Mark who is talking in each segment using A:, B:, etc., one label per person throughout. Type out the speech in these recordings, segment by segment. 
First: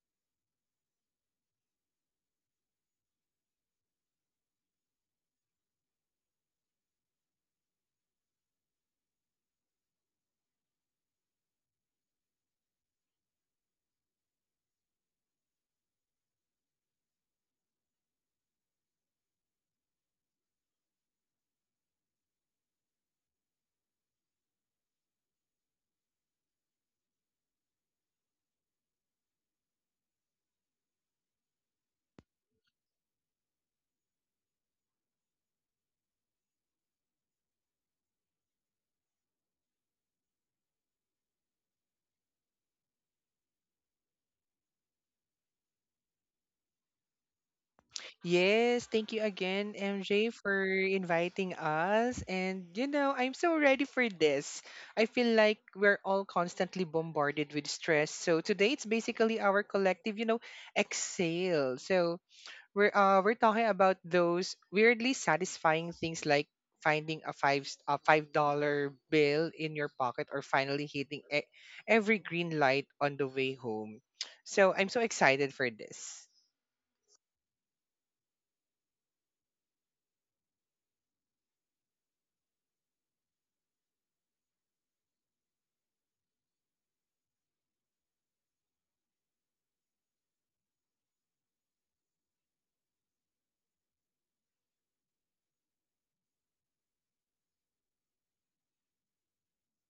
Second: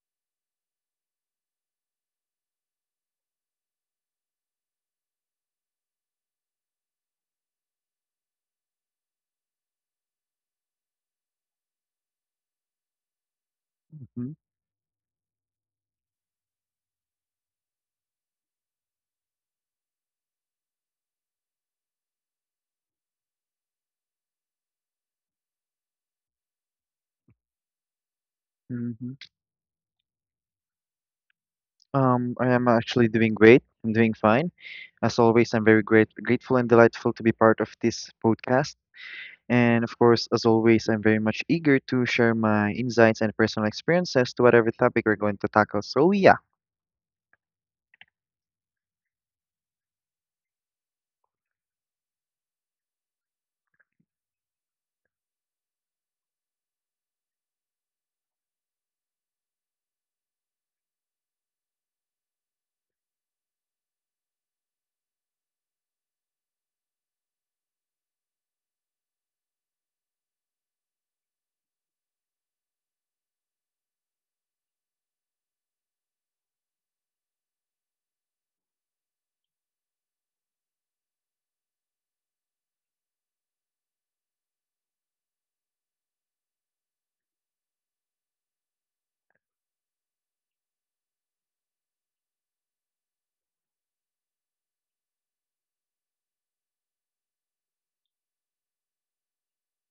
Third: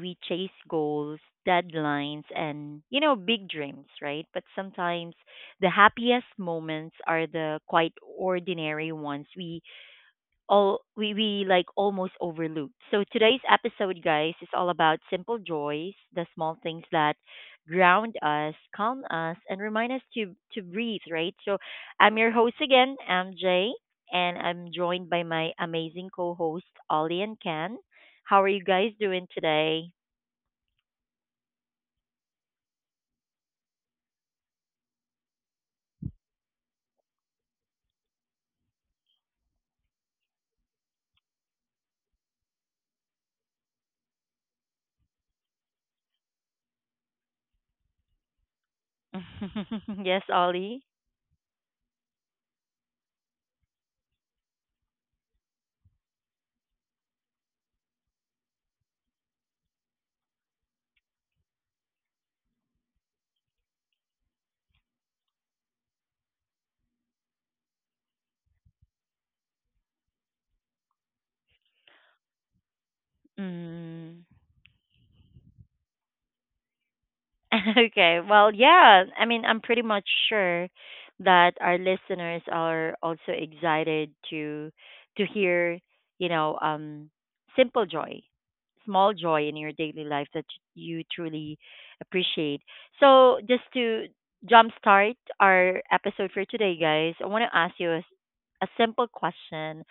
A: we chase goals, deadlines, and you know big dreams, right? But sometimes the happiest moments are the quite ordinary ones we like almost overlooked. So today's episode,
B: Mhm,
A: guys, is all about simple joys, the small things that ground us, calm us, and remind us to breathe, right? So I'm your host again, MJ, and I'm joined by my amazing co-host Ollie and Ken. How are you guys
B: mhm.
A: doing today?
B: I am actually doing great. I'm doing fine. As always, I'm very grateful and delightful to be part of this podcast. And of course, as always, I'm very much eager to share my insights and personal experiences to whatever topic we're going to tackle. So yeah.
C: Yes, thank you again,
A: Yes,
C: MJ, for
A: Ollie.
C: inviting us. And you know, I'm so ready for this. I feel like we're all constantly bombarded with stress. So today it's basically our collective, you know, exhale. So we're talking about those weirdly satisfying things like finding a $5 bill in your pocket or finally hitting every green light on the way home.
A: Mm.
C: So I'm so excited for this.
A: Okay. Well, yeah. I mean, I'm pretty much sure that our listeners are also excited to hear, you know, um, simple joy, small joy in your daily life that you truly appreciate. So, just to jumpstart our episode for today, guys, I want to ask you a simple question.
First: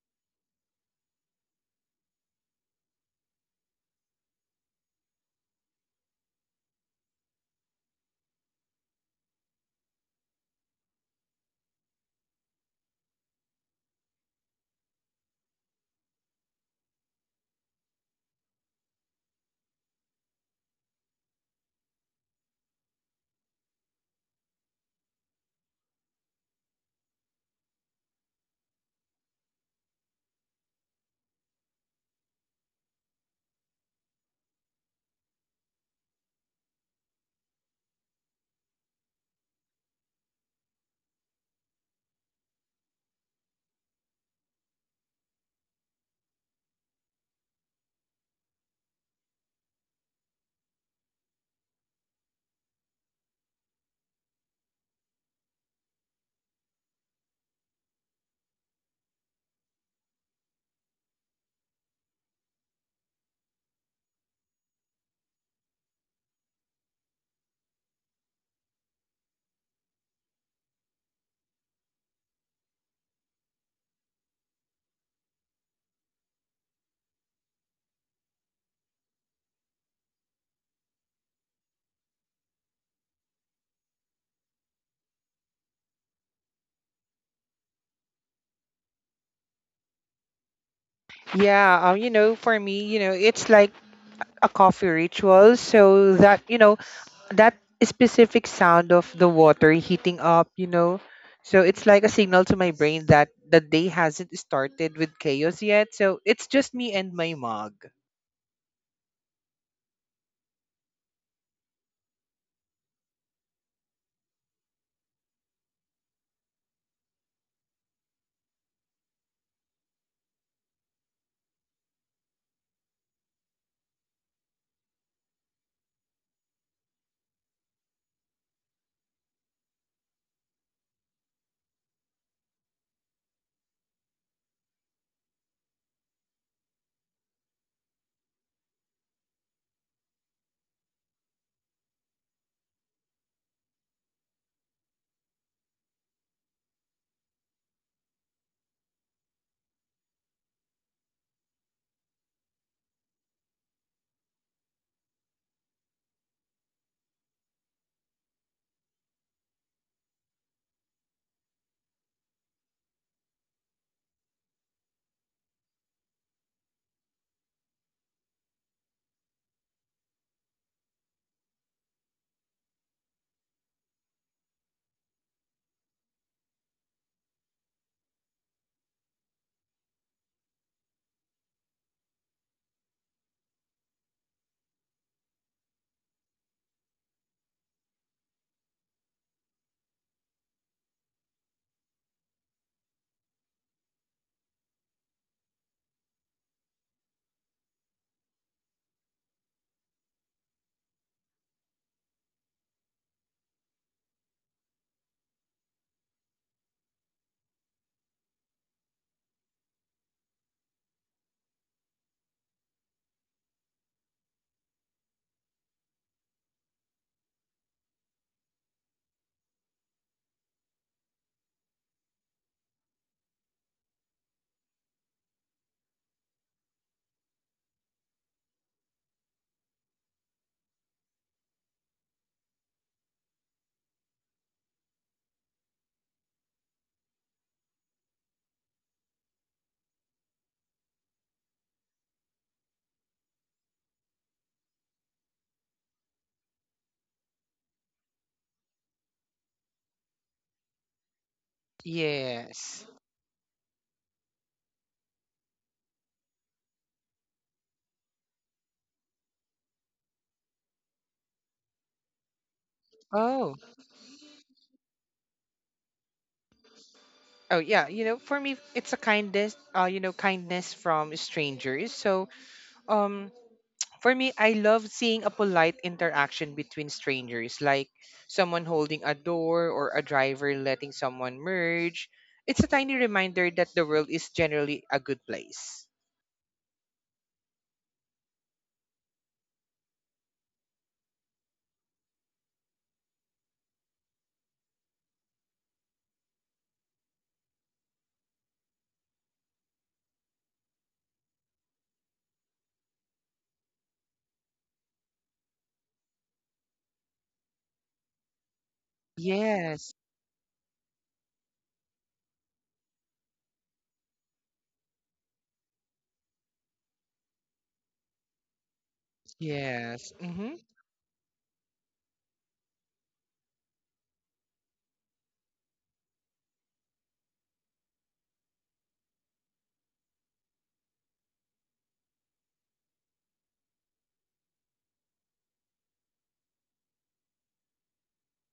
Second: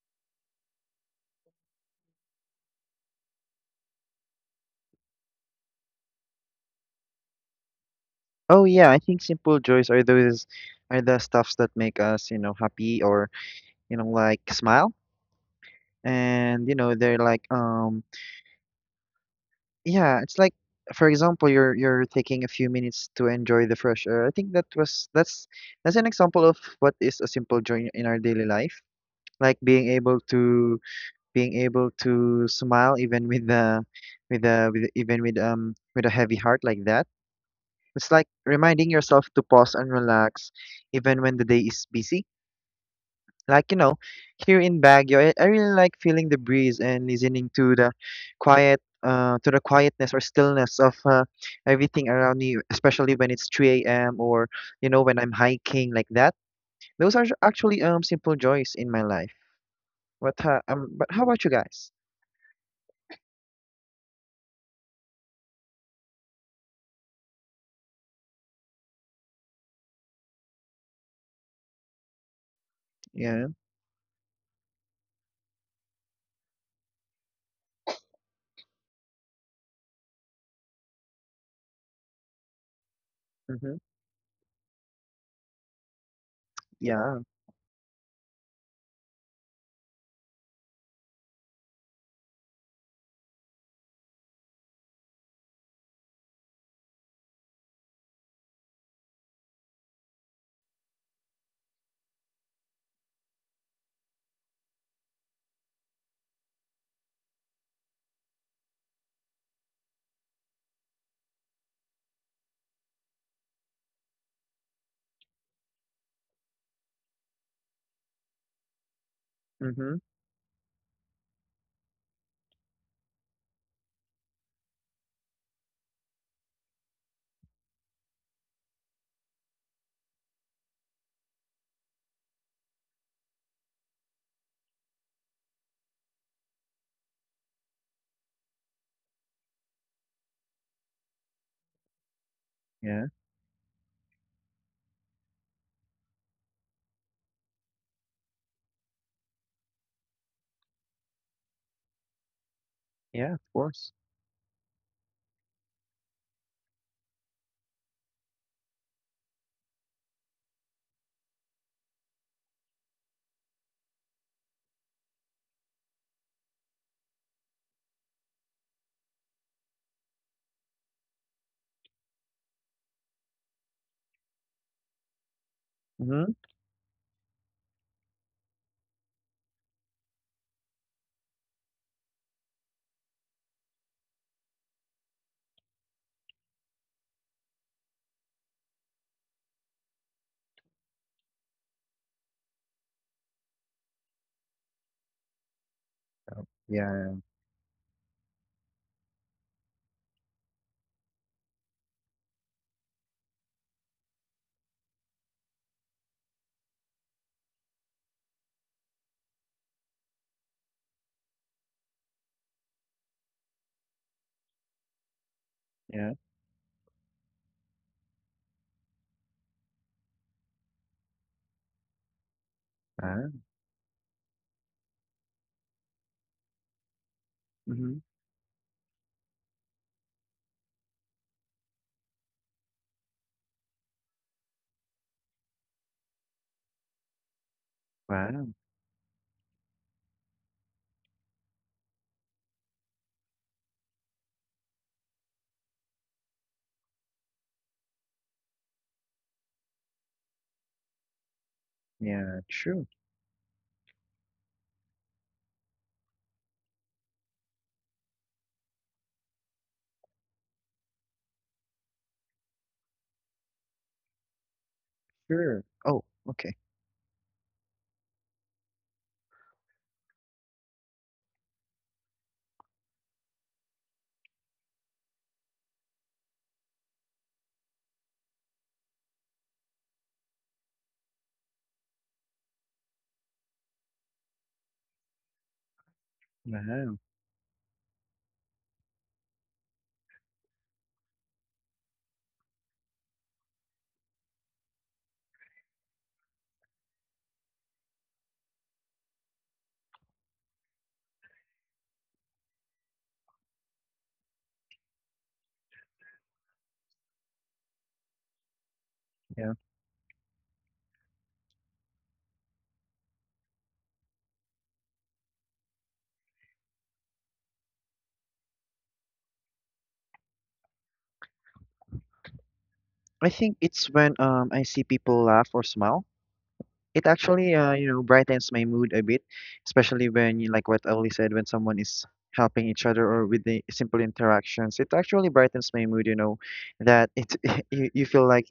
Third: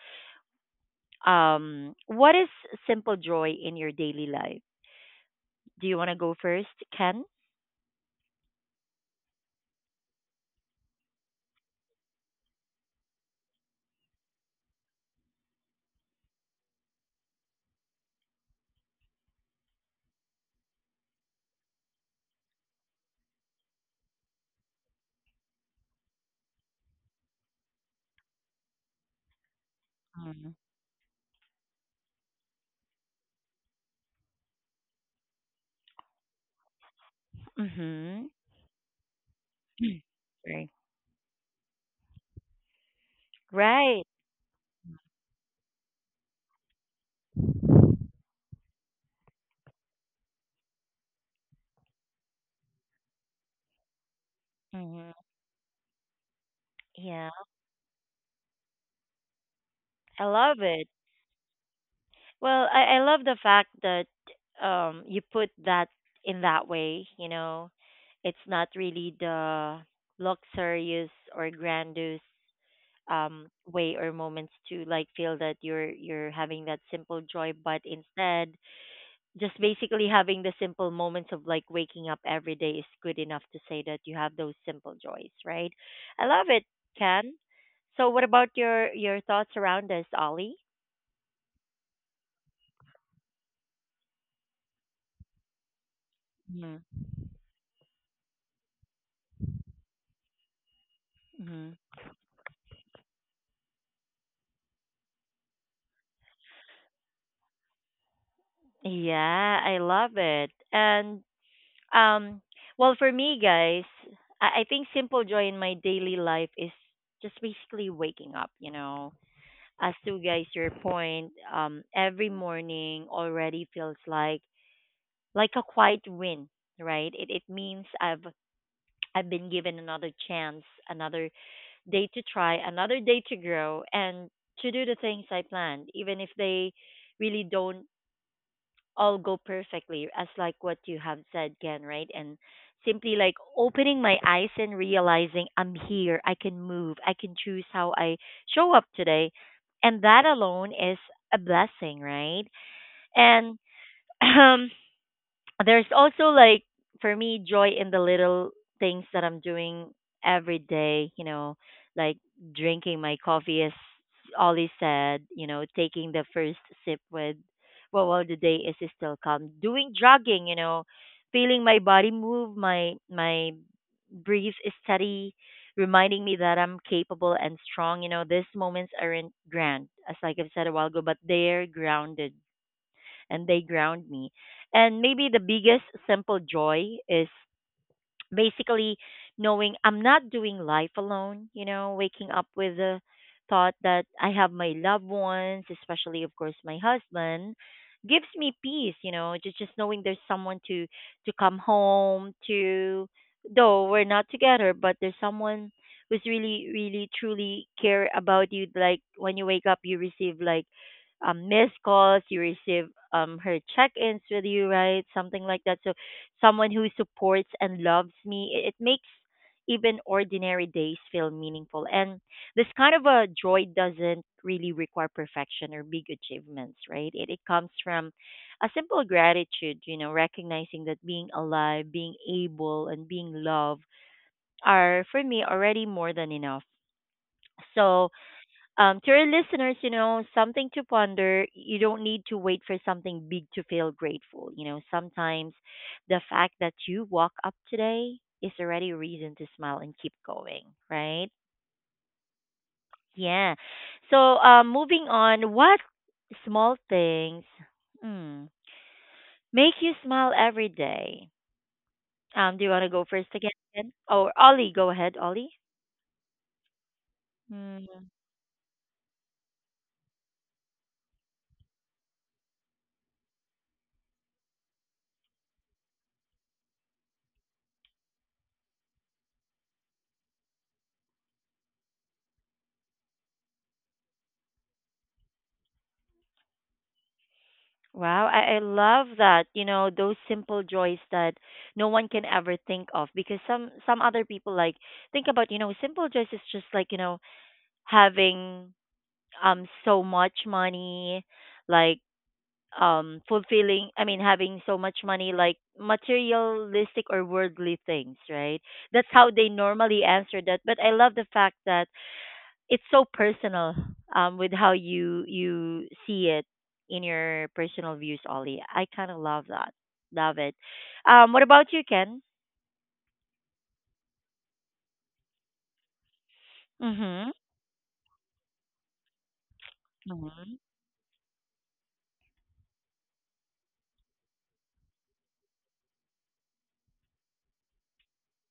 A: What is simple joy in your daily life? Do you want to go first, Ken?
B: Oh yeah, I think simple joys are those are the stuffs that make us, you know, happy like smile. And, you know, they're like yeah, it's like for example, you're taking a few minutes to enjoy the fresh air. I think that was that's an example of what is a simple joy in our daily life. Like being able to smile even even with a heavy heart like that. It's
A: Mm-hmm.
B: like reminding yourself to pause and relax
A: Right.
B: even when the day is busy. Like, you know,
A: Right.
B: here in Baguio, I really like feeling the breeze and listening to the to the quietness or stillness of everything around me, especially when it's 3 a.m. or, you know,
A: Hmm.
B: when I'm hiking like that. Those are
A: Yeah,
B: actually simple joys in my life.
A: I
B: What
A: love it.
B: but how about you guys?
A: Well, I love the fact that you put that in that way, you know. It's not really the luxurious or grandiose
B: Yeah.
A: way or moments to like feel that you're having that simple joy, but instead just basically having the simple moments of like waking up every day is good enough to
B: Mm-hmm.
A: say that you have those simple joys, right? I love it,
B: Yeah.
A: Ken. So what about your thoughts around this, Ollie?
C: Yeah, you know, for me, you know, it's like a coffee ritual. So that, you know,
A: Hmm.
C: that specific sound of the water heating up, you know, so
A: Hmm.
C: it's like a signal to my brain that the day hasn't started with chaos yet. So it's just me and my mug.
A: Yeah, I love it. And um well for me guys, I think simple joy in my daily life is just basically waking up, you know.
B: Mm-hmm.
A: As to guys your point, every morning already feels like a quiet win, right? It means I've been given another chance, another day to try, another day to grow and to do the things I planned, even if they really don't all go perfectly, as like what you have said, Ken, right? And
B: Yeah.
A: simply like opening my eyes and realizing I'm here, I can move, I can choose how I show up today. And that alone is a blessing, right?
B: Yeah. Of
A: And
B: course.
A: there's also like for me joy in the little things that I'm doing every day, you know, like drinking my coffee as Ollie said, you know, taking the first sip with well while the day is still calm. Doing jogging, you know, feeling my body move, my breathe is steady, reminding
B: Mm-hmm.
A: me that I'm capable and strong. You know, these moments aren't grand, as like I've said a while ago, but they're grounded and they ground me. And maybe the biggest simple joy is basically knowing I'm not doing life alone, you know, waking up with the thought that I have my loved ones, especially of course my
B: Yeah.
A: husband, gives me peace, you know, just knowing there's someone to come home to though we're not together, but there's someone who's really really truly care about you like when you wake up you receive like missed calls, you receive her check-ins with you, right? Something like that. So
B: Yeah.
A: someone who supports and loves me. It makes even ordinary days feel meaningful. And this kind of a
B: Wow.
A: joy doesn't really require perfection or big achievements, right? It comes
B: Mm-hmm.
A: from a simple gratitude, you know, recognizing that being alive, being able, and being loved are, for me, already more than enough. So,
B: Wow.
A: to our listeners, you know, something to ponder. You don't need to wait for something big to feel grateful. You know, sometimes the fact that you walk up today is already a reason to smile and keep going, right?
B: Yeah.
C: Yes.
B: True.
A: Yeah. So, moving on, what small things mm, make you smile every day? Do you want to go first again?
C: Oh.
A: Ken? Or Ollie, go ahead, Ollie.
B: Sure. Oh. Okay.
C: Oh yeah, you know, for me it's a kindness, you know, kindness from strangers. So, um, for me, I love seeing a polite interaction between strangers, like someone holding a door or a driver letting someone merge. It's a tiny reminder that the world is generally a good place.
B: Wow.
A: Wow, I love that. You know, those simple joys that no one can ever think of because some other people like think about, you know, simple joys is just like, you know, having so much money, like fulfilling, I mean, having so much money like materialistic or worldly things, right? That's how they
B: Yeah.
C: Yes,
A: normally answer that. But I love the fact that it's so personal with how you see it in your personal views, Ollie. I kind of love that.
C: yes,
A: Love
C: mm-hmm.
A: it. What about you, Ken?
B: I think it's when I see people laugh or smile. It
A: Mhm.
B: actually you know brightens my mood a bit, especially when you
A: Mhm.
B: like what Ellie said when someone is helping each other or with the simple interactions. It actually brightens my mood, you know, that it you feel like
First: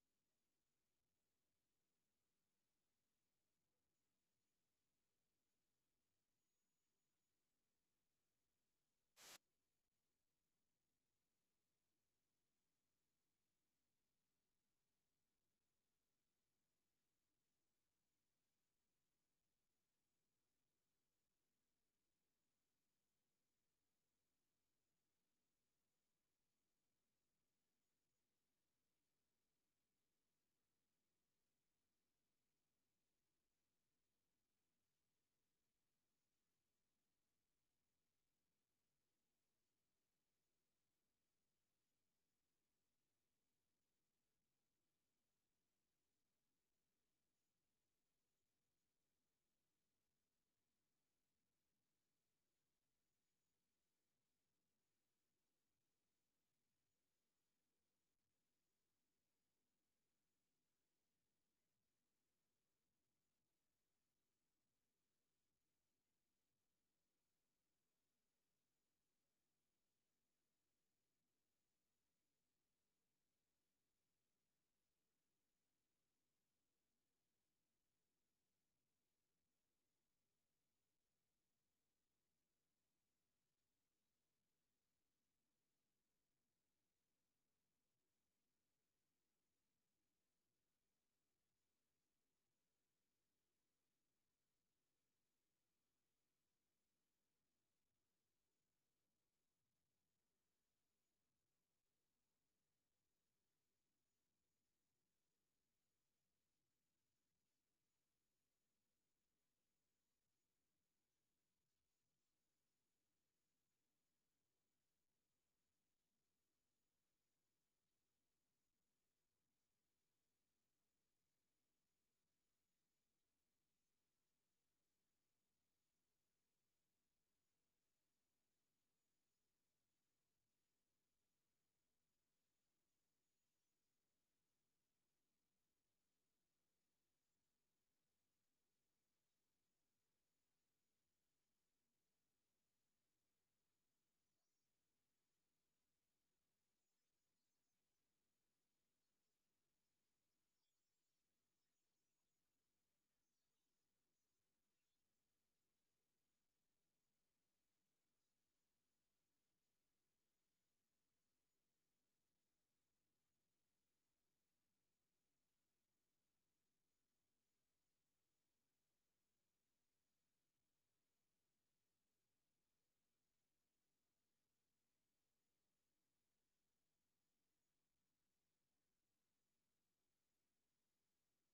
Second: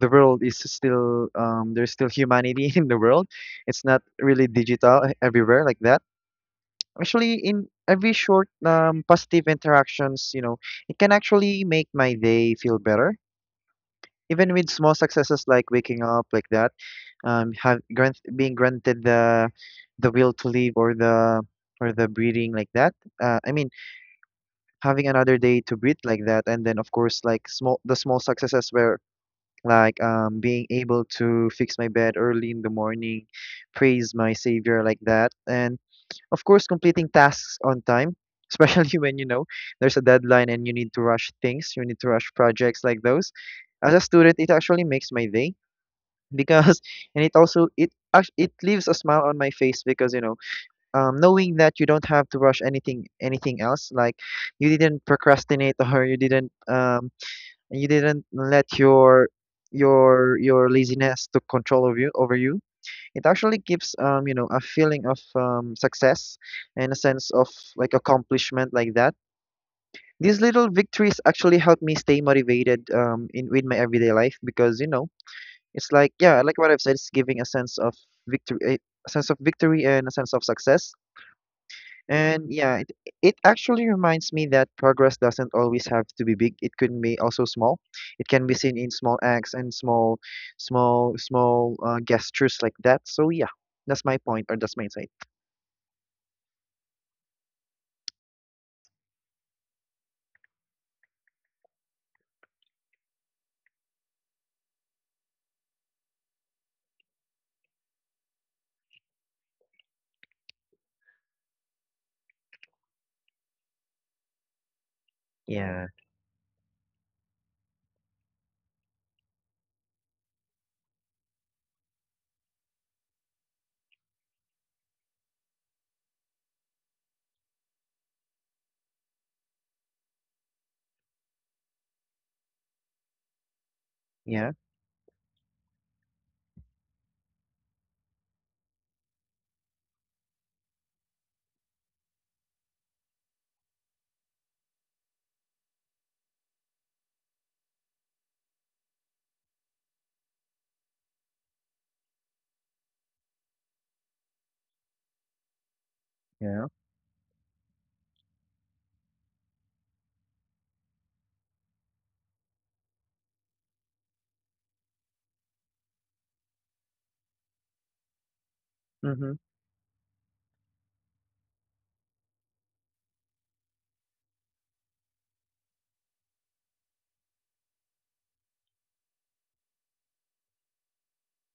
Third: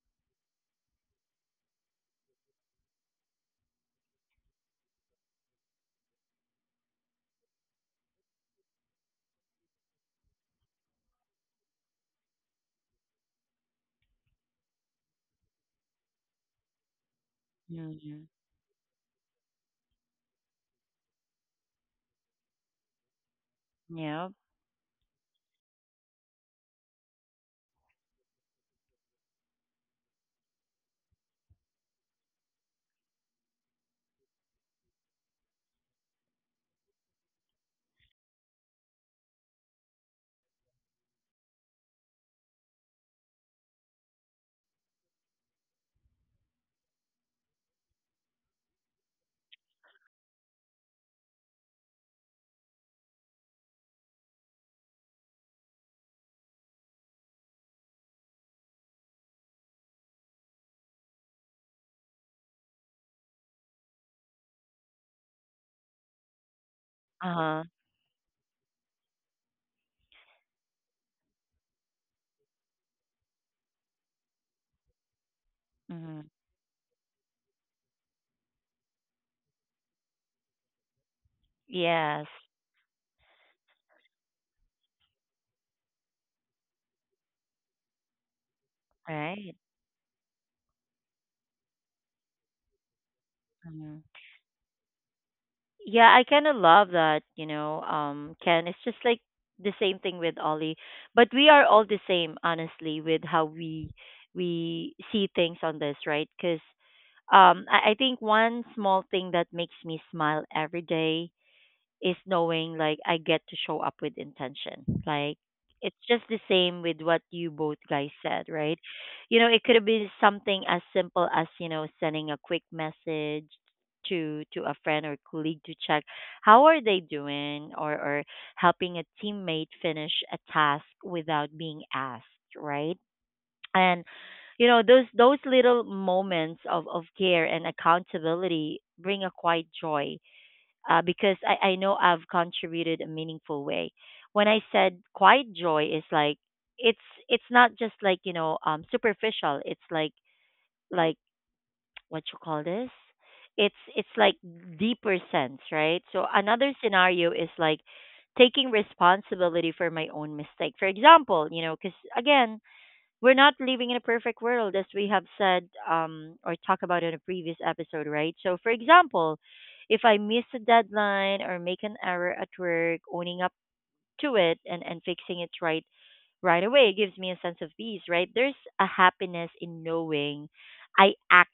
B: the world is still there's still humanity in the world. It's not really digital everywhere like that. Actually, in every short positive interactions, you know, it can actually make my day feel better even with small successes like waking up like that, have grant
A: Mhm.
B: being granted the will to live or the breathing like that. Uh, I mean,
A: Yeah.
B: having another day to breathe like that, and then of course like small the small successes were like being able to fix my bed early in the morning, praise my savior like that, and of course completing tasks on time. Especially when you know there's a deadline and you need to rush things, you need to rush projects like those as a student, it actually makes my day because and it also it leaves a smile on my face because you know knowing that you don't have to rush anything else like you didn't procrastinate or you didn't let your laziness took control of you over you. It actually gives you know a feeling of success and a sense of
A: Uh-huh.
B: like accomplishment like that. These little victories actually help me stay motivated in with my everyday life because you know it's like
A: Mhm.
B: yeah, like what I've said, it's giving a sense of victory, a sense of victory and a sense of success.
A: Yes.
B: And yeah, it actually reminds me that progress doesn't always have to be big. It can be also small. It can be seen in small acts
A: Right.
B: and small gestures like that. So yeah, that's
A: Mhm.
B: my point or that's my insight.
A: Yeah, I kind of love that, you know, Ken. It's just like the same thing with Ollie, but we are all the same, honestly, with how we see things on this, right? Because I think one small thing that makes me smile every day is knowing like I get to show up with intention. Like
B: Yeah,
A: it's just the same with what you both guys said, right? You know, it could have been something as simple as, you know, sending a quick message to a friend or colleague to check how are they doing or helping a teammate finish a task without being asked, right? And
B: yeah,
A: you know those little moments of care and accountability bring a quiet joy, because I know I've contributed a meaningful way. When I said quiet joy is like it's it's not just like you know superficial. It's like what you call this. It's like deeper sense, right? So
B: yeah.
A: another scenario is like taking responsibility for my own mistake. For example, you know, because again, we're not living in a perfect world as we have said or talked about in a previous episode, right? So, for
B: Mhm.
A: example, if I miss a deadline or make an error at work, owning up to it and fixing it right away gives me a sense of peace, right? There's a happiness in knowing I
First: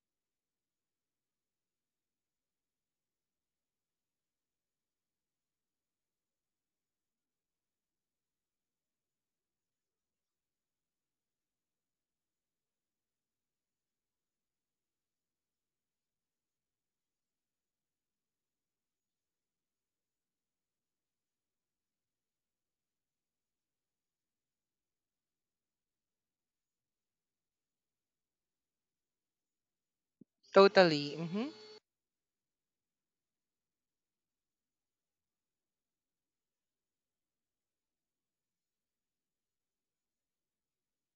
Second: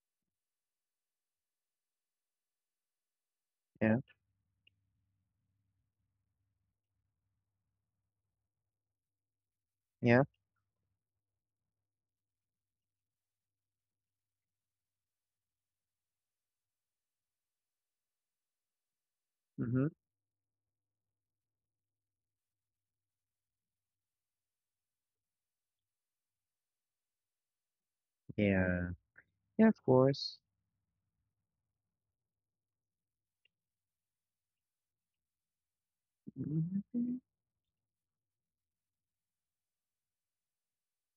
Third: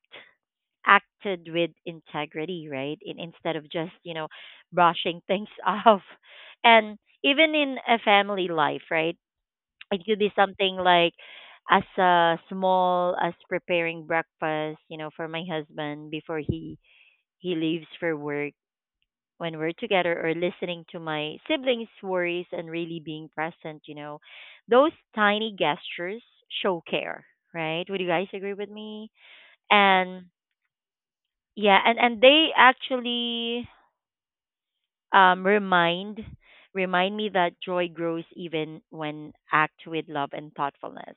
A: acted with integrity, right? In, instead of just,
B: Yeah,
A: you know, brushing things off. And even in a family life, right? It could
B: yeah.
A: be something like as small as preparing breakfast, you know, for my husband before he leaves for work when we're
B: Mhm.
A: together or listening to my siblings' worries and really being present, you know. Those tiny gestures show care, right? Would you guys agree with
B: Yeah.
A: me?
B: Yeah, of
A: And
B: course.
C: Totally. Mm-hmm.
A: yeah, and they actually um, remind remind
B: Mhm.
A: me that joy grows even when act with love and thoughtfulness,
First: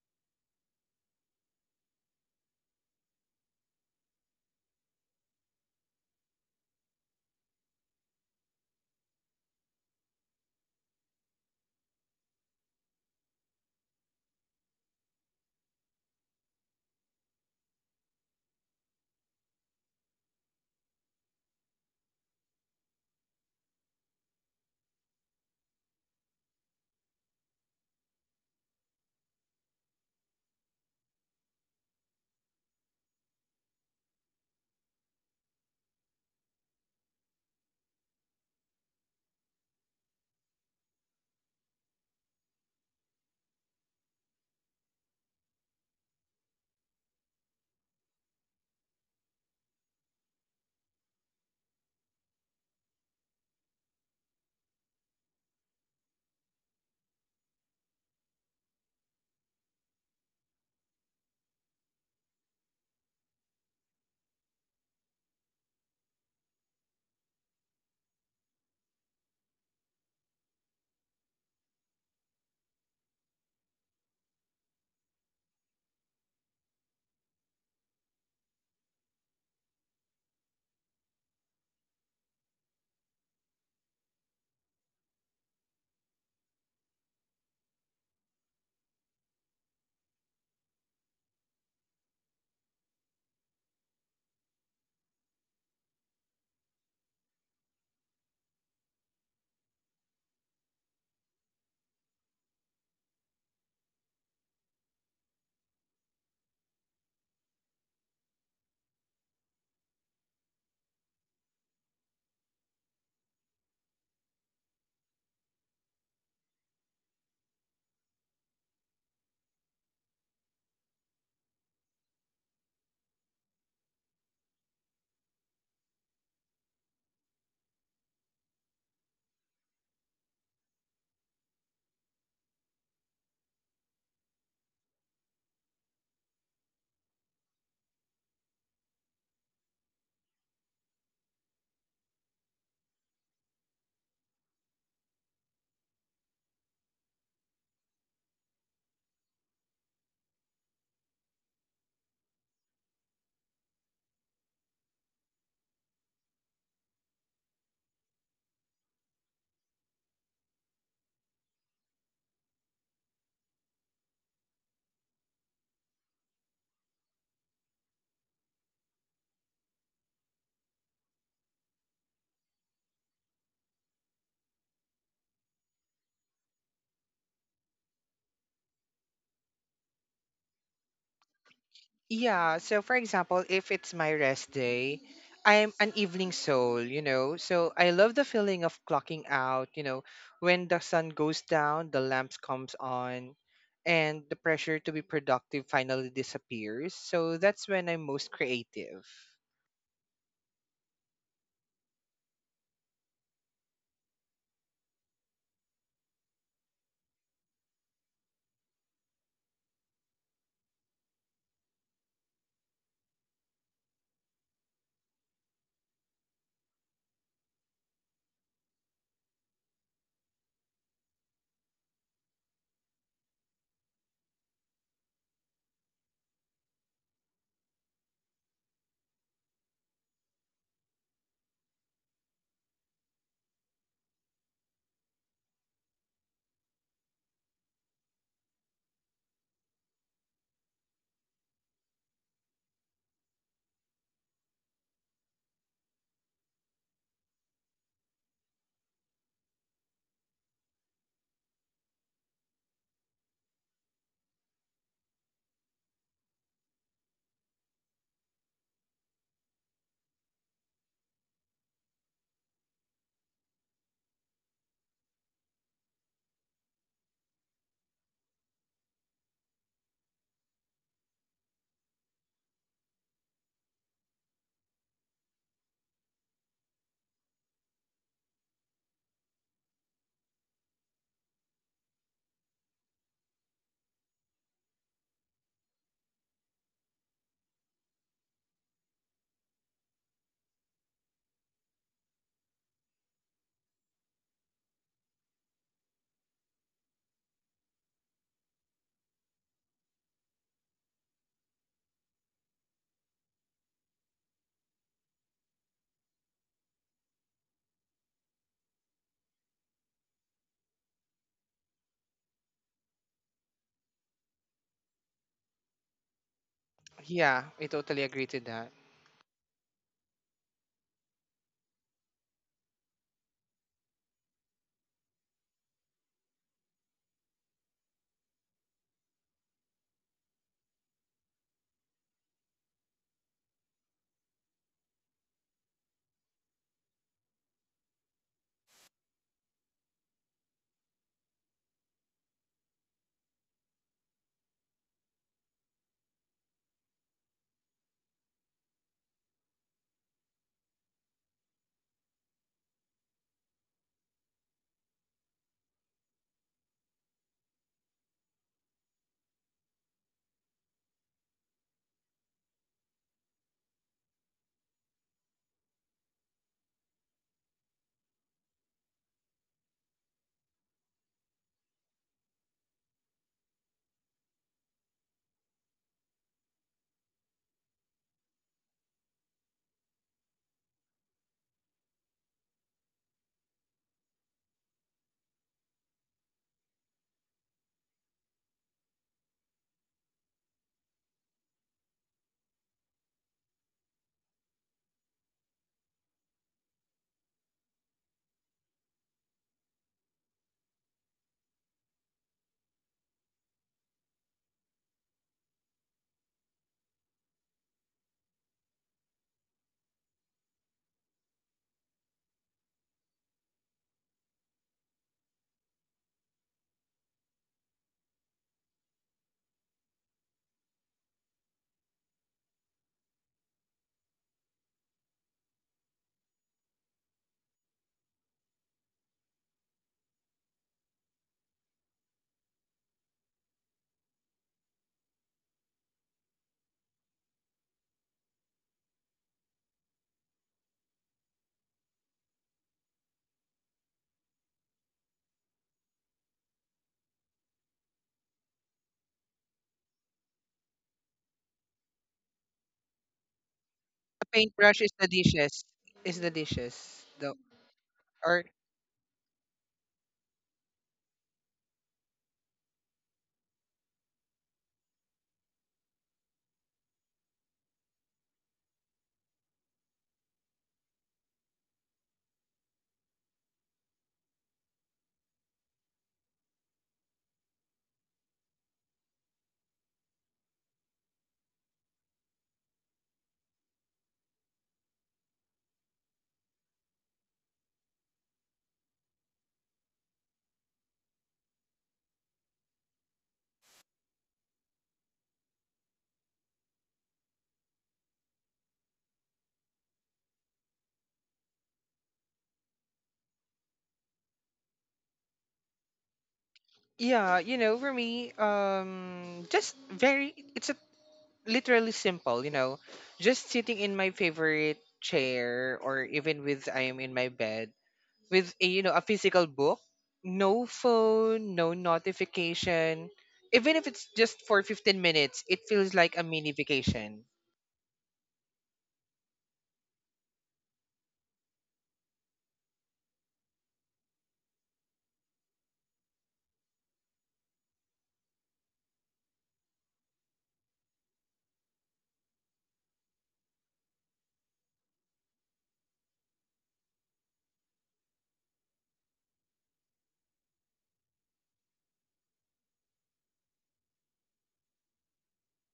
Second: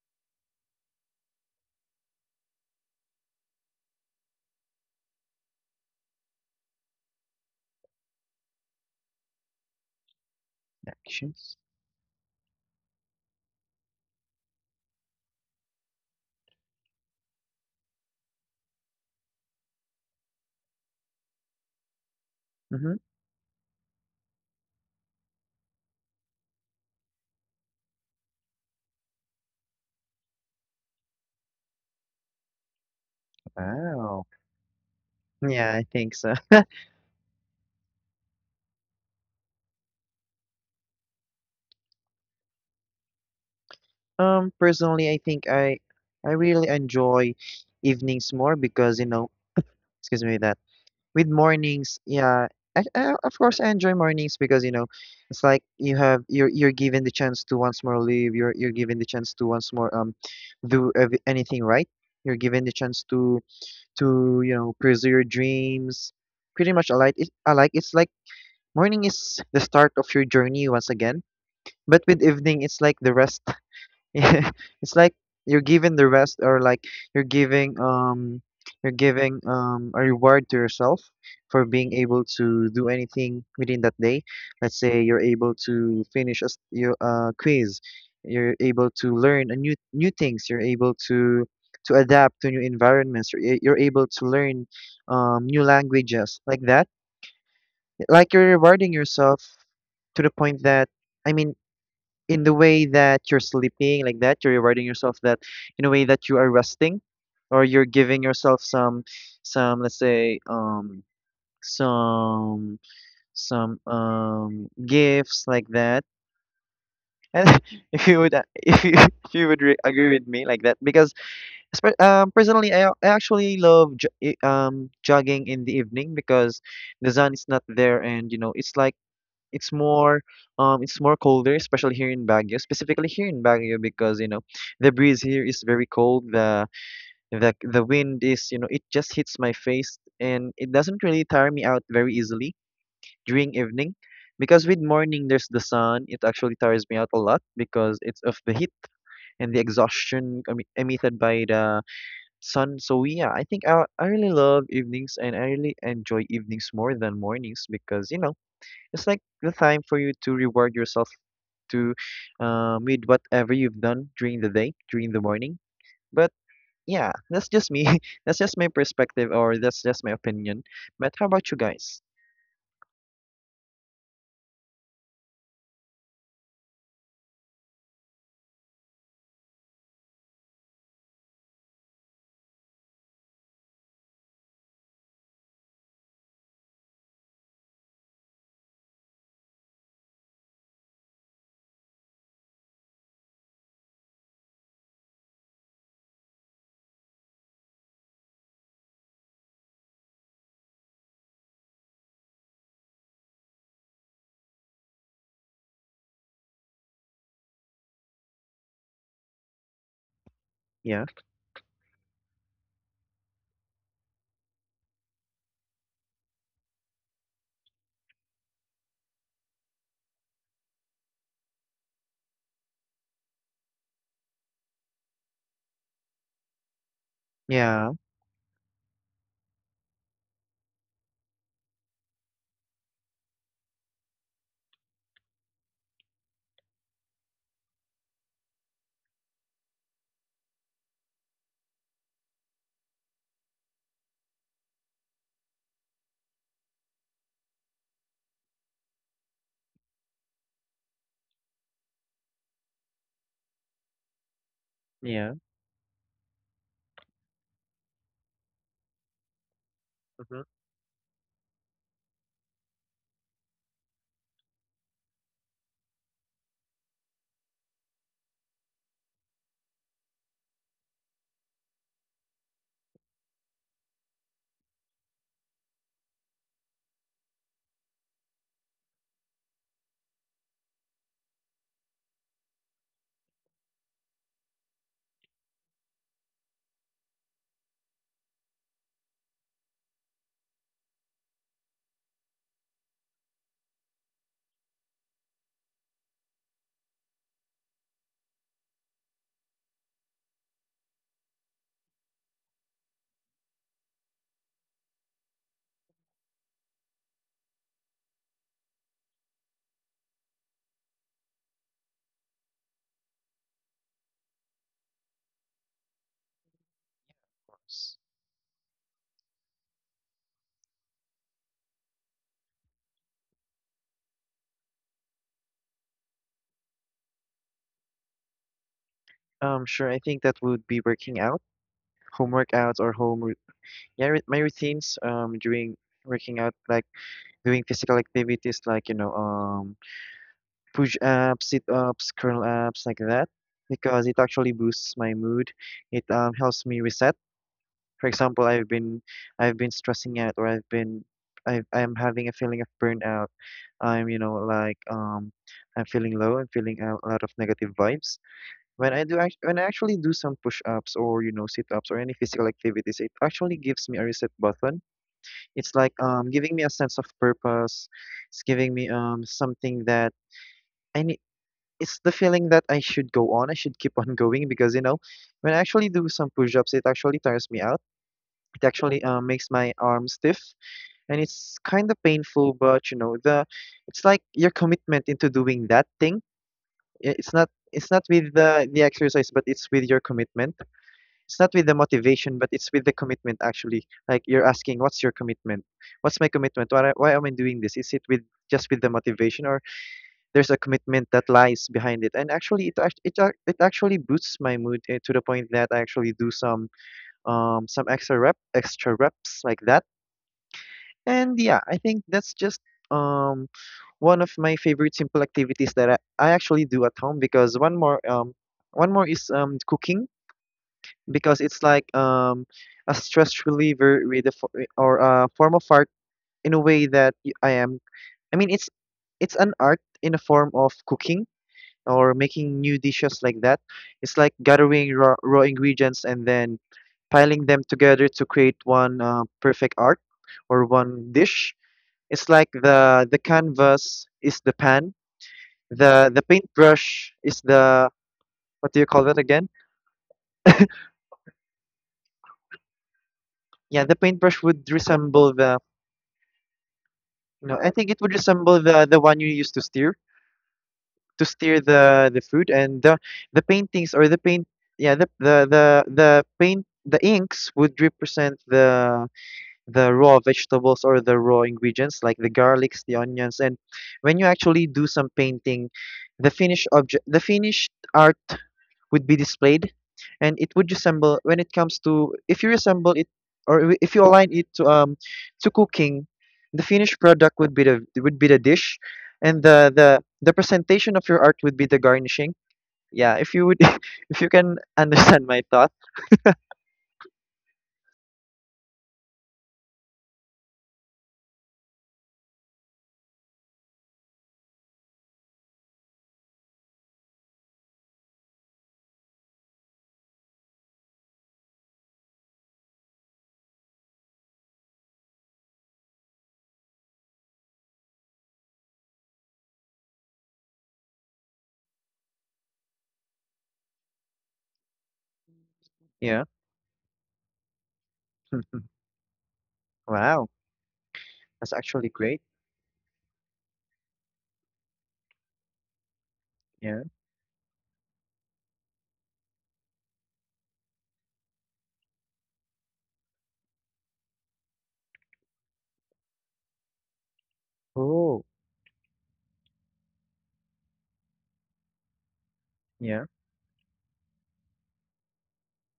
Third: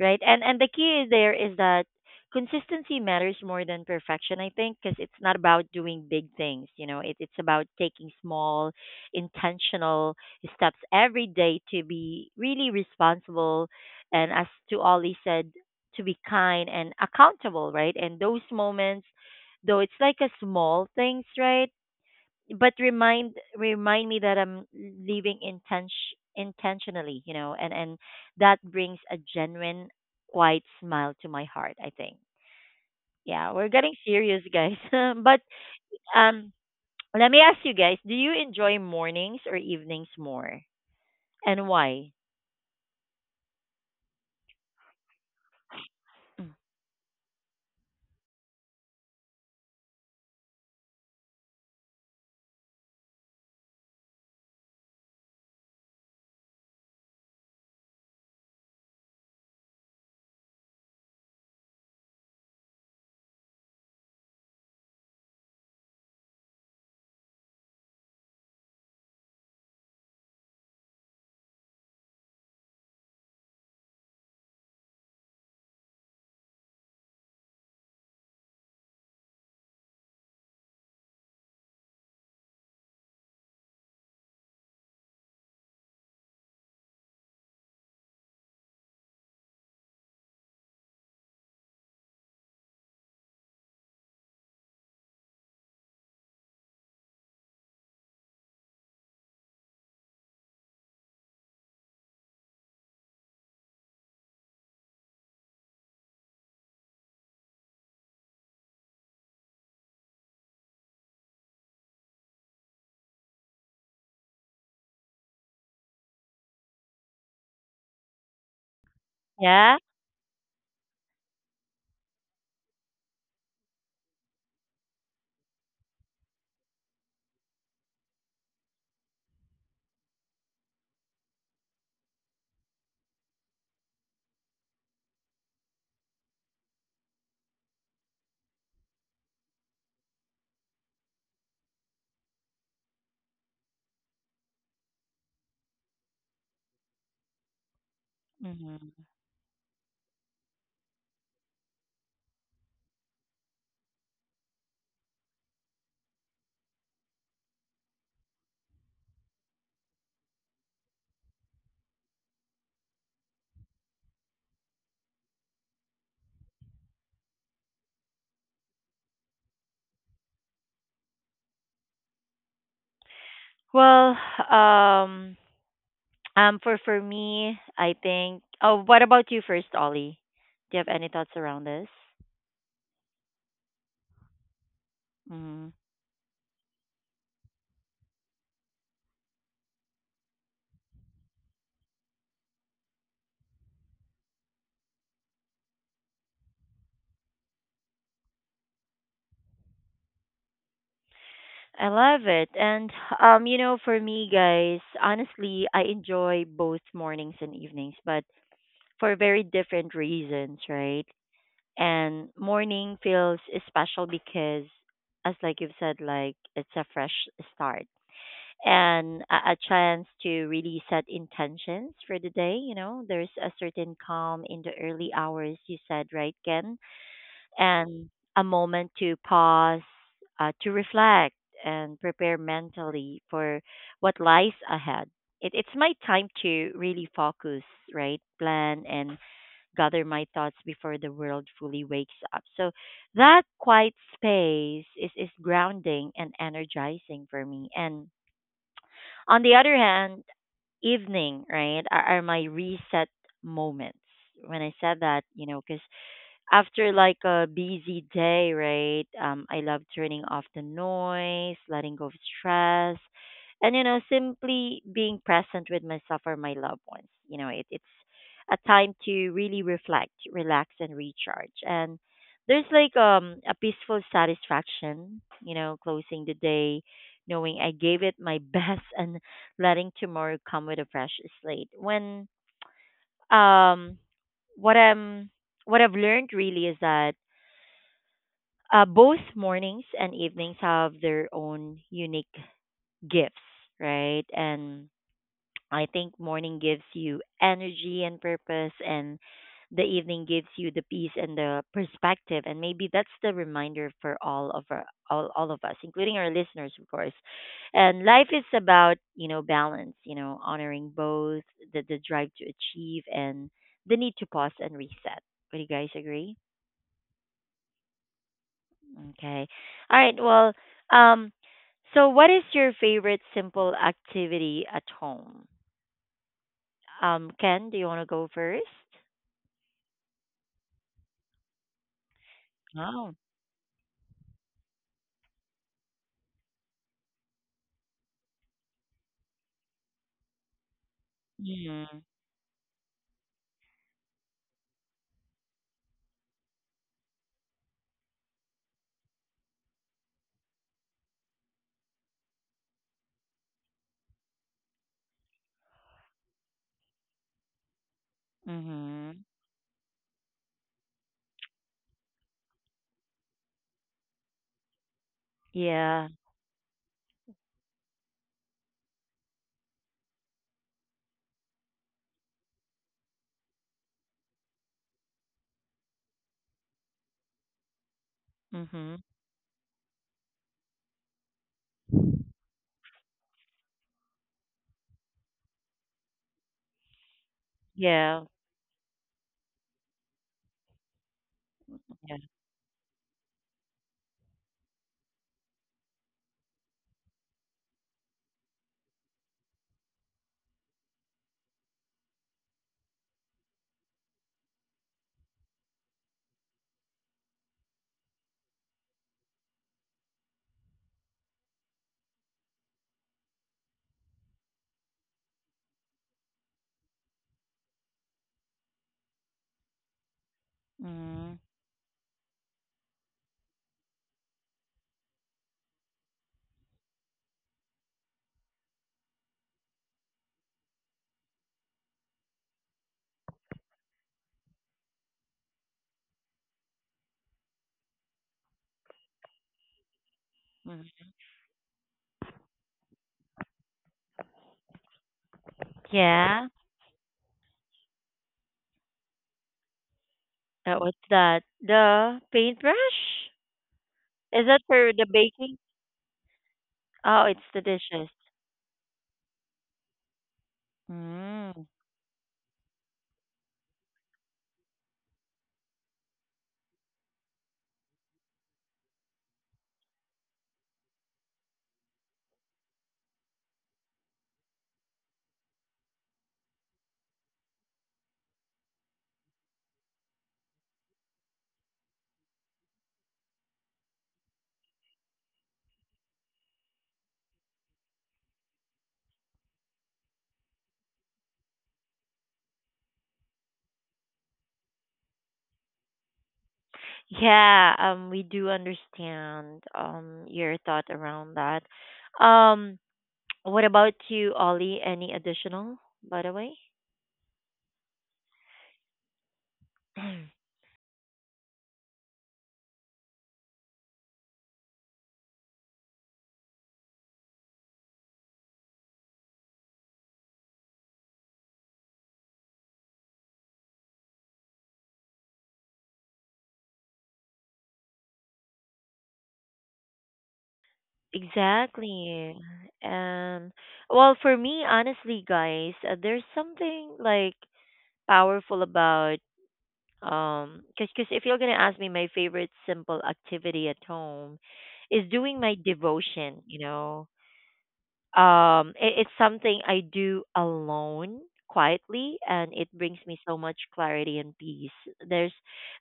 A: right? And the key is there is that consistency matters more than perfection, I think, because it's not about doing big things, you know. It, it's about taking small intentional steps every
B: Actions.
A: day to be really responsible, and as to Ollie said, to be kind and accountable, right? And those moments though it's like a small things, right? But
B: Mhm.
A: remind me that I'm living intentionally, you know, and that brings a genuine, quiet smile to my heart. I think. Yeah, we're getting
B: Wow.
A: serious, guys. But
B: Yeah, I think so.
A: um, let me ask you guys: do you enjoy mornings or evenings more, and why?
B: Personally, I think I
A: Mm.
B: really enjoy evenings more because you know, excuse me, that with mornings, yeah, of course I enjoy mornings because you know, it's like you're given the chance to once more live. You're given the chance to once more anything right. You're given the chance to you know pursue your dreams. Pretty much, I like it. I like it's like morning is the start of your journey once again, but with evening, it's like the rest it's like you're giving the rest or like you're giving a reward to yourself for being able to do anything within that day. Let's say you're able to finish a your quiz, you're able to learn a new things, you're able to adapt to new environments, you're able to learn new languages like that, like you're rewarding yourself to the point that i mean in the way that you're sleeping like that, you're rewarding yourself that in a way that you are resting or you're giving yourself some, let's say some some gifts like that. And if you would if you would
A: Yeah.
B: agree with me like that. Because personally I actually love jogging in the evening because the sun is not there and you know it's like it's more it's more colder, especially here in Baguio, specifically here in Baguio, because you know the breeze here is very cold, the wind is you know it just hits my face and it doesn't really tire me out very easily during evening. Because with morning there's the sun, it actually tires me out a lot because it's of the heat
A: Hmm.
B: and the exhaustion emitted by the sun. So yeah, I think I really love evenings and I really enjoy evenings more than mornings because you know it's like the time for you to reward yourself to with whatever you've done during the day, during the morning. But yeah, that's just me. That's just my perspective, or that's just my opinion. But how about you guys?
A: Well, um, for me, I think. Oh, what about you first, Ollie? Do you have any thoughts around this?
C: Yeah, so for example, if it's my rest day,
A: Mm-hmm.
C: I'm an evening soul, you know. So I love the feeling of clocking out, you know, when the sun goes down, the lamps comes on, and the pressure to be productive finally disappears. So that's when I'm most creative.
A: I love it. And you know, for me guys, honestly, I enjoy both mornings and evenings, but for very different reasons, right?
B: Yeah,
A: And morning feels special because as like you've said, like it's a fresh start and a chance to really set intentions for the day, you know. There's a certain calm in the early hours you said, right, Ken?
B: yeah,
A: And a moment to pause, to reflect, and prepare mentally for what lies ahead. It's my time to really focus, right? Plan and gather my thoughts before the world fully wakes up. So that quiet space is grounding and energizing for me. And on the other hand, evening, right, are my reset moments. When I said that,
B: yeah.
A: you know, because after like a busy day, right? I love turning off
B: Hmm.
A: the noise, letting go of stress, and you know, simply being present with myself or my loved ones. You know, it's a time to really reflect, relax, and recharge. And there's like a peaceful satisfaction, you know, closing the day, knowing I gave it my best, and letting tomorrow come with a fresh slate. When um what I'm what I've learned really is that both mornings and evenings have their own unique gifts, right? And I think morning gives you energy and purpose, and the evening gives you the peace and the perspective. And maybe that's the reminder for all of all of us, including our listeners, of course. And life is about you know balance, you know, honoring both the drive to achieve and the need to pause and reset. Would you guys agree?
C: Yeah, I totally agree to that.
A: Okay. All right. Well, um, so what is your favorite simple activity at home? Ken, do you want to go first?
B: Sure. I think that would be working out, home workouts, or
A: Oh.
B: yeah, my routines. During working out, like doing physical activities, like you know, push ups, sit
A: Mhm.
B: ups, curl ups, like that, because it actually boosts my mood. It helps me reset. For example, I've been stressing out, or I've been I am having a feeling of burnout. I'm, you know, like I'm feeling low, I'm feeling a lot of negative vibes. When I do
A: Mhm.
B: act when I actually do some push-ups or, you know, sit-ups or any physical activities, it actually gives me a reset button. It's like
A: Yeah.
B: giving me a sense of purpose. It's giving me something that I need. It's the feeling that I should go on, I should keep on going because you know, when I actually do some push-ups, it actually tires me out, it
A: Mhm.
B: actually makes my arm stiff, and it's kind of painful. But you know, the it's like your commitment into doing that thing. I- It's not it's not
A: Yeah.
B: with the exercise, but it's with your commitment. It's not with the
A: Yeah.
B: motivation, but it's with the commitment actually. Like you're asking, what's your commitment? What's my commitment? Why am I doing this? Is it with just with the motivation, or there's a commitment that lies behind it? And actually it actually boosts my mood eh, to the point that I actually do some extra reps like that. And yeah, I think that's just um one of my favorite simple activities that I actually do at home. Because one more is cooking,
A: Mhm.
B: because it's like a stress reliever or a form of art, in a way that y- I am I mean it's an art in a form of cooking or making new dishes like that. It's like gathering raw ingredients and then piling them together to create one perfect art or
A: Mhm.
B: one dish. It's like the canvas is the pan, the
A: Yeah.
B: paintbrush is the, what do you call that again?
A: That was that. The paintbrush?
B: Yeah, the
C: A
B: paintbrush
A: Is that
B: would
C: paintbrush
A: for
C: is
A: the
C: the
B: resemble
A: baking?
B: the,
C: dishes. Is the dishes.
A: Oh, it's
C: The
B: you
A: the
B: know I think it
A: dishes.
B: would
C: or
B: resemble the one you use to steer
A: Mm.
B: the food, and the paint. Yeah, the paint, the inks would represent the raw vegetables or the raw ingredients, like the garlics, the onions. And when you actually do some painting, the finished art would be displayed, and it would resemble, when it comes to, if you resemble it or if you align it to cooking, the finished product would be the dish. And the presentation of your art would be the garnishing. Yeah, if you would if you can understand my thought.
A: Yeah, we do understand your thought around that. Um, What about you, Ollie? Any additional, by the way?
C: yeah, you know, for me, just very it's a literally simple, you know, just sitting in my favorite chair or even with I am in my bed with a you know a physical book, no phone, no notification. Even if it's just for 15 minutes, it feels like
B: Yeah.
C: a mini vacation.
B: Wow. That's actually great.
A: Exactly. And well, for me, honestly, guys, there's
B: Yeah.
A: something powerful about cause cause if you're gonna ask me, my favorite simple activity at home is doing my devotion. You know,
B: Oh
A: it, it's something I do alone quietly, and it brings
B: yeah.
A: me so much clarity and peace. there's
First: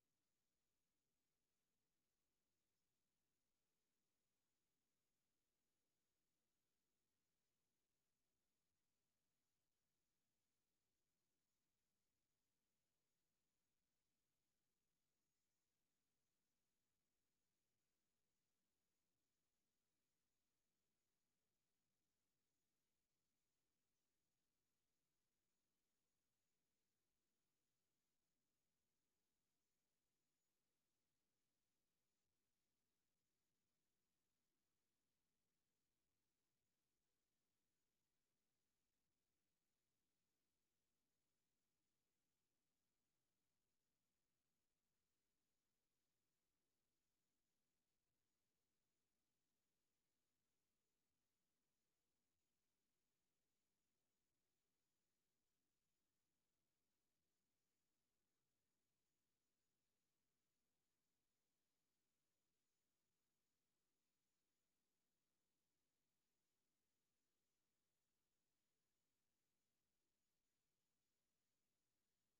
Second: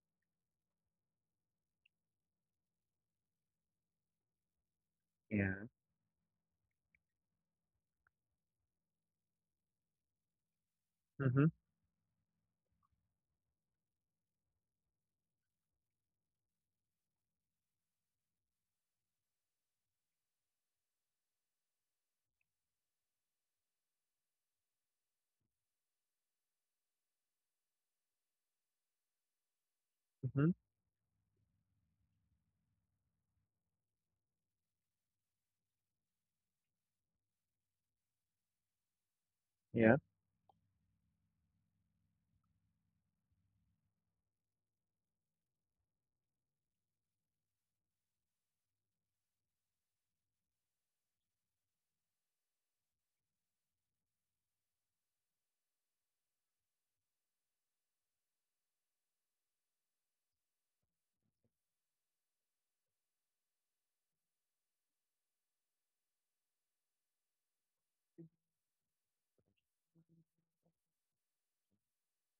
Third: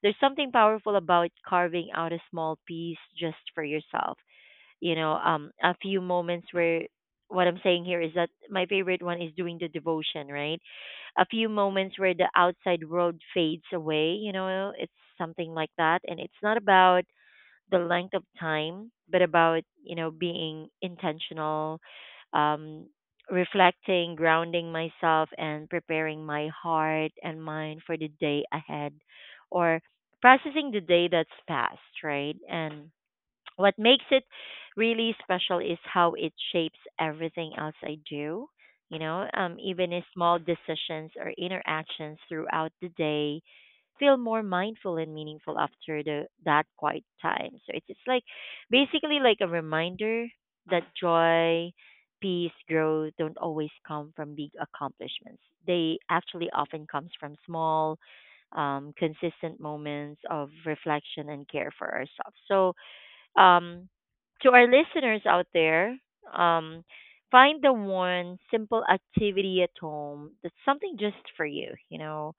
A: there's something powerful about carving out a small piece just for yourself, you know,
B: Yeah.
A: a few moments where what I'm saying here is that my favorite one is doing the devotion right a
B: Mm-hmm,
A: few moments where the outside world fades away, you know. It's something like that. And it's not about the length of time, but about, you know, being intentional, um, reflecting, grounding myself, and preparing my heart and mind for the day ahead, or
B: mm-hmm.
A: processing the day that's passed, right? And what makes it really special is how it shapes everything else I do. You know, even
B: Yeah.
A: if small decisions or interactions throughout the day feel more mindful and meaningful after the that quiet time. So it's like basically like a reminder that joy, peace, growth don't always come from big accomplishments. They actually often comes from small, consistent moments of reflection and care for ourselves. So um, to our listeners out there, um, find the one simple activity at home that's something just for you, you know,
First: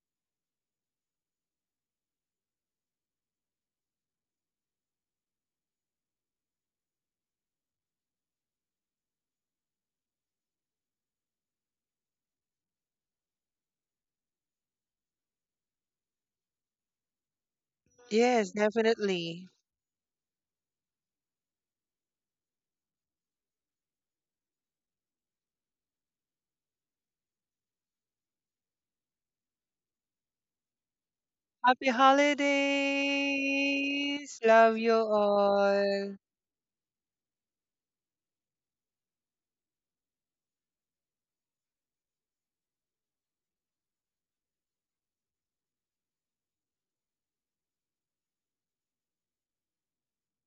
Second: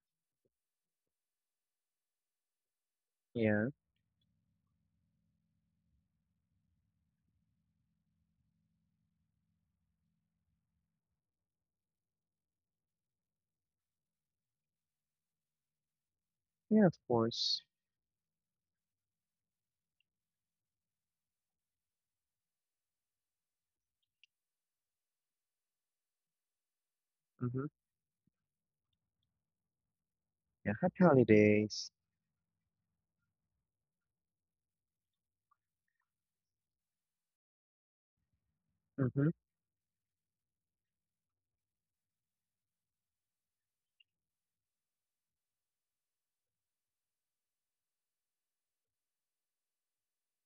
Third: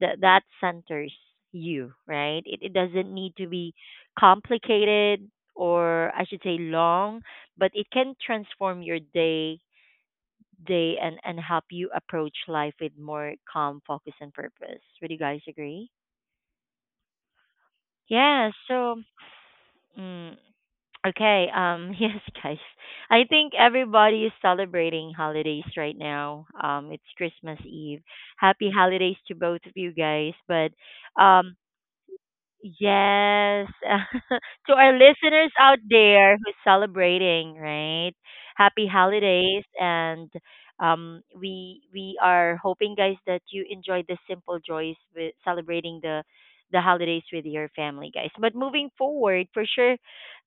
A: that that centers you, right? It doesn't need to
B: Yeah.
A: be complicated, or I should say long, but it can transform your day and help you approach life with more calm, focus, and purpose. Would you guys agree?
B: Yeah, of course.
A: Yeah,
C: Yes,
A: so
C: definitely.
A: mm, okay, yes, guys. I think everybody is celebrating holidays right now. It's Christmas
B: Mm-hmm.
A: Eve. Happy holidays to both of you guys. But
B: Yeah, happy
A: um,
C: Happy
B: holidays.
A: yes,
C: holidays.
A: to
C: Love
A: our
C: you
A: listeners out
C: all.
A: there who's celebrating, right? Happy
B: Mm-hmm.
A: holidays, and we are hoping, guys, that you enjoy the simple joys with celebrating the holidays with your family, guys. But moving forward, for sure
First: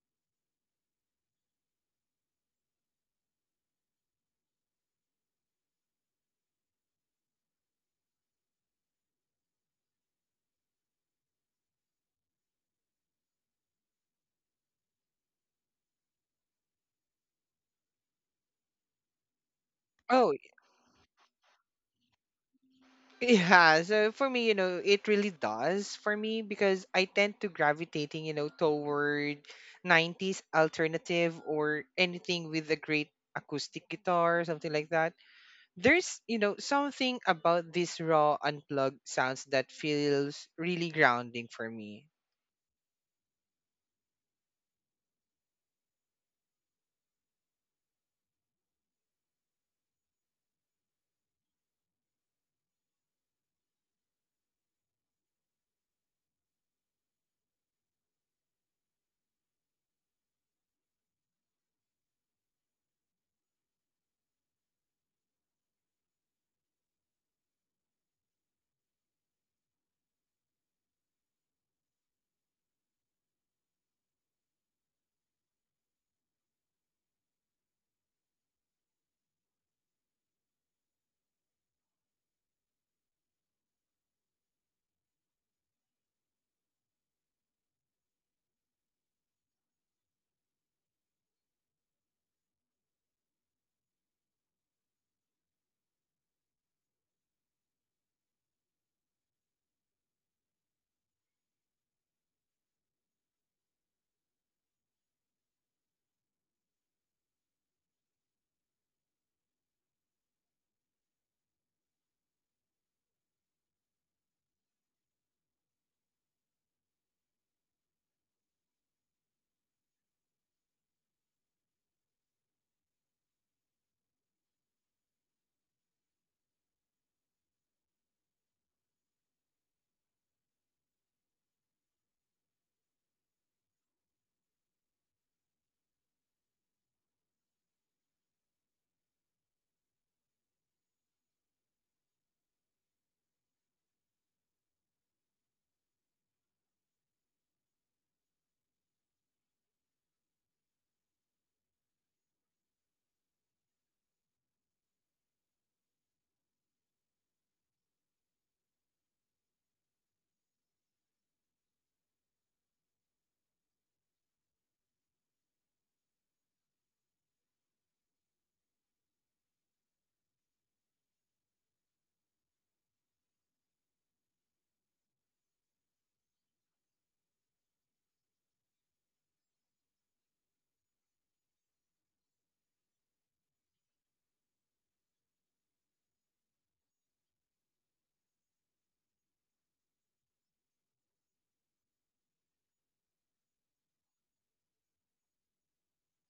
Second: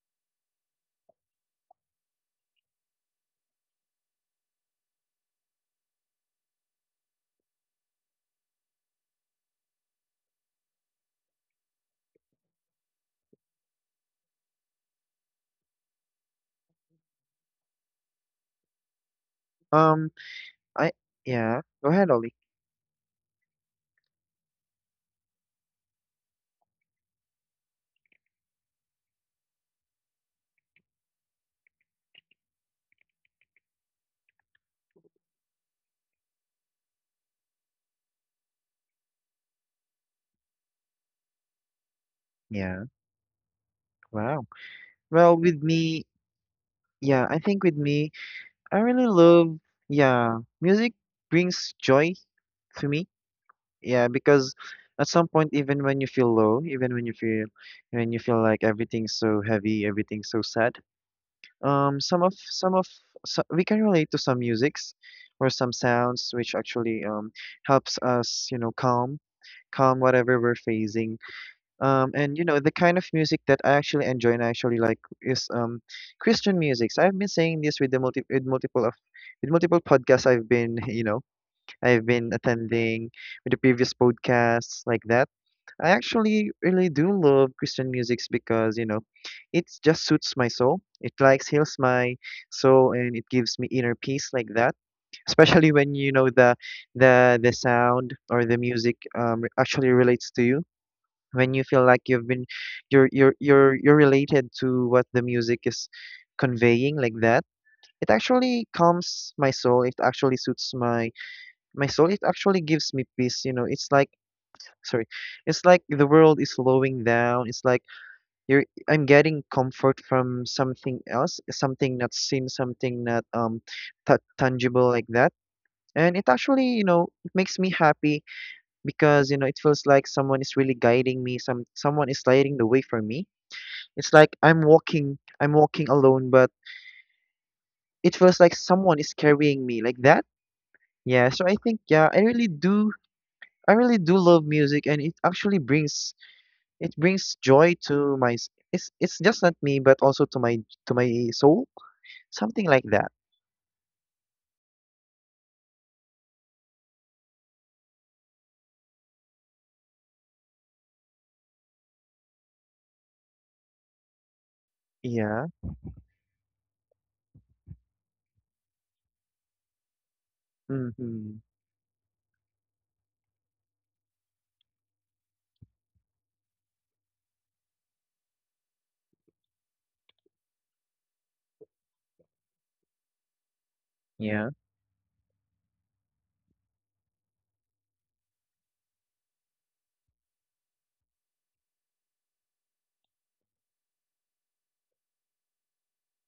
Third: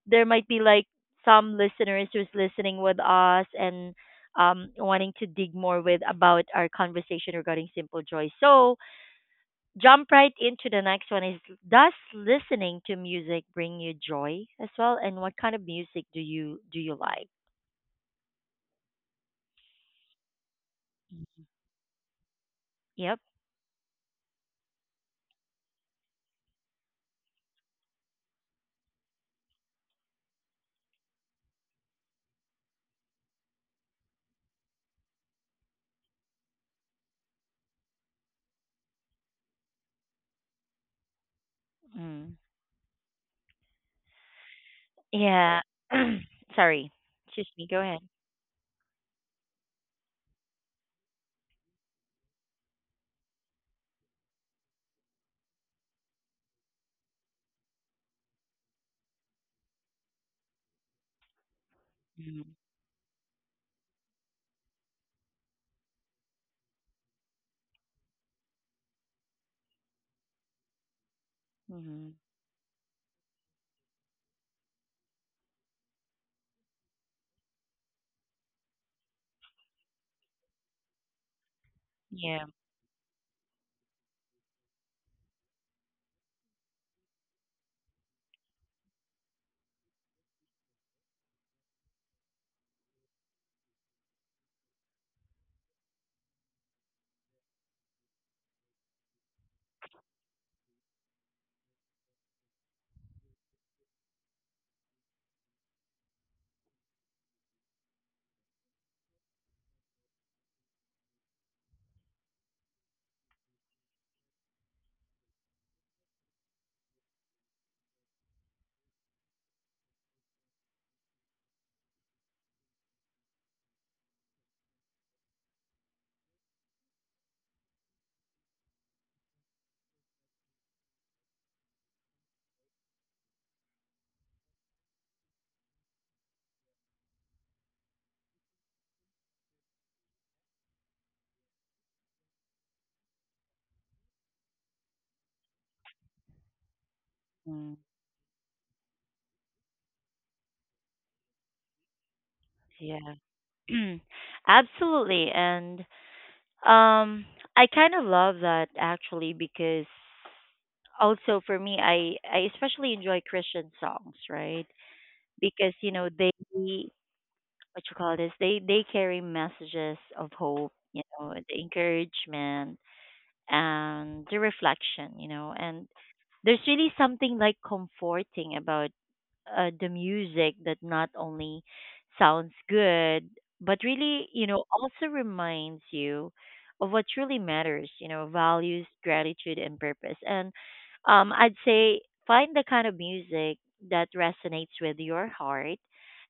A: there might be like some listeners who's listening with us and wanting to dig more with about our conversation regarding simple joy. So jump right into the next one is, does listening to music bring you joy as well? And what kind of music do you like?
B: Um,
C: Oh.
B: I yeah. Go ahead, Ollie.
A: Yep.
C: Yeah, so for me, you know, it really does for me because I tend to gravitating, you know, toward 90s alternative or anything with a great acoustic guitar, something like that. There's, you know, something about this raw unplugged sounds that feels really grounding for me.
A: Mm.
B: Yeah. Wow. Well,
A: Yeah.
B: with me,
A: Sorry.
B: yeah, I
A: Excuse
B: think
A: me.
B: with
A: Go ahead.
B: me, I really love, yeah, music brings joy to me. Yeah, because at some point, even when you feel low, even when you feel like everything's so heavy, everything's so sad, some of so, we can relate to some musics or some sounds which actually helps us, you know, calm whatever we're facing.
A: Mm-hmm.
B: And you know, the kind of music that I actually enjoy and I actually like is Christian music. So I've been saying this with the multi with multiple of with multiple podcasts I've been you know, I've been
A: Yeah.
B: attending, with the previous podcasts like that. I actually really do love Christian musics because, you know, it just suits my soul. It likes heals my soul, and it gives me inner peace like that. Especially when, you know, the sound or the music, actually relates to you, when you feel like you've been you're related to what the music is conveying, like that. It actually calms my soul, it actually suits my soul, it actually gives me peace, you know. It's like, sorry, it's like the world is slowing down, it's like you're I'm getting comfort from something else, something not seen, something not ta tangible, like that. And it actually, you know, it makes me happy because, you know, it feels like someone is really guiding me, someone is lighting the way for me. It's like I'm walking alone, but it feels like someone is carrying me like that. Yeah, so I think, yeah, I really do love music, and it actually brings
A: Mm.
B: joy to it's just not me, but also to my soul, something like that.
A: Yeah. Absolutely. And Um, I kind of love that actually, because also for me, I especially enjoy Christian songs, right?
B: Yeah.
A: Because you know they, what you call this, they carry messages of hope, you know,
B: Mm-hmm.
A: the encouragement and the reflection, you know, and there's really something like comforting about the music that not only sounds good, but really, you
B: Yeah.
A: know, also reminds you of what truly matters, you know, values, gratitude, and purpose. And I'd say, find the kind of music that resonates with your heart,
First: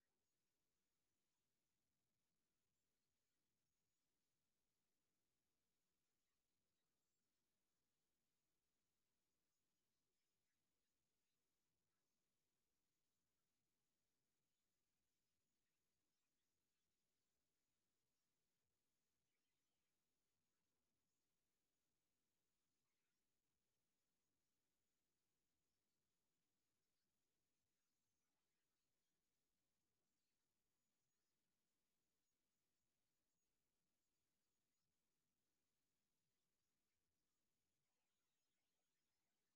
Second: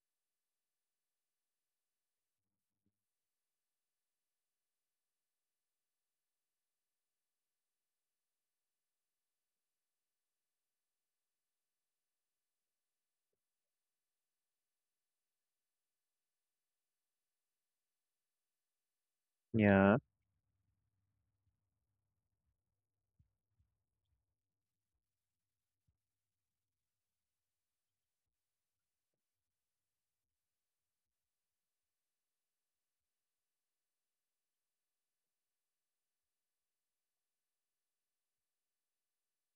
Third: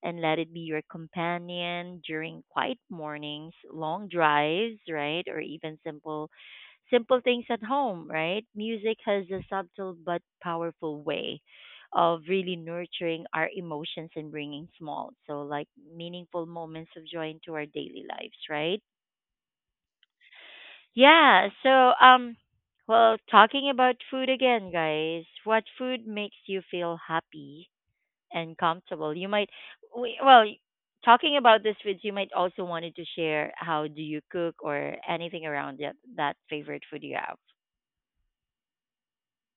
A: and let it be your companion during quiet mornings, long drives, right, or even simple things at home, right? Music has a subtle but powerful way of really nurturing our emotions and bringing small, so like meaningful moments of joy into our daily lives, right?
B: Yeah.
A: Yeah, so um well, talking about food again, guys. What food makes you feel happy and comfortable? You might, we, well, talking about this foods, you might also wanted to share how do you cook or anything around that, that favorite food you have.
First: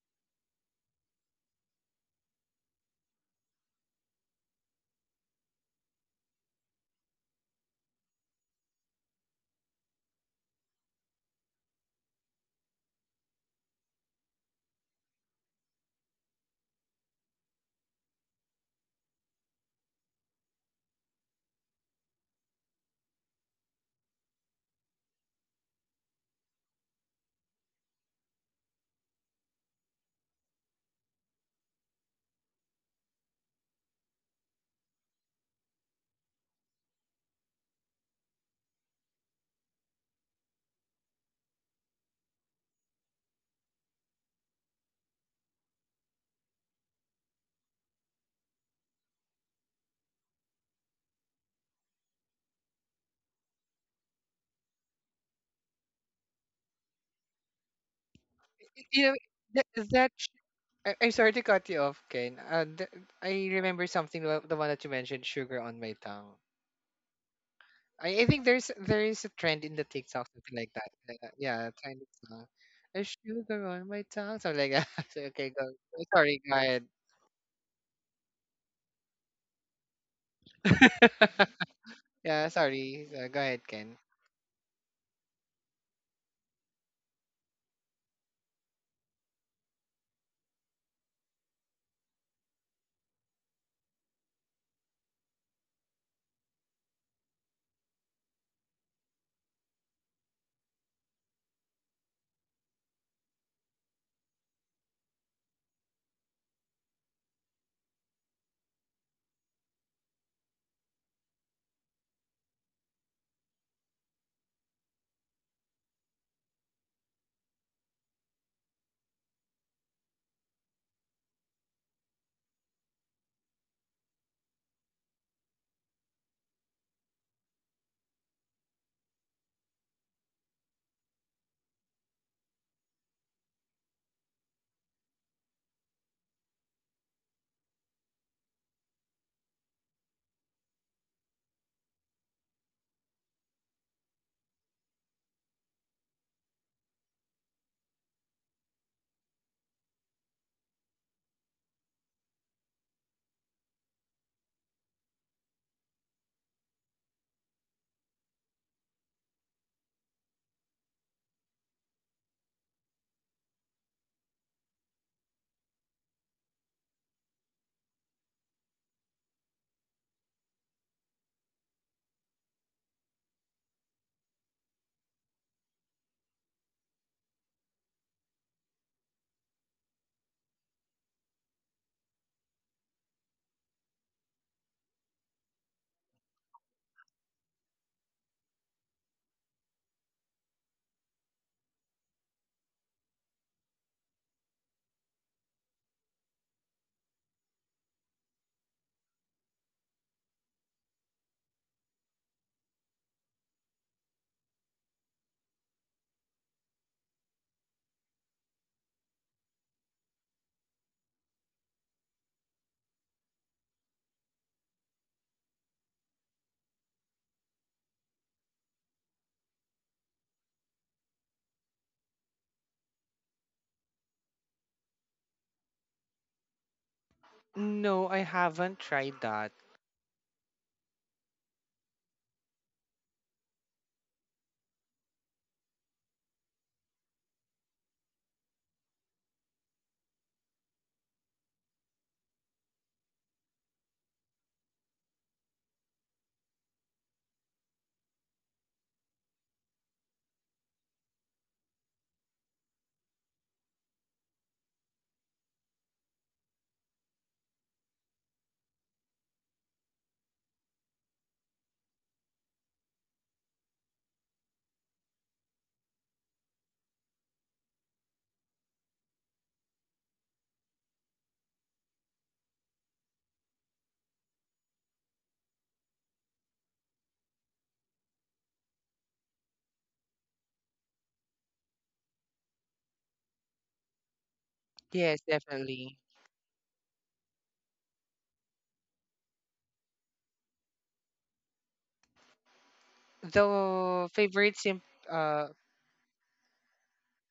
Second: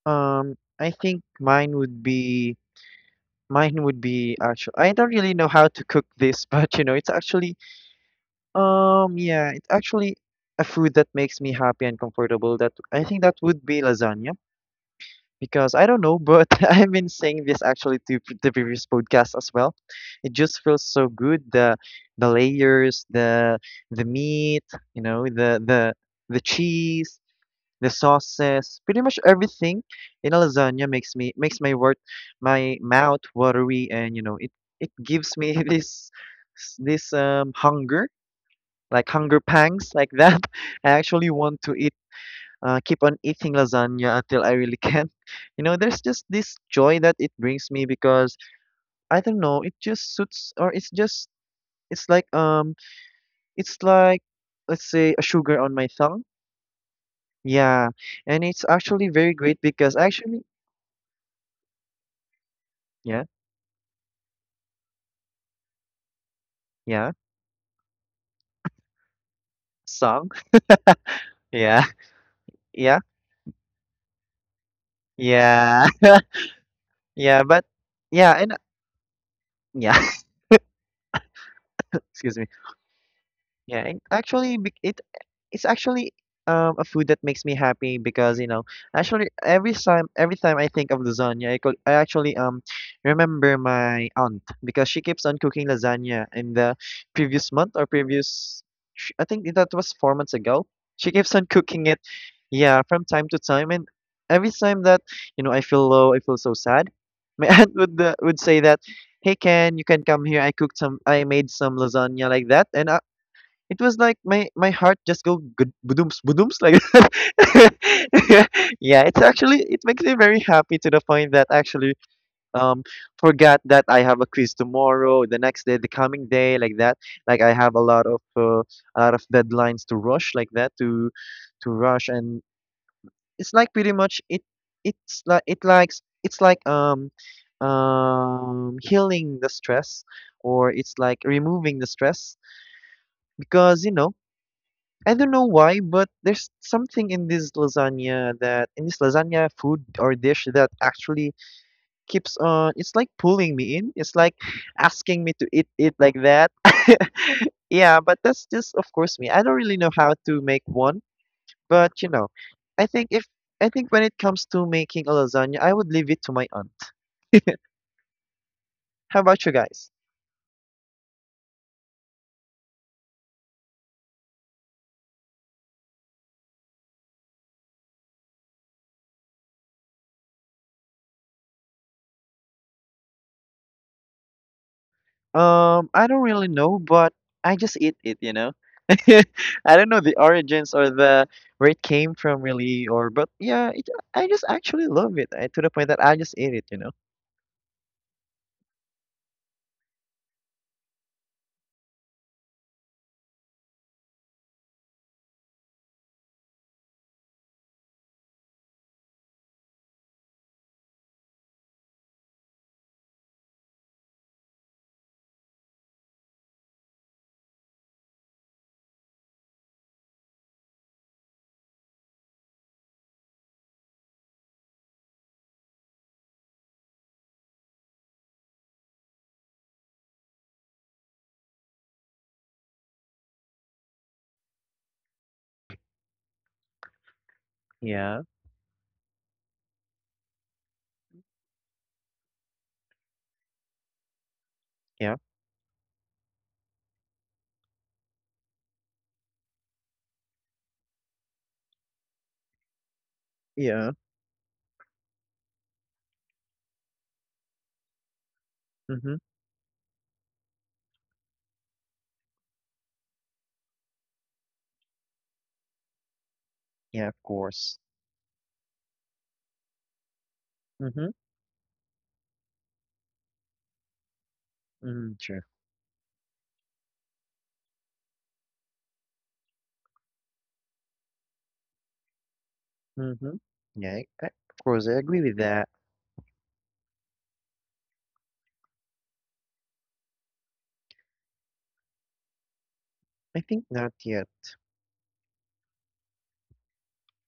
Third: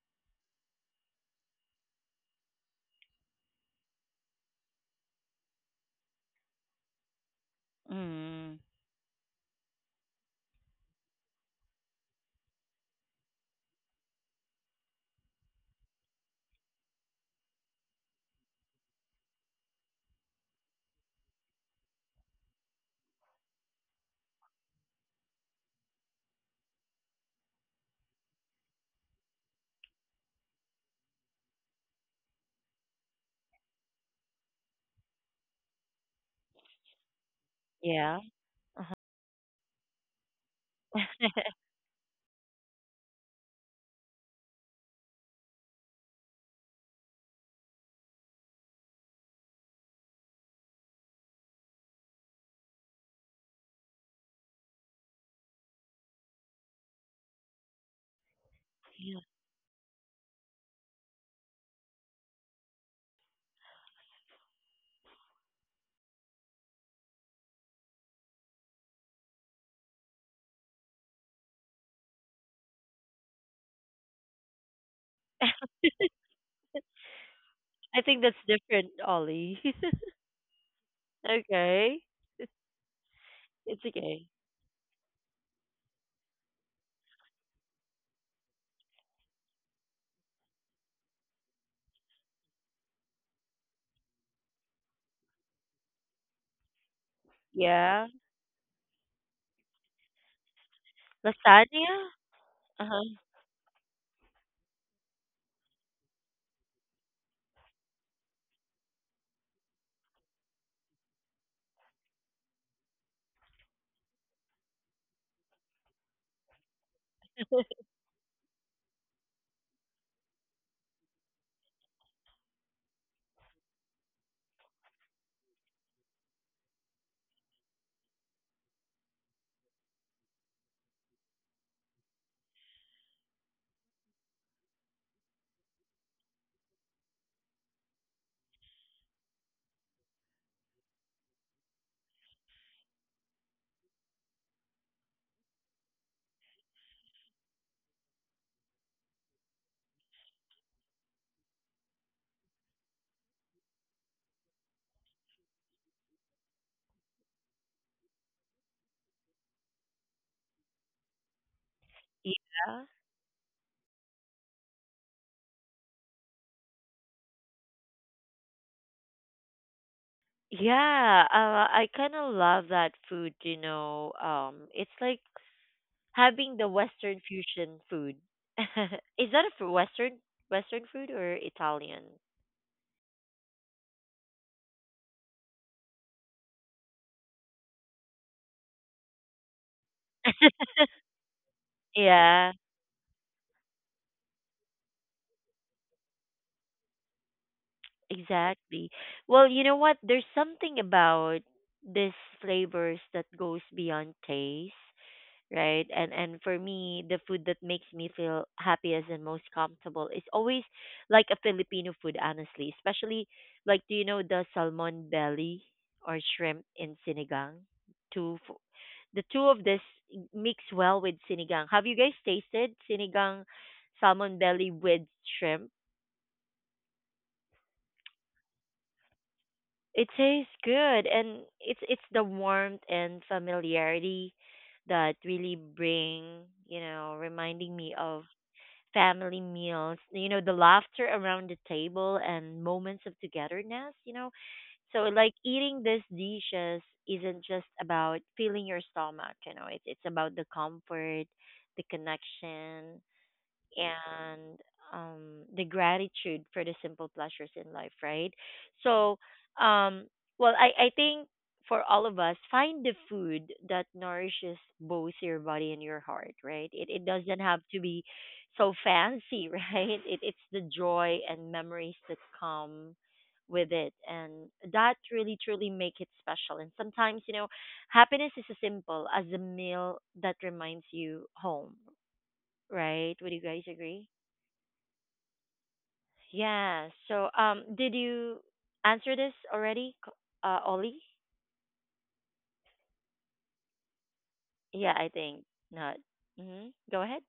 B: Um, I think mine would be actually. I don't really know how to cook this, but you know,
A: Mm.
B: It's actually a food that makes me happy and comfortable. That, I think, that would be lasagna because I don't know, but I've been saying this actually to the previous podcast as well. It just feels so good. The layers, the meat, you know, the cheese, the sauces, pretty much everything in a lasagna makes my mouth watery, and you know, it gives me this hunger,
A: Yeah. Uh-huh.
B: like hunger pangs, like that. I actually want to eat, keep on eating lasagna until I really can. You know, there's just this joy that it brings me because I don't know, it just suits, or it's like um it's like let's say a sugar on my tongue. Yeah. And it's
C: You
B: actually
C: know,
B: very great
C: that,
B: because
C: that sh-
B: actually,
C: I'm sorry to cut you off, Ken.
B: yeah,
C: I remember something about the one that you mentioned, sugar on my tongue.
B: yeah.
C: I think there is a trend in the
B: Song.
C: TikTok something like that. Like that. Yeah,
B: Yeah.
C: kind of song.
B: Yeah.
C: There's sugar on my tongue, something like that. So, okay, go.
B: Yeah.
C: Sorry, go ahead.
B: Yeah, but
A: I think
B: yeah,
A: that's
B: and
A: different, Ollie.
B: yeah,
A: Okay.
B: excuse me.
C: Yeah, sorry. Go ahead,
B: Yeah,
A: It's
C: Ken.
B: and
A: okay.
B: actually it's actually, a food that makes me happy because, you know, actually every time I think of lasagna, I actually remember my aunt because she keeps on cooking lasagna in the previous month
A: Yeah.
B: I think that was 4 months ago. She keeps on cooking
A: Lasagna?
B: it, yeah, from
A: Uh-huh.
B: time to time. And every time that, you know, I feel low, I feel so sad, my aunt would, would say that, hey Ken, you can come here, I made some lasagna, like that. And I, it was like my heart just go good badooms badooms, like that. Yeah, it makes me very happy, to the point that I actually, um forgot that I have a quiz tomorrow, the next day, the coming day, like that. Like, I have a lot of, a lot of deadlines to rush, like that, to rush. And it's like pretty much it it's like it likes it's like healing the stress, or it's like removing the stress because, you know, I don't know why, but there's something in this lasagna, that in this lasagna food or dish, that actually keeps on, it's like pulling me in. It's like asking me to eat it, like that. Yeah, but that's just, of course, me. I don't really know how to make one, but you know,
A: Yeah.
B: I think if I think when it comes to making a lasagna, I would leave it to my aunt. How about you guys?
A: Yeah, I kind of love that food, you know. It's like having the Western fusion food. Is that a f- Western Western food or Italian?
B: I don't really know, but I just eat it, you know. I don't know the origins, or the where it came from
A: Yeah,
B: really, or but yeah, it, I just actually love it, to the point that I just eat it, you know.
A: exactly. Well, you know what? There's something about these flavors that goes beyond taste, right? And for me, the food that makes me feel happiest and most comfortable is always like a Filipino food, honestly. Especially, like, do you know the salmon belly or shrimp in sinigang? Two f- the two of this mix well with sinigang. Have you guys tasted sinigang salmon belly with shrimp?
C: No, I haven't tried that.
A: It tastes good, and it's the warmth and familiarity that really bring, you know, reminding me of
B: Yeah,
A: family meals, you know, the laughter around the table and moments of togetherness, you know. So
B: yeah,
A: like eating these dishes isn't just about filling your stomach, you know, it's about the comfort, the connection,
B: yeah.
A: and um, the gratitude for the simple pleasures in life, right?
B: Mm-hmm.
A: So, um, well, I think for all of us, find the food that nourishes both your body and your heart, right? It
B: Yeah, of
A: doesn't have
B: course.
A: to be so fancy, right? It, it's the
B: Mm-hmm.
A: joy and memories that come with it, and that
B: Mm,
A: really
B: true.
A: truly make it special. And sometimes, you know, happiness is as simple as a meal that reminds you home, right? Would
B: Mm-hmm.
A: you guys
B: Yeah,
A: agree?
B: of course, I
C: Yes,
B: agree with that.
C: definitely.
A: Yeah. So, did you answer this already, K- Ollie?
B: I think not
C: The
B: yet.
C: favorite sim
A: Yeah, I think
C: uh
A: not. Hmm. Go ahead.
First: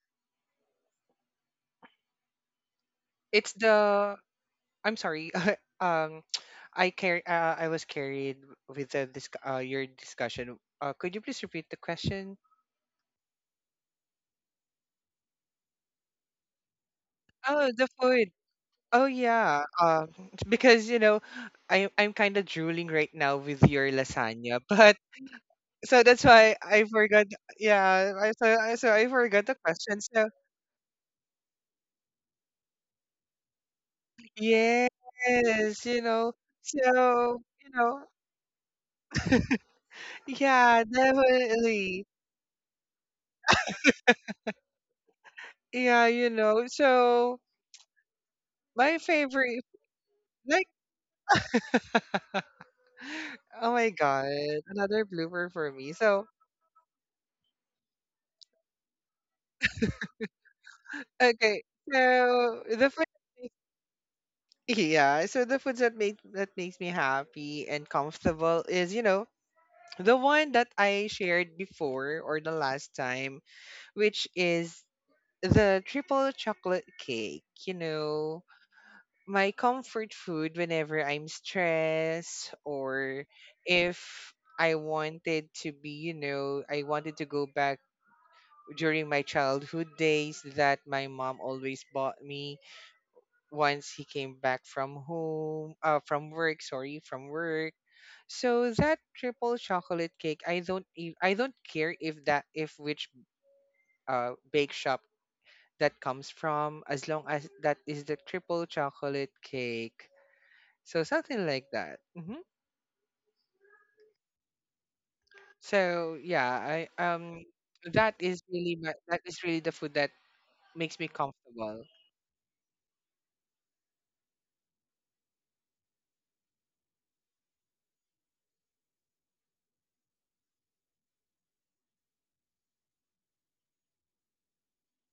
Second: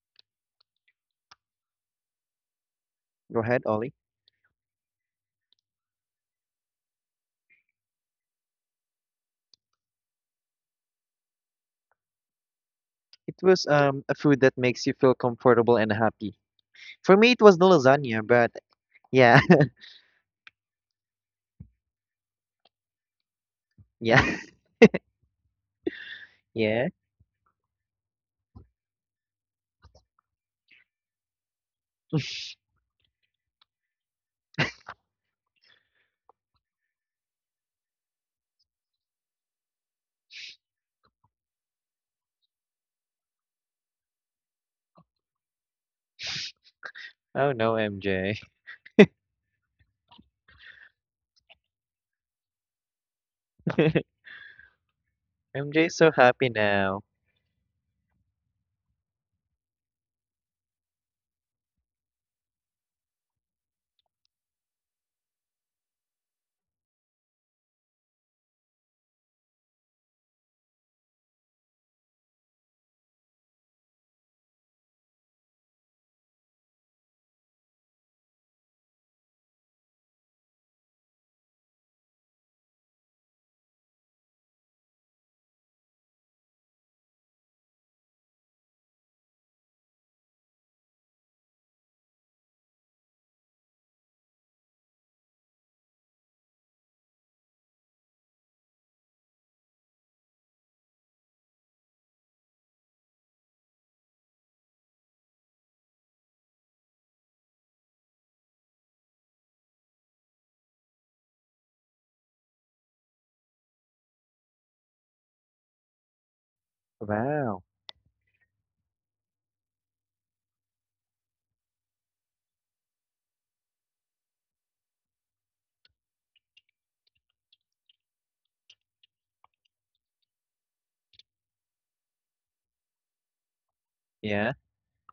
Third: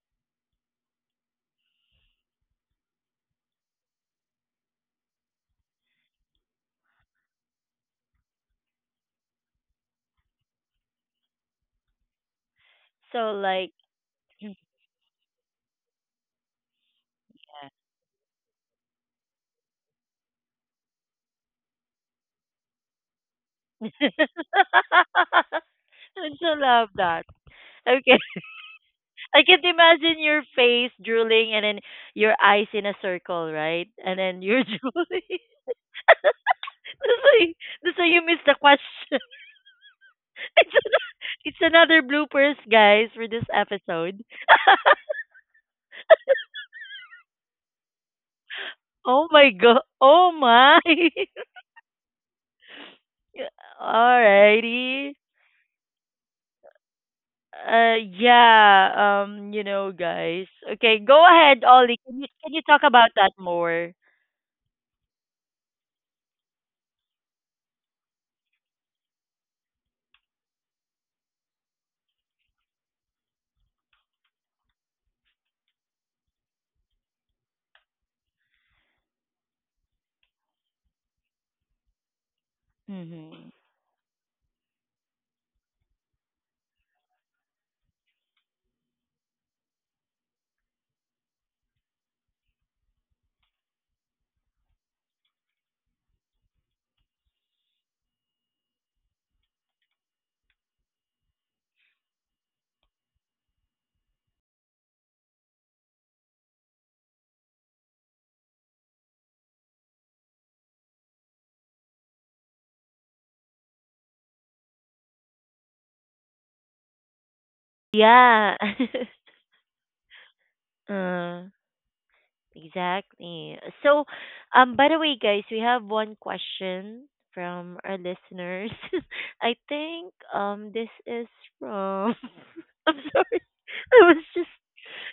B: Go
C: it's
B: ahead, Ollie.
C: the— I'm sorry. um I was carried with the disc your discussion. Could you please repeat the question?
A: So,
B: It was,
A: like,
B: a food
A: yeah.
B: that makes you feel comfortable and happy. For me, it was the
C: Oh, the
B: lasagna,
C: food.
B: but
C: Oh
B: yeah,
C: yeah, because you know, I I'm kind of drooling right now with your
B: yeah,
C: lasagna, but so that's
A: I so
C: why I
B: yeah.
A: love that.
C: forgot. Yeah,
A: Okay,
C: so I
A: I
C: forgot the
A: can't
C: question.
A: imagine
C: So
A: your face drooling, and then your eyes in a circle, right? And then you're drooling.
C: yes, you know,
A: That's why,
C: so you
A: that's
C: know,
A: why you missed the question. it's,
C: yeah,
A: it's another
C: definitely,
A: bloopers, guys, for this episode.
C: yeah, you know. So
B: Oh no, MJ.
C: my
A: Oh my
C: favorite,
A: god! Oh
C: like,
A: my! Yeah.
C: oh my god, another
A: Alrighty.
C: blooper for me.
B: MJ's so
C: So
B: happy now.
A: Yeah. You know, guys. Okay, go
C: okay,
A: ahead, Ollie. Can you
C: so the
A: talk
C: first.
A: about that more?
C: Yeah, so the foods that make that makes me happy and comfortable is, you know, the one that I shared before or the last time, which is the triple chocolate cake, you know, my comfort food whenever I'm stressed or
A: Mm-hmm.
C: if I wanted to be, you know, I wanted to go back during my childhood days that my mom always bought me once he came back from home from work sorry from work. So that triple chocolate cake, I don't e- I don't care if that, if which bake shop that comes from, as long as that is the triple chocolate cake. So something like that. Hmm. So yeah, I, um,
B: Wow.
C: that is
A: Yeah.
C: really my, that is really the food that makes me
A: uh,
C: comfortable.
A: exactly. So, by the way, guys, we have one question from our listeners. I think this is from. I'm sorry. I was just,
B: Yeah.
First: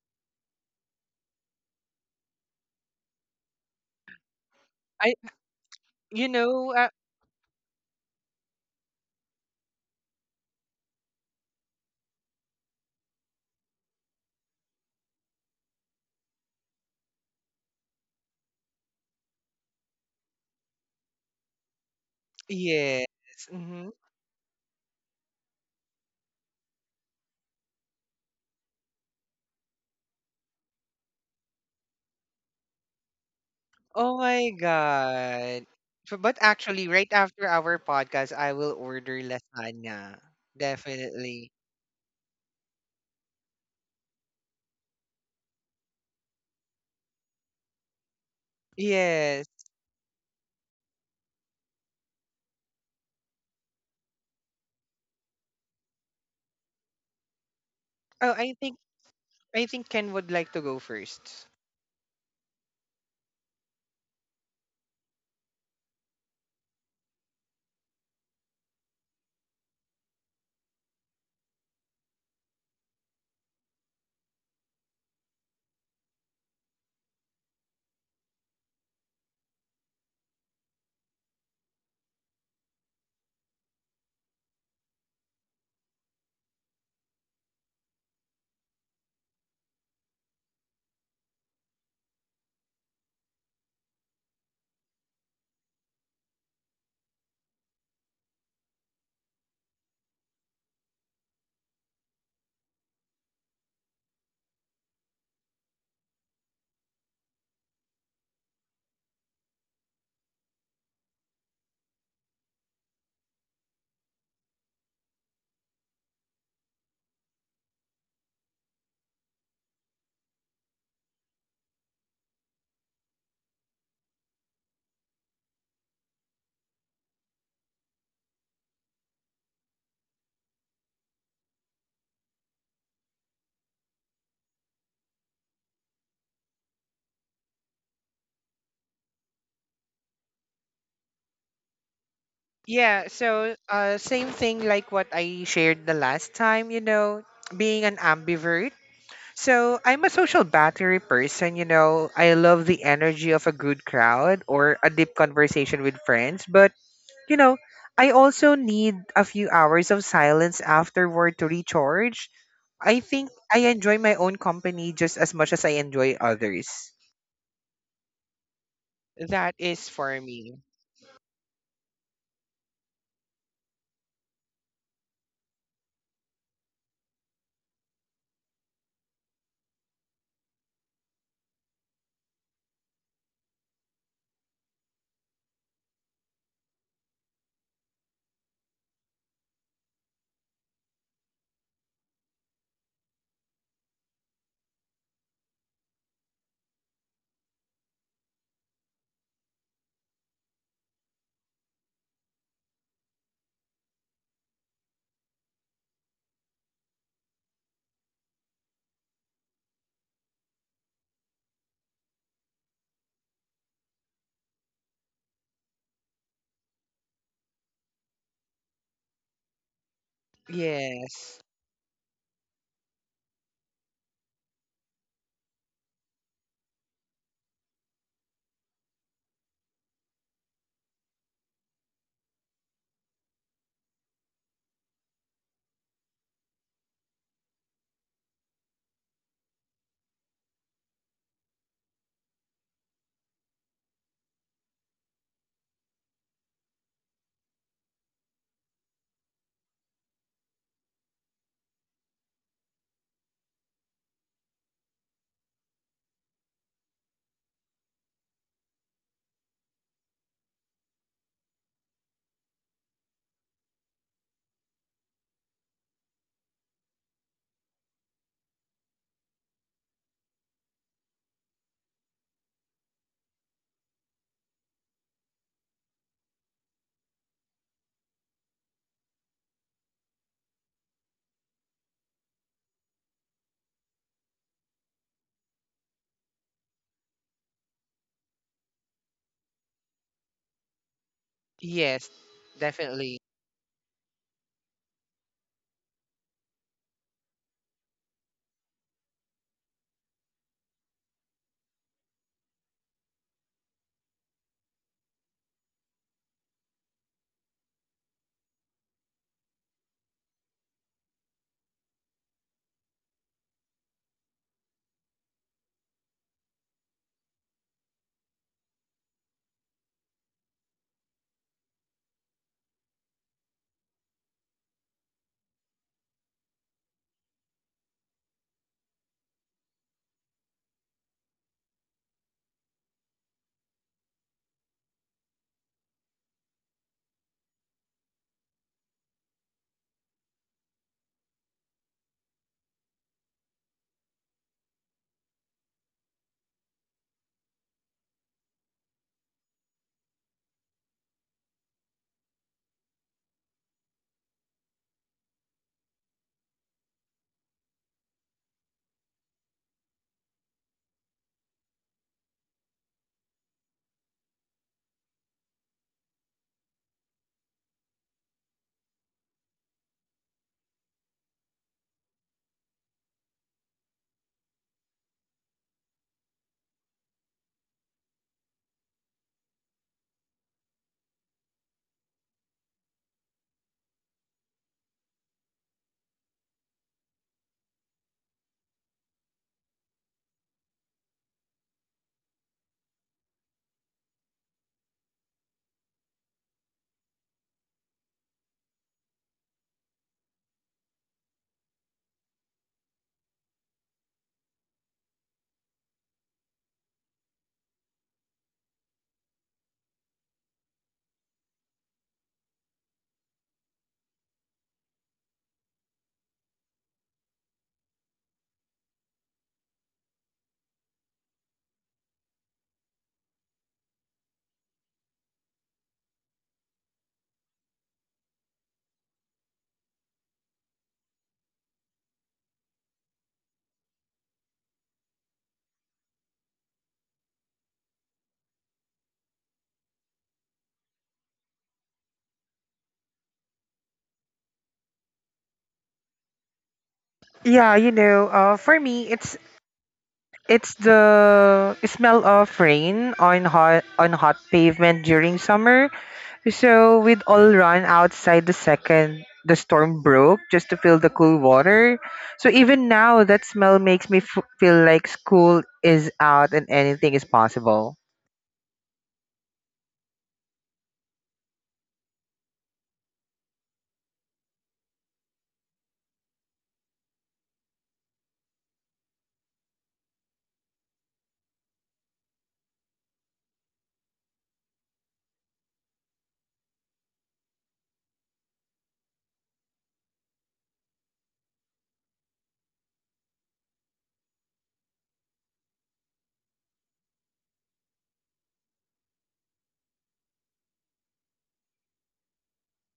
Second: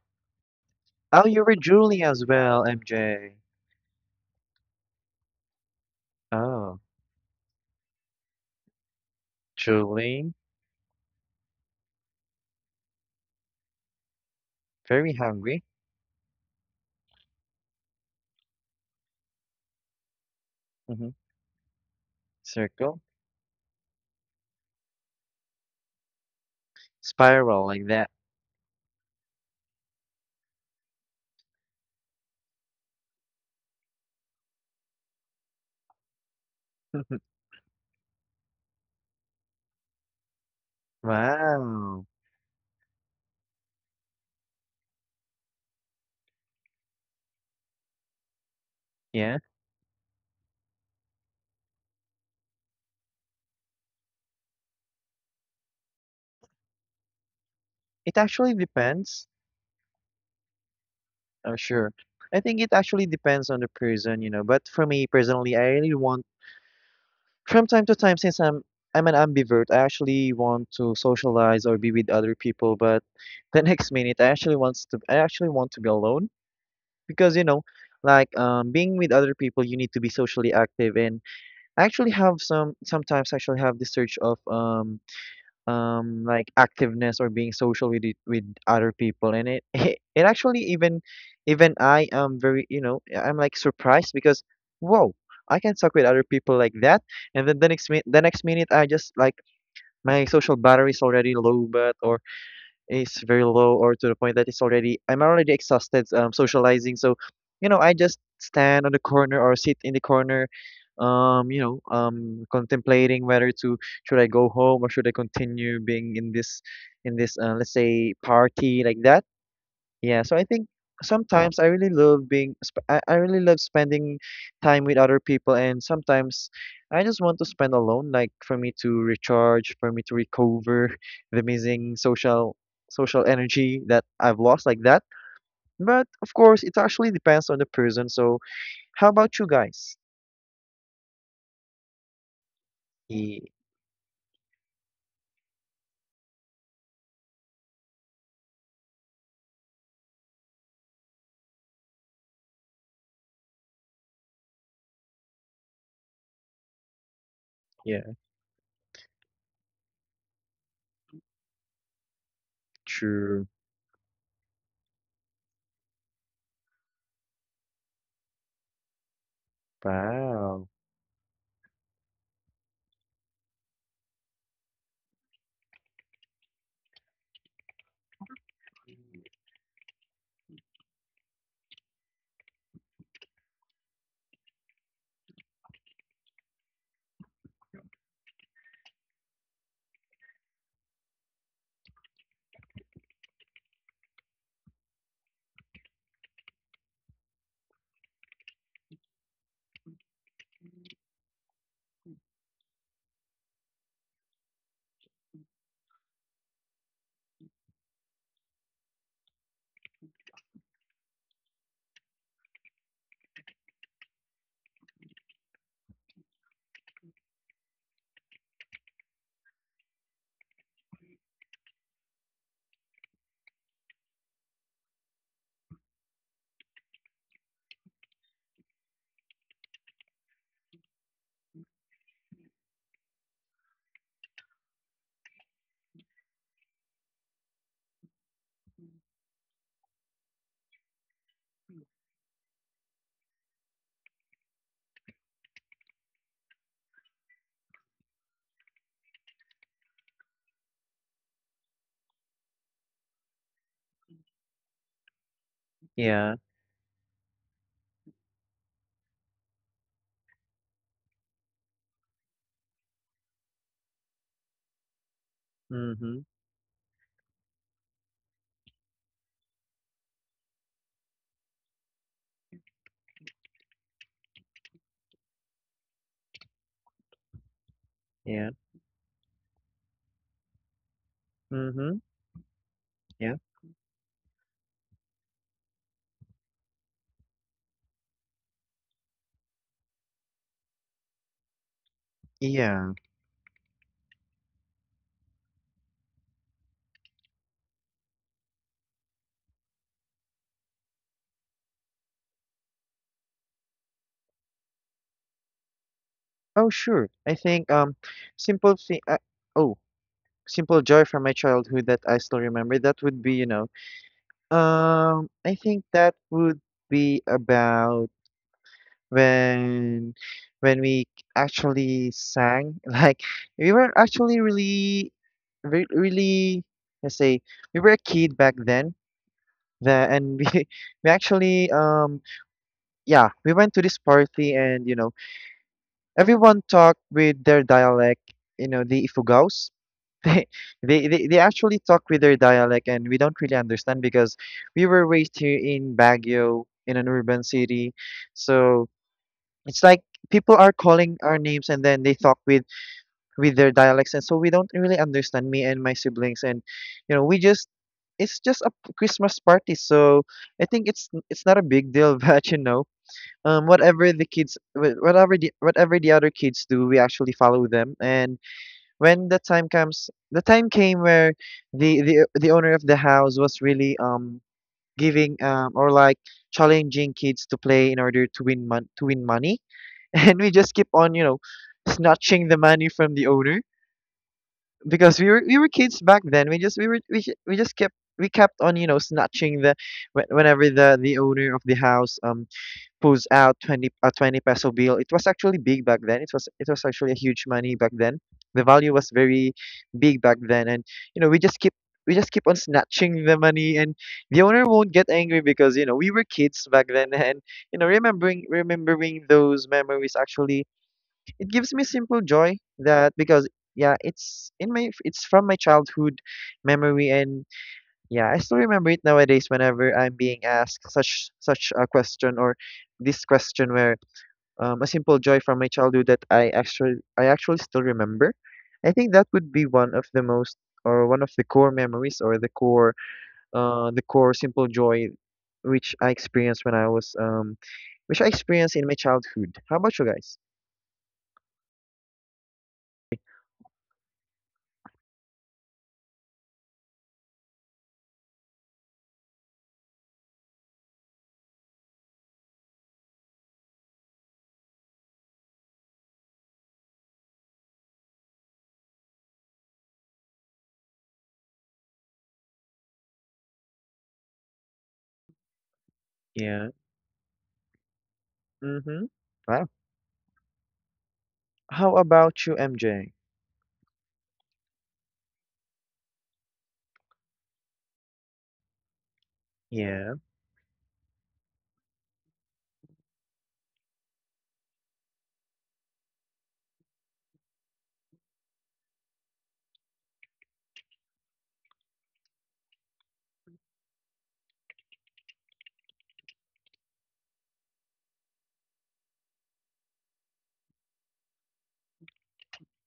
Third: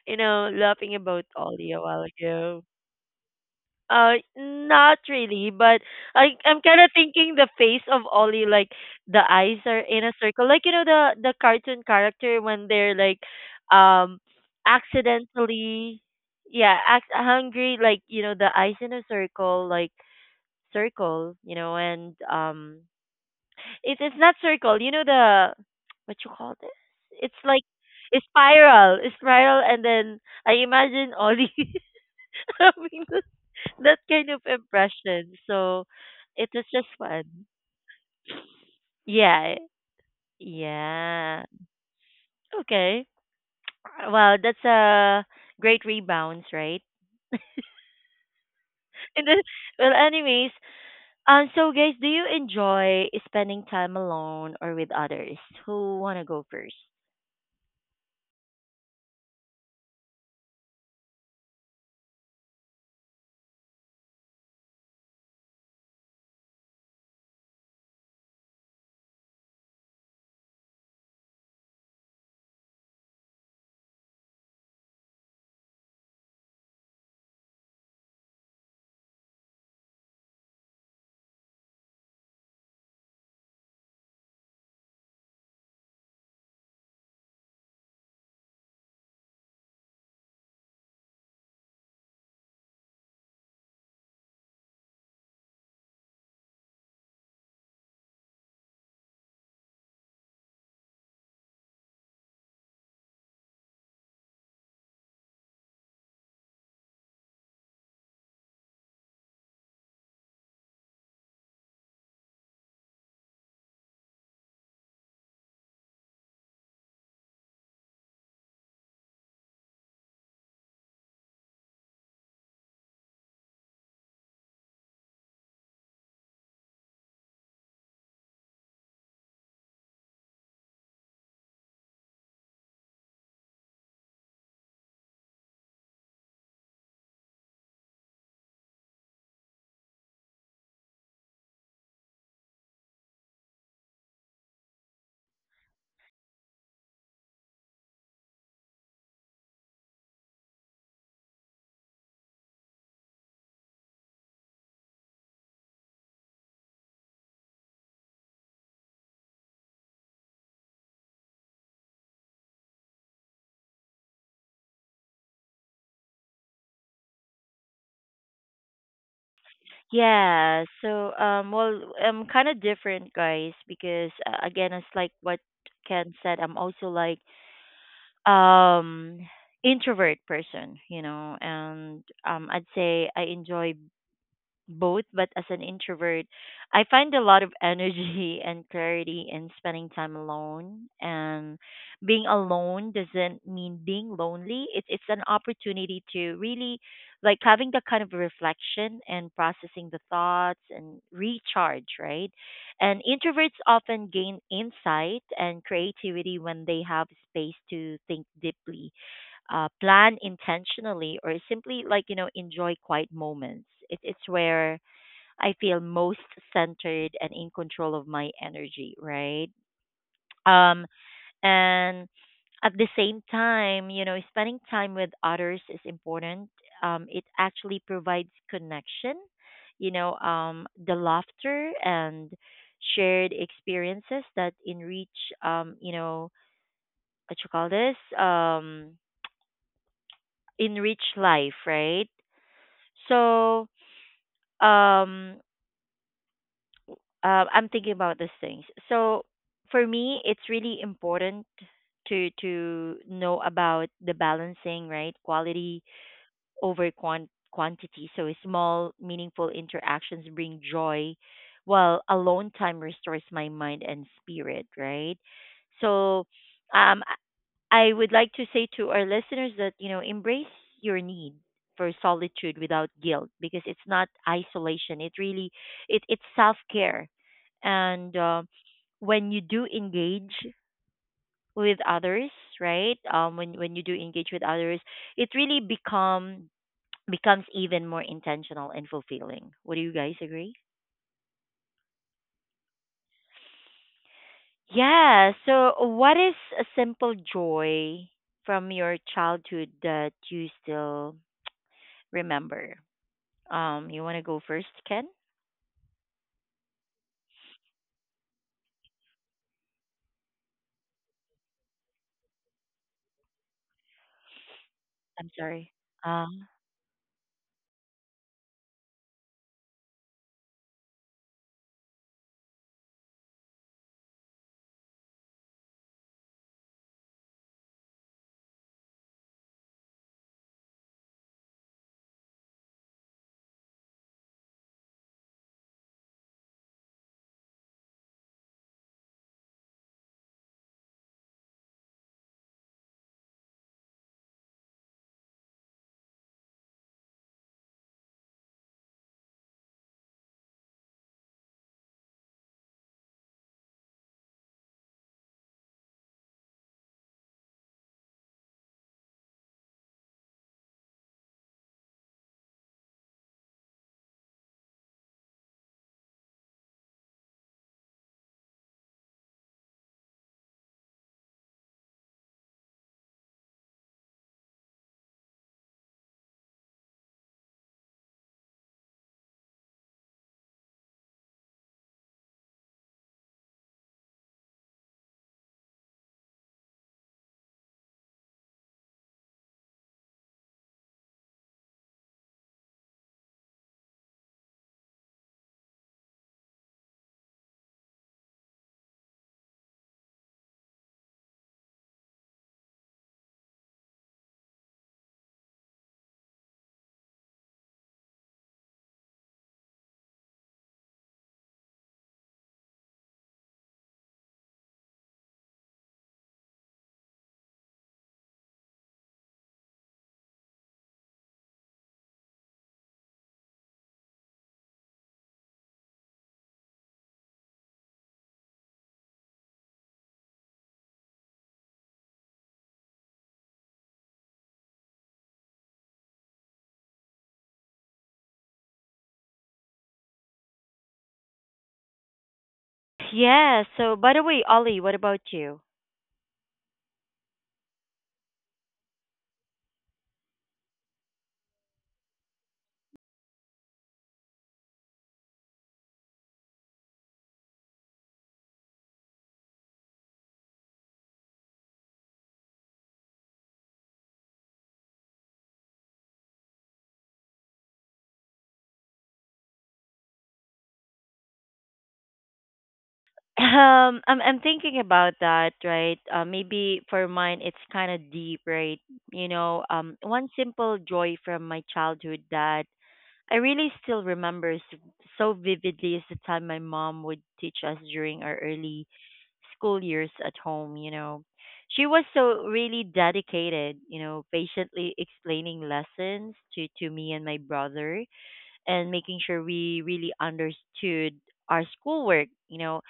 A: you know, laughing about
B: Oh, you were
A: Ollie a while
B: Julie as
A: ago.
B: well, MJ.
A: Not
C: I
A: really, but
C: you
A: I I'm
C: know
A: kind
B: Oh,
A: of thinking the face of Ollie, like the eyes are in a
B: Julie.
A: circle, like, you know, the cartoon character when they're like, um,
B: Very hungry.
A: accidentally, yeah, hungry, like, you know, the eyes in a circle, like
B: Mm-hmm.
A: circle, you know, and
B: Circle.
C: yes. Mm-hmm.
A: it's not circle, you know the, what you call this? It's like
B: Spiral, like that.
A: a spiral, and then I imagine Ollie having the that
C: Oh
A: kind of
C: my
A: impression.
C: God.
A: So
C: So— but
A: it was just
C: actually, right
A: fun.
C: after our podcast, I will order
A: Yeah.
C: lasagna.
A: Yeah.
C: Definitely.
B: Wow.
A: Okay. Wow, that's a great rebounds, right? And then,
B: Yeah.
C: Yes.
A: well, anyways, so guys, do you enjoy spending time alone or with others? Who wanna go first?
B: It
C: Oh, I
B: actually
C: think
B: depends.
C: Ken would like to go first.
B: Oh, sure. I think it actually depends on the person, you know. But for me personally, I really want from time to time, since I'm an ambivert, I actually want to socialize or be with other people, but the next minute I actually want to be alone because, you know, like, being with other people, you need to be socially active. And I actually have some sometimes I actually have this search of, like, activeness or being social with other people. And it, it actually, even I am very, you know, I'm like surprised because, whoa, I can talk with other people, like that. And then the next minute I just like, my social battery is already low, but is very low, or to the point that it's already I'm already exhausted, socializing. So, you know, I just stand on the corner or sit in the corner, you know, contemplating whether, to should I go home or should I continue being in this let's say, party, like that. Yeah, so I think sometimes I really love being, sp- I really love spending time with other people, and sometimes I just want to spend alone, like, for me to recharge, for me to recover the missing social energy that I've lost, like that. But of course, it actually depends on the person. So how about you guys?
C: Yeah, so
B: Ye-
C: same thing like what I shared the last time, you know, being an ambivert. So I'm a social battery person, you know. I love the energy of a good crowd or a deep conversation with friends, but you know,
B: Yeah,
C: I also need a few hours of silence afterward to recharge. I think
B: true.
C: I enjoy my own company just as much as I enjoy others. That is for me.
A: Yeah,
B: Wow.
A: so well, I'm kind of different, guys, because again, it's like what Ken said. I'm also like um introvert person, you know, and I'd say I enjoy both, but as an introvert, I find a lot of energy and clarity in spending time alone. And being alone doesn't mean being lonely. It's an opportunity to really like having that kind of reflection and processing the thoughts and recharge, right? And introverts often gain insight and creativity when they have space to think deeply, plan intentionally, or simply, like, you know, enjoy quiet moments. It, it's where I feel most centered and in control of my energy, right? Um,
C: Yes.
A: and at the same time, you know, spending time with others is important. It actually provides connection, you know, the laughter and shared experiences that enrich, you know, what you call this, enrich life, right? So, um I'm thinking about these things. So for me, it's really important to know about the balancing, right? Quality
B: Yeah.
A: over quantity. So small, meaningful interactions bring joy, while alone time restores my mind and spirit, right?
B: Mm-hmm.
A: So um, I would like to say to our listeners that, you know, embrace your need for solitude without guilt, because it's not isolation. It really, it it's self-care. And
B: Yeah.
A: when you do engage with
B: Mm-hmm.
A: others, right?
B: Yeah.
A: When you do engage with others, it really becomes even more intentional and fulfilling. Would you guys agree?
C: Yes,
B: Yeah.
C: definitely.
A: Yeah, so what is a simple joy from your childhood that you still remember? You want to go first, Ken?
B: Oh, sure. I think, simple thing. Oh. simple joy from my childhood that I still remember, that would be, you know,
A: I'm
B: I
A: sorry.
B: think that
A: Um,
B: would be about, when we actually sang. Like, we were actually really, let's say, we were a kid back then. That and we we actually, yeah, we went to this party. And you know, everyone talked with their dialect, you know, the Ifugaos. They, they actually talk with their dialect, and we don't really understand because we were raised here in Baguio, in an urban city. So it's like people are calling our names, and then they talk with their dialects. And so we don't really understand, me and my siblings. And you know, we just it's just a Christmas party, so I think it's not a big deal. But you know, whatever the other kids do, we actually follow them. And when the time came where the owner of the house was really, giving, or like, challenging kids to play in order to win money, and we just keep on, you know, snatching the money from the owner because we were kids back then. We were we, ju- we just kept we kept on, you know, snatching the, whenever the owner of the house, pulls out 20, a 20 peso bill. It was actually big back then. It was actually a huge money back then. The value was very big back then, and you know we just keep we just keep on snatching the money, and the owner won't get angry because we were kids back then. and you know Remembering those memories actually, it gives me simple joy that because Yeah, it's in my it's from my childhood memory. And yeah, I still remember it nowadays whenever I'm being asked such a question, or this question where a simple joy from my childhood that I actually still remember. I think that would be one of the most, or one of the core memories, or the core simple joy which I experienced when I was which I experienced in my childhood. How about you guys?
A: yeah. So, by the way, Ollie, what about you?
C: Yeah, you know, for me, it's the smell of rain on hot pavement during summer. So we'd all run outside the second the storm broke just to feel the cool water. So even now, that smell makes me feel like school is out and
B: Yeah.
C: anything is possible.
B: Mm-hmm. Wow. How about you, MJ?
A: I'm thinking about that, right? Maybe for mine, it's kind of deep, right? You know,
B: Yeah,
A: one simple joy from my childhood that I really still remember so vividly is the time my mom would teach us during our early school years at home, you know. She was so really dedicated, you know, patiently explaining lessons to me and my brother, and making sure we really understood our schoolwork. You know,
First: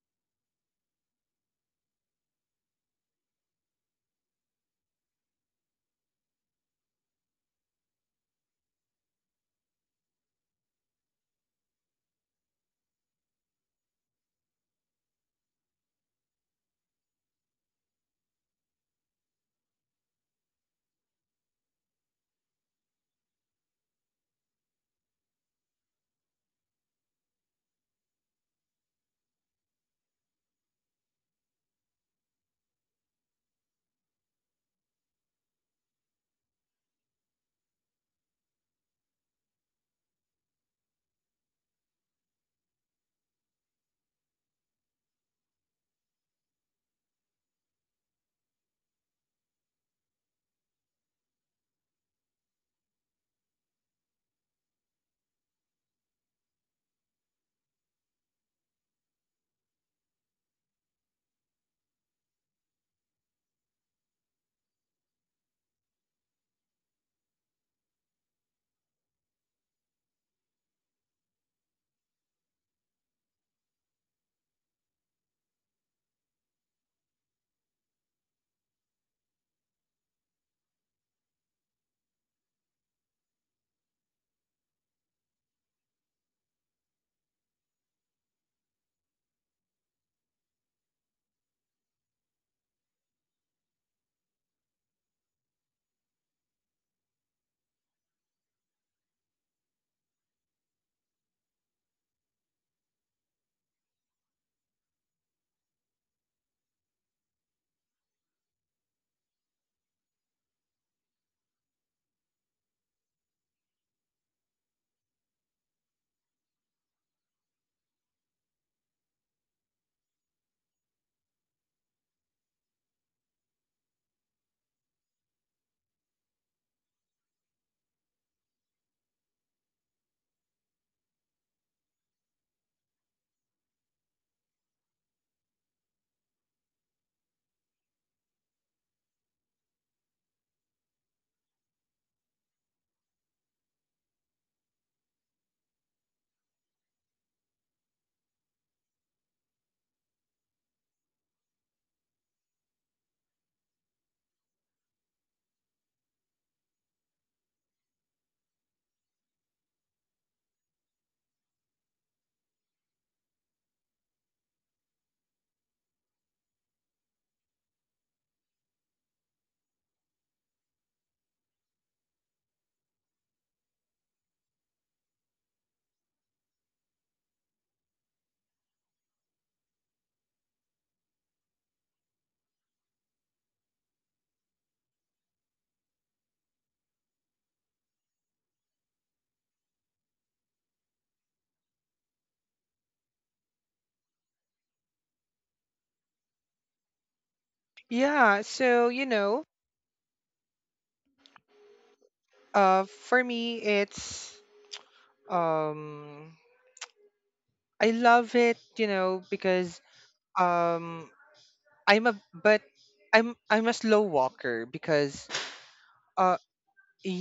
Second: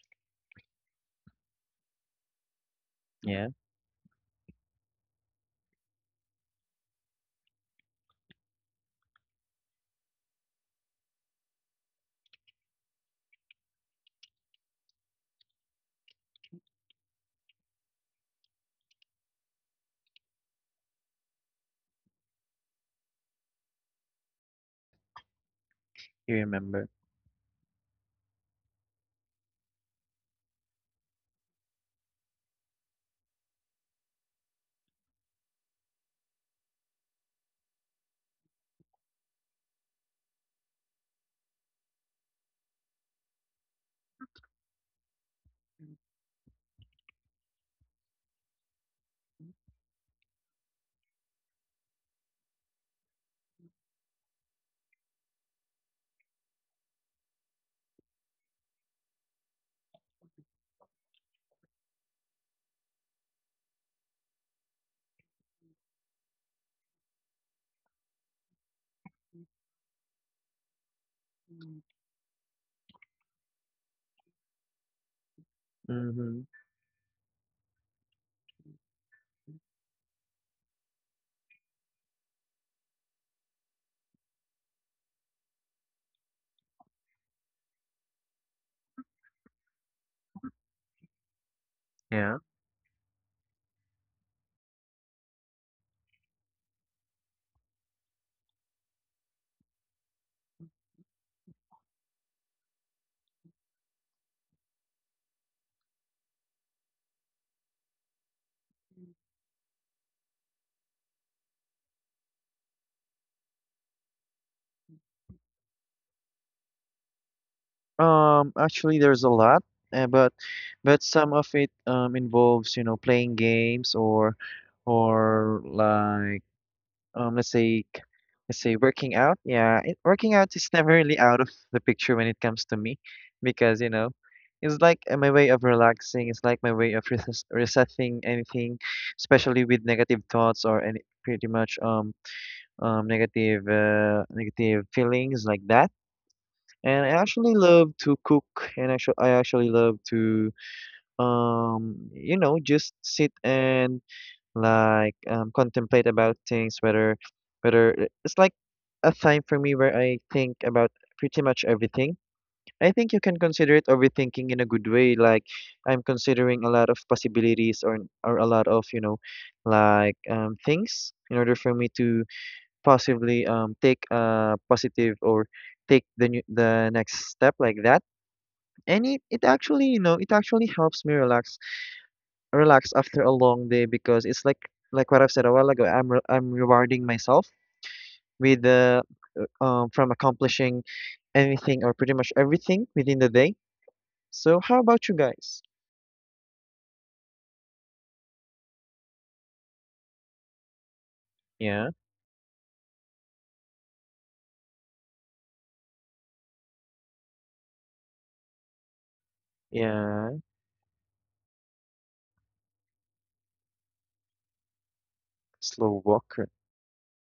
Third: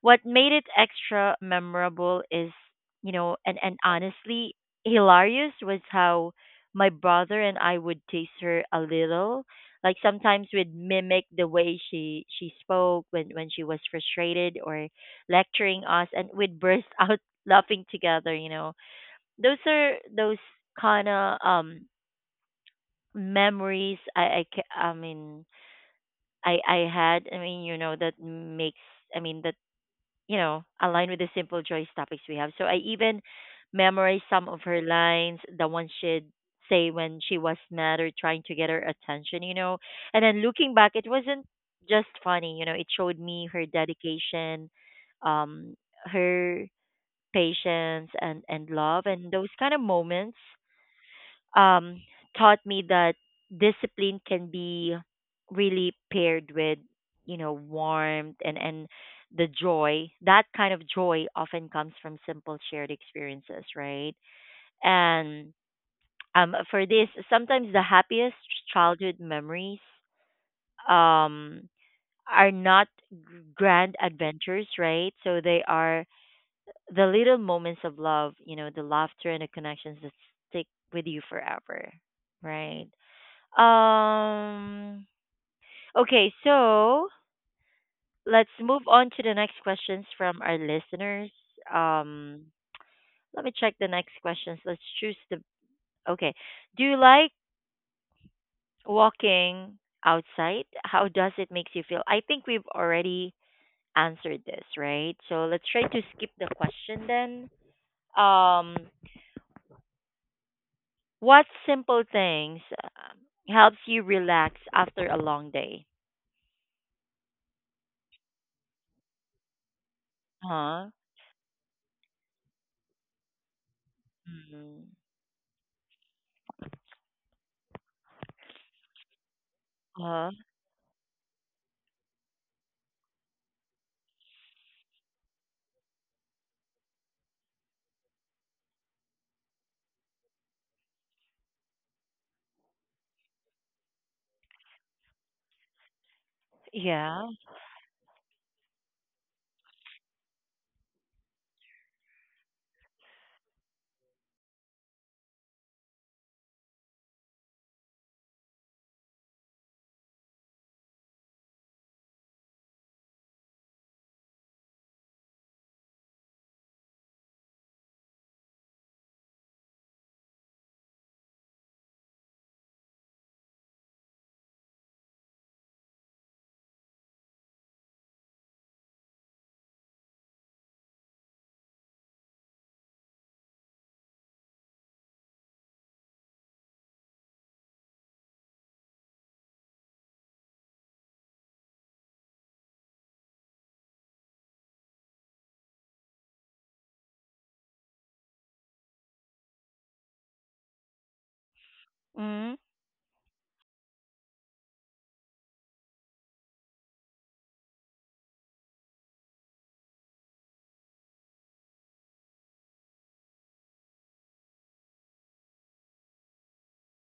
A: what made it extra memorable is, you know,
B: yeah,
A: and, and honestly, hilarious was how my brother and I would tease her a little. Like sometimes we'd mimic the way she spoke when she was frustrated or lecturing us, and we'd burst out laughing together. You know, those are those kind of memories I ca- I mean
B: you
A: I
B: remember.
A: had. I mean, you know, that makes. I mean, that you know, aligned with the simple joys topics we have. So I even memorized some of her lines, the ones she'd say when she was mad or trying to get her attention. And then looking back, it wasn't just funny. You know, it showed me her dedication, um, her patience and love, and those kind of moments um, taught me that discipline can be really paired with you know warmth and the joy that kind of joy often comes from simple shared experiences, right? and For this, sometimes the happiest childhood memories um, are not g- grand adventures, right? So they are
B: Mm-hmm.
A: the little moments of love, you know, the laughter and the connections that stick with you forever, right? um. Okay, so let's move on to the next questions from our listeners.
B: Yeah.
A: Um. Let me check the next questions. Let's choose the. Okay. Do you like walking outside? How does it makes you feel? I think we've already answered this, right? So let's try to skip the question then. Um. What simple things helps you relax after a long day?
B: Actually, there's a lot, uh, but
A: Huh?
B: but some of it involves, playing games,
A: Mm.
B: or like let's say let's say working out. Yeah, it, working
A: Huh?
B: out is never really out of the picture when it comes to me because, it's like my way of relaxing. It's like my way of resetting anything, especially with negative thoughts or any pretty much negative negative feelings like that. And I
A: Yeah.
B: actually love to cook, and I actually love to just sit and like contemplate about things, whether it's like a time for me where I think about pretty much everything. I think you can consider it overthinking in a good way. Like I'm considering a lot of possibilities, or a lot of like things in order for me to possibly take a positive, or take the next step like that. And it actually, it actually helps me relax after a long day because it's like what I've said a while ago, I'm rewarding myself with the from accomplishing anything or pretty much everything within the day. So how about you guys?
C: Yeah, so you know,
B: Yeah.
A: Mm.
C: for me it's um I love it, you know, because
B: Yeah.
C: um I'm a but I'm a slow walker because
B: Slow
C: uh
B: walker.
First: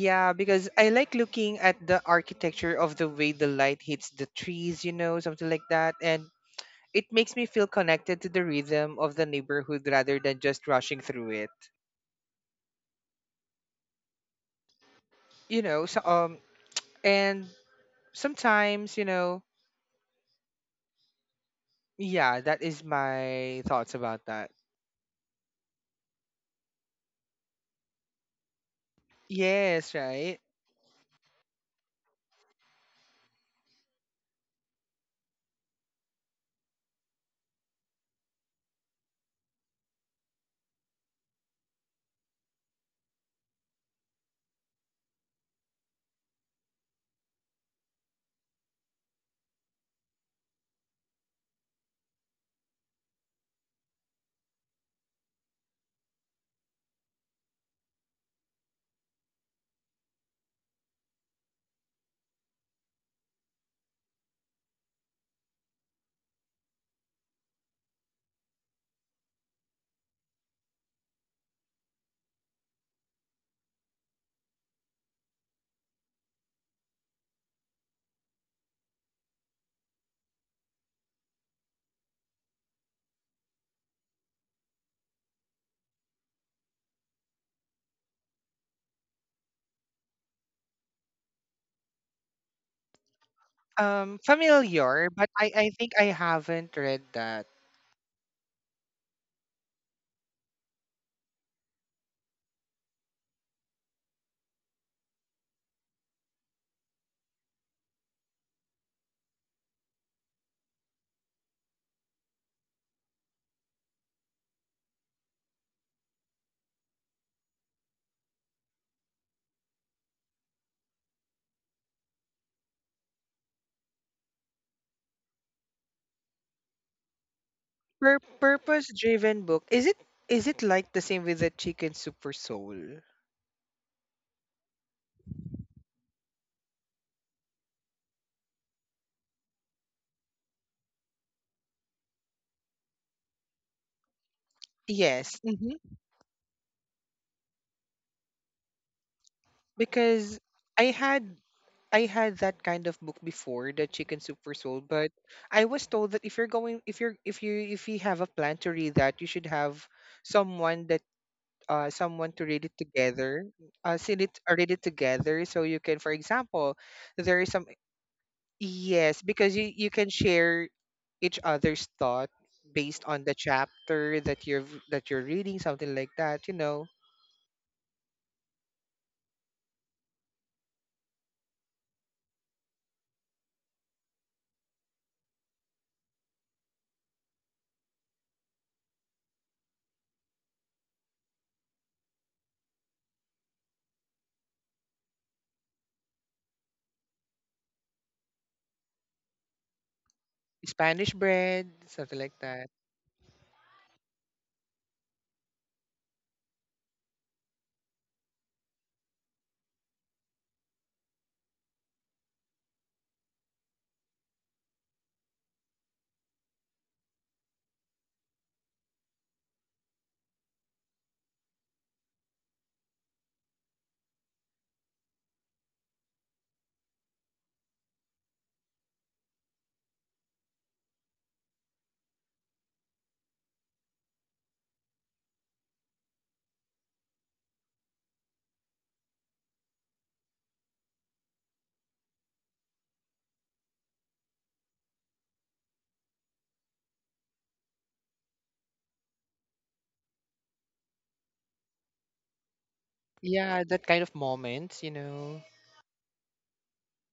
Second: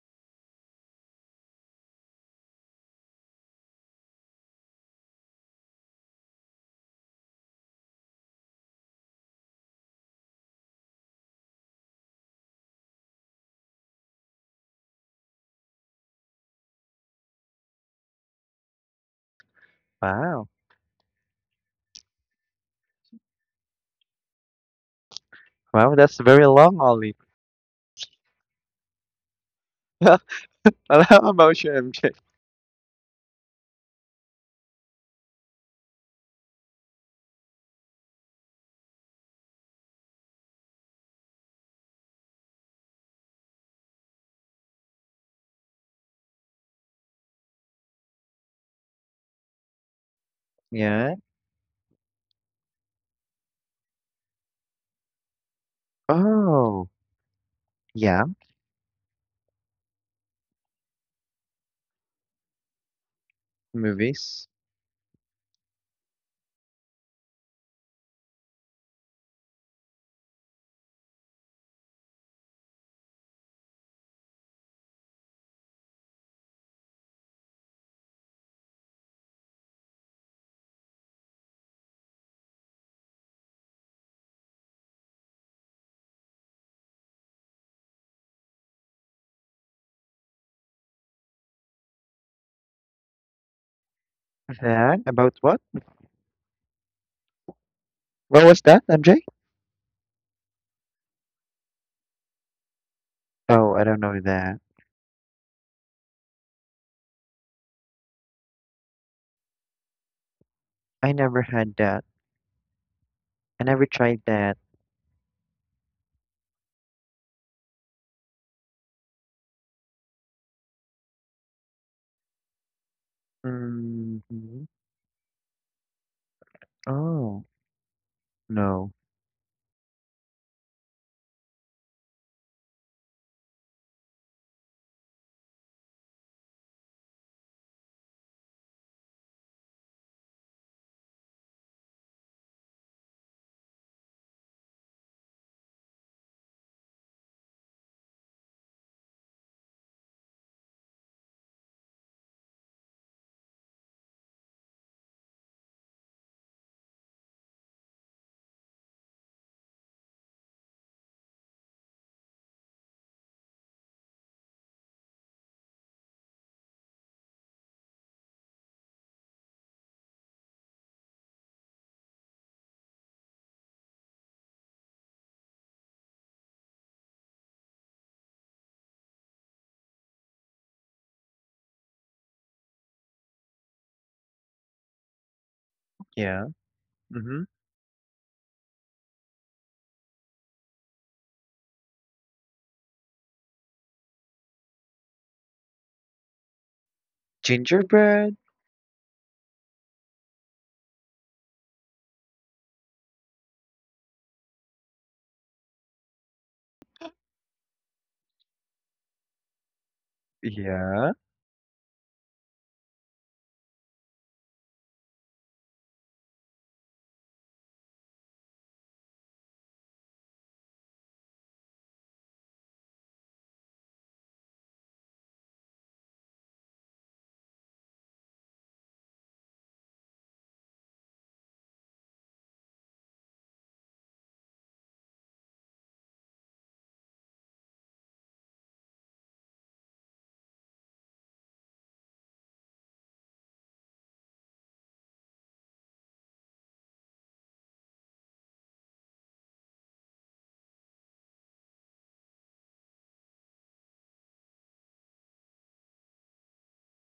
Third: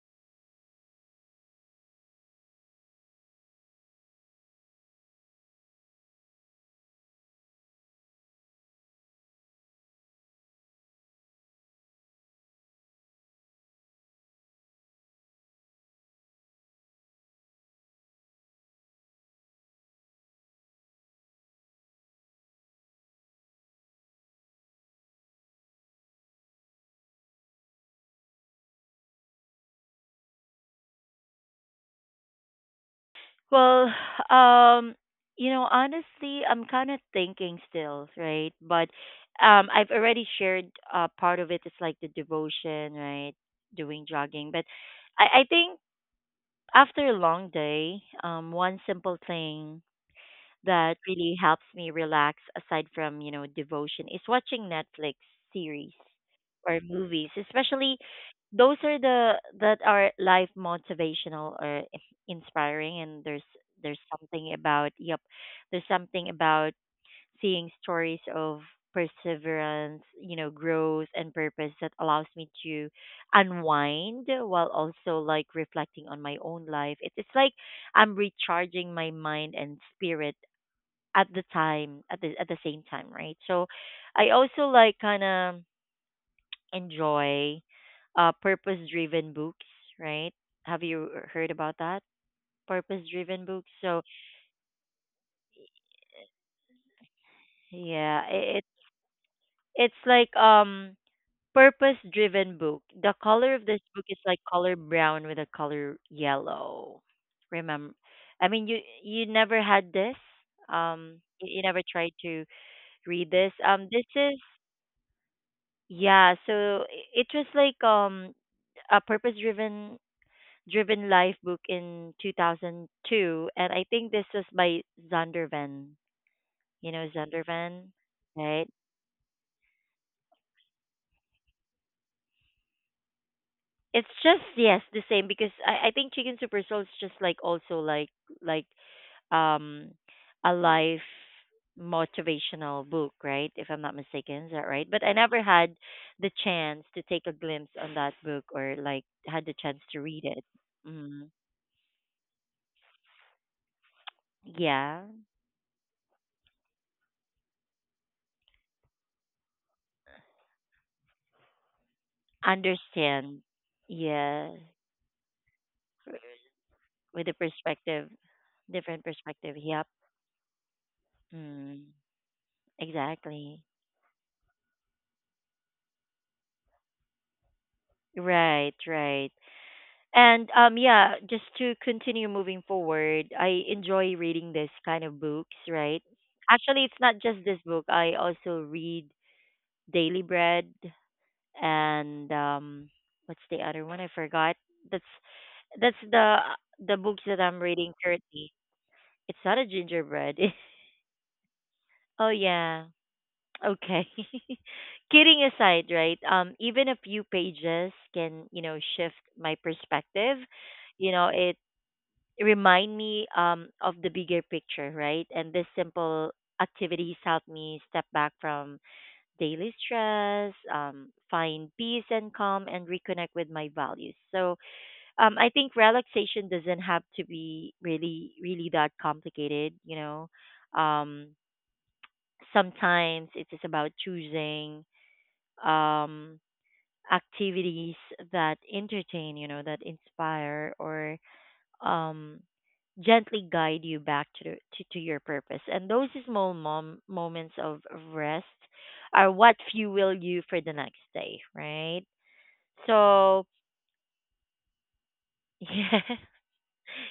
C: yeah, because I like looking at the architecture of the way the light hits the trees, you know, something like that. And it makes me feel connected to the rhythm of the neighborhood rather than just rushing through it. You know, so and sometimes, you know,
B: Wow.
C: yeah, that is my thoughts about that.
B: Wow, that's very long, Ollie.
C: Yes,
B: How
C: right.
B: about you, MJ?
A: Well, um, you know, honestly, I'm kind of thinking still, right? But I've already shared part of it. It's like the devotion, right? Doing jogging, but I think after a long day, one simple thing that
B: Yeah.
A: really helps me relax, aside from you know devotion, is watching Netflix series or
B: Oh,
A: movies, especially
B: yeah.
A: those are the that are life motivational or inspiring, and there's
B: Movies?
A: something about yep there's something about seeing stories of perseverance, you know, growth and purpose that allows me to unwind while also like reflecting on my own life. It's like I'm recharging my mind and spirit at the time at the same time, right? So I also like kind of enjoy purpose driven books, right? Have you heard about that? Purpose driven books. So
C: Um,
B: That?
C: familiar, but
B: About
C: I
B: what?
C: I think I haven't read that.
A: yeah,
B: What was
A: it
B: that, MJ?
A: it's like purpose driven book. The color of
B: Oh,
A: this
B: I don't
A: book is
B: know
A: like
B: that.
A: color brown with a color yellow. Remember, I mean you never had this.
B: I never
A: You
B: had
A: never
B: that.
A: tried to read this.
B: I never
A: This
B: tried
A: is
B: that.
A: yeah. So it was like a purpose driven Driven Life book in 2002, and I think this was
B: Hmm.
A: by Zondervan. You know
B: Oh,
A: Zondervan,
C: Pur-
A: right?
B: no.
C: purpose driven book. Is it like the same with the chicken super soul?
A: It's just yes, the same because I think Chicken Super Soul is just like also like um a life motivational book, right? If I'm not mistaken, is that right? But I
C: Yes.
A: never
C: Mm-hmm.
A: had the chance to take a glimpse on that book or like had the chance to read
C: Because
A: it.
C: I had
A: Mm.
C: I had that kind of book before, the Chicken Soup for Soul,
A: Yeah,
C: but I was told that if you're going if you're if you have a plan to read that, you should have someone that someone to read it
A: understand.
C: together. Send it
A: Yeah.
C: Read it together so you can, for example,
A: With the
C: there is some—
A: perspective, different
C: yes, because
A: perspective.
C: you
A: Yep.
C: you can share each other's
A: Mm,
C: thought based on the
A: exactly.
C: chapter that you're reading, something like that, you know.
A: Right, right. And yeah, just to continue moving forward, I enjoy reading this kind of books, right?
B: Yeah.
A: Actually, it's not
B: Mm-hmm.
A: just this book. I also read Daily Bread and what's the other one? I forgot. That's that's the the books that I'm reading
B: Gingerbread?
A: currently. It's not a gingerbread.
C: Spanish bread, something
A: Oh
C: like that.
A: yeah. Okay. Kidding aside, right? Even a few pages can, you know, shift my perspective. You
B: Yeah.
A: know, it remind me of the bigger picture, right? And this simple activities help me step back from daily stress, find peace and calm and reconnect with my values. So I think relaxation doesn't have to be really, really that complicated, you know. Um Sometimes it's just about choosing um, activities that entertain, you know, that inspire or um, gently guide you back to, to to your purpose. And those small moments of rest are what fuel you for the next day, right? So
C: Yeah, that kind of moments, you know.
A: yeah,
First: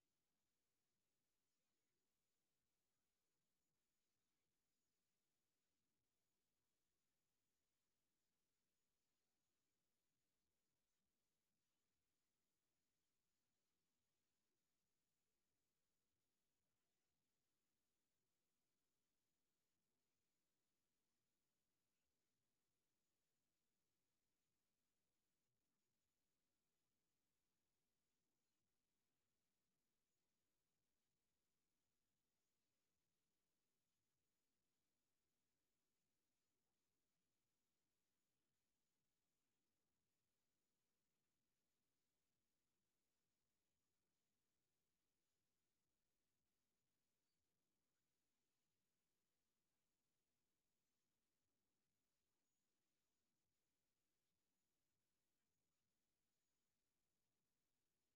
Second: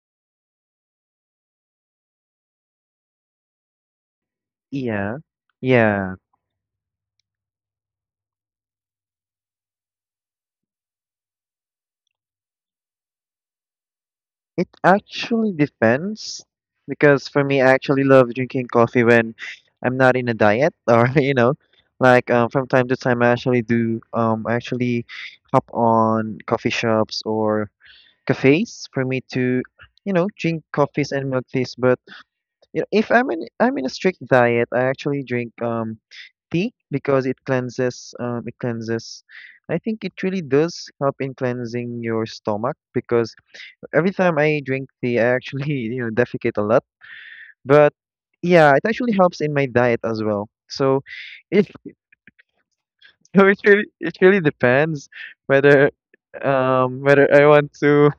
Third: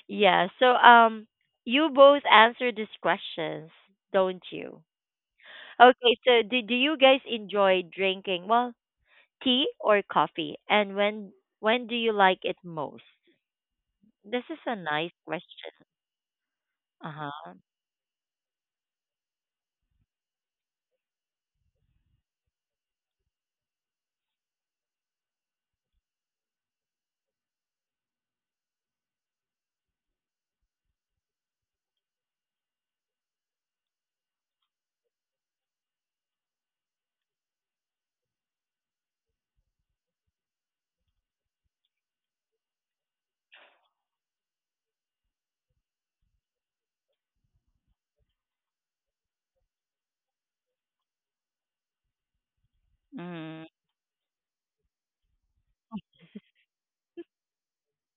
A: yeah. So you both answer these questions, don't you?
B: Yeah. Yeah.
A: Okay, so do you guys enjoy drinking? Well, tea or coffee? And when do you like it most? This is
B: It
A: a nice
B: actually
A: question.
B: depends because for
A: Uh-huh.
B: me, I actually love drinking coffee when I'm not in a diet or, like from time to time, I actually hop on coffee shops or cafes for me to drink coffees and milkteas. But if I'm in a strict diet, I actually drink tea because it cleanses, I think it really does help in cleansing your stomach because every time I drink tea, I actually you know defecate a lot. But yeah, it actually helps in my diet as well. So it so
A: Mm.
B: it really depends whether whether I want to,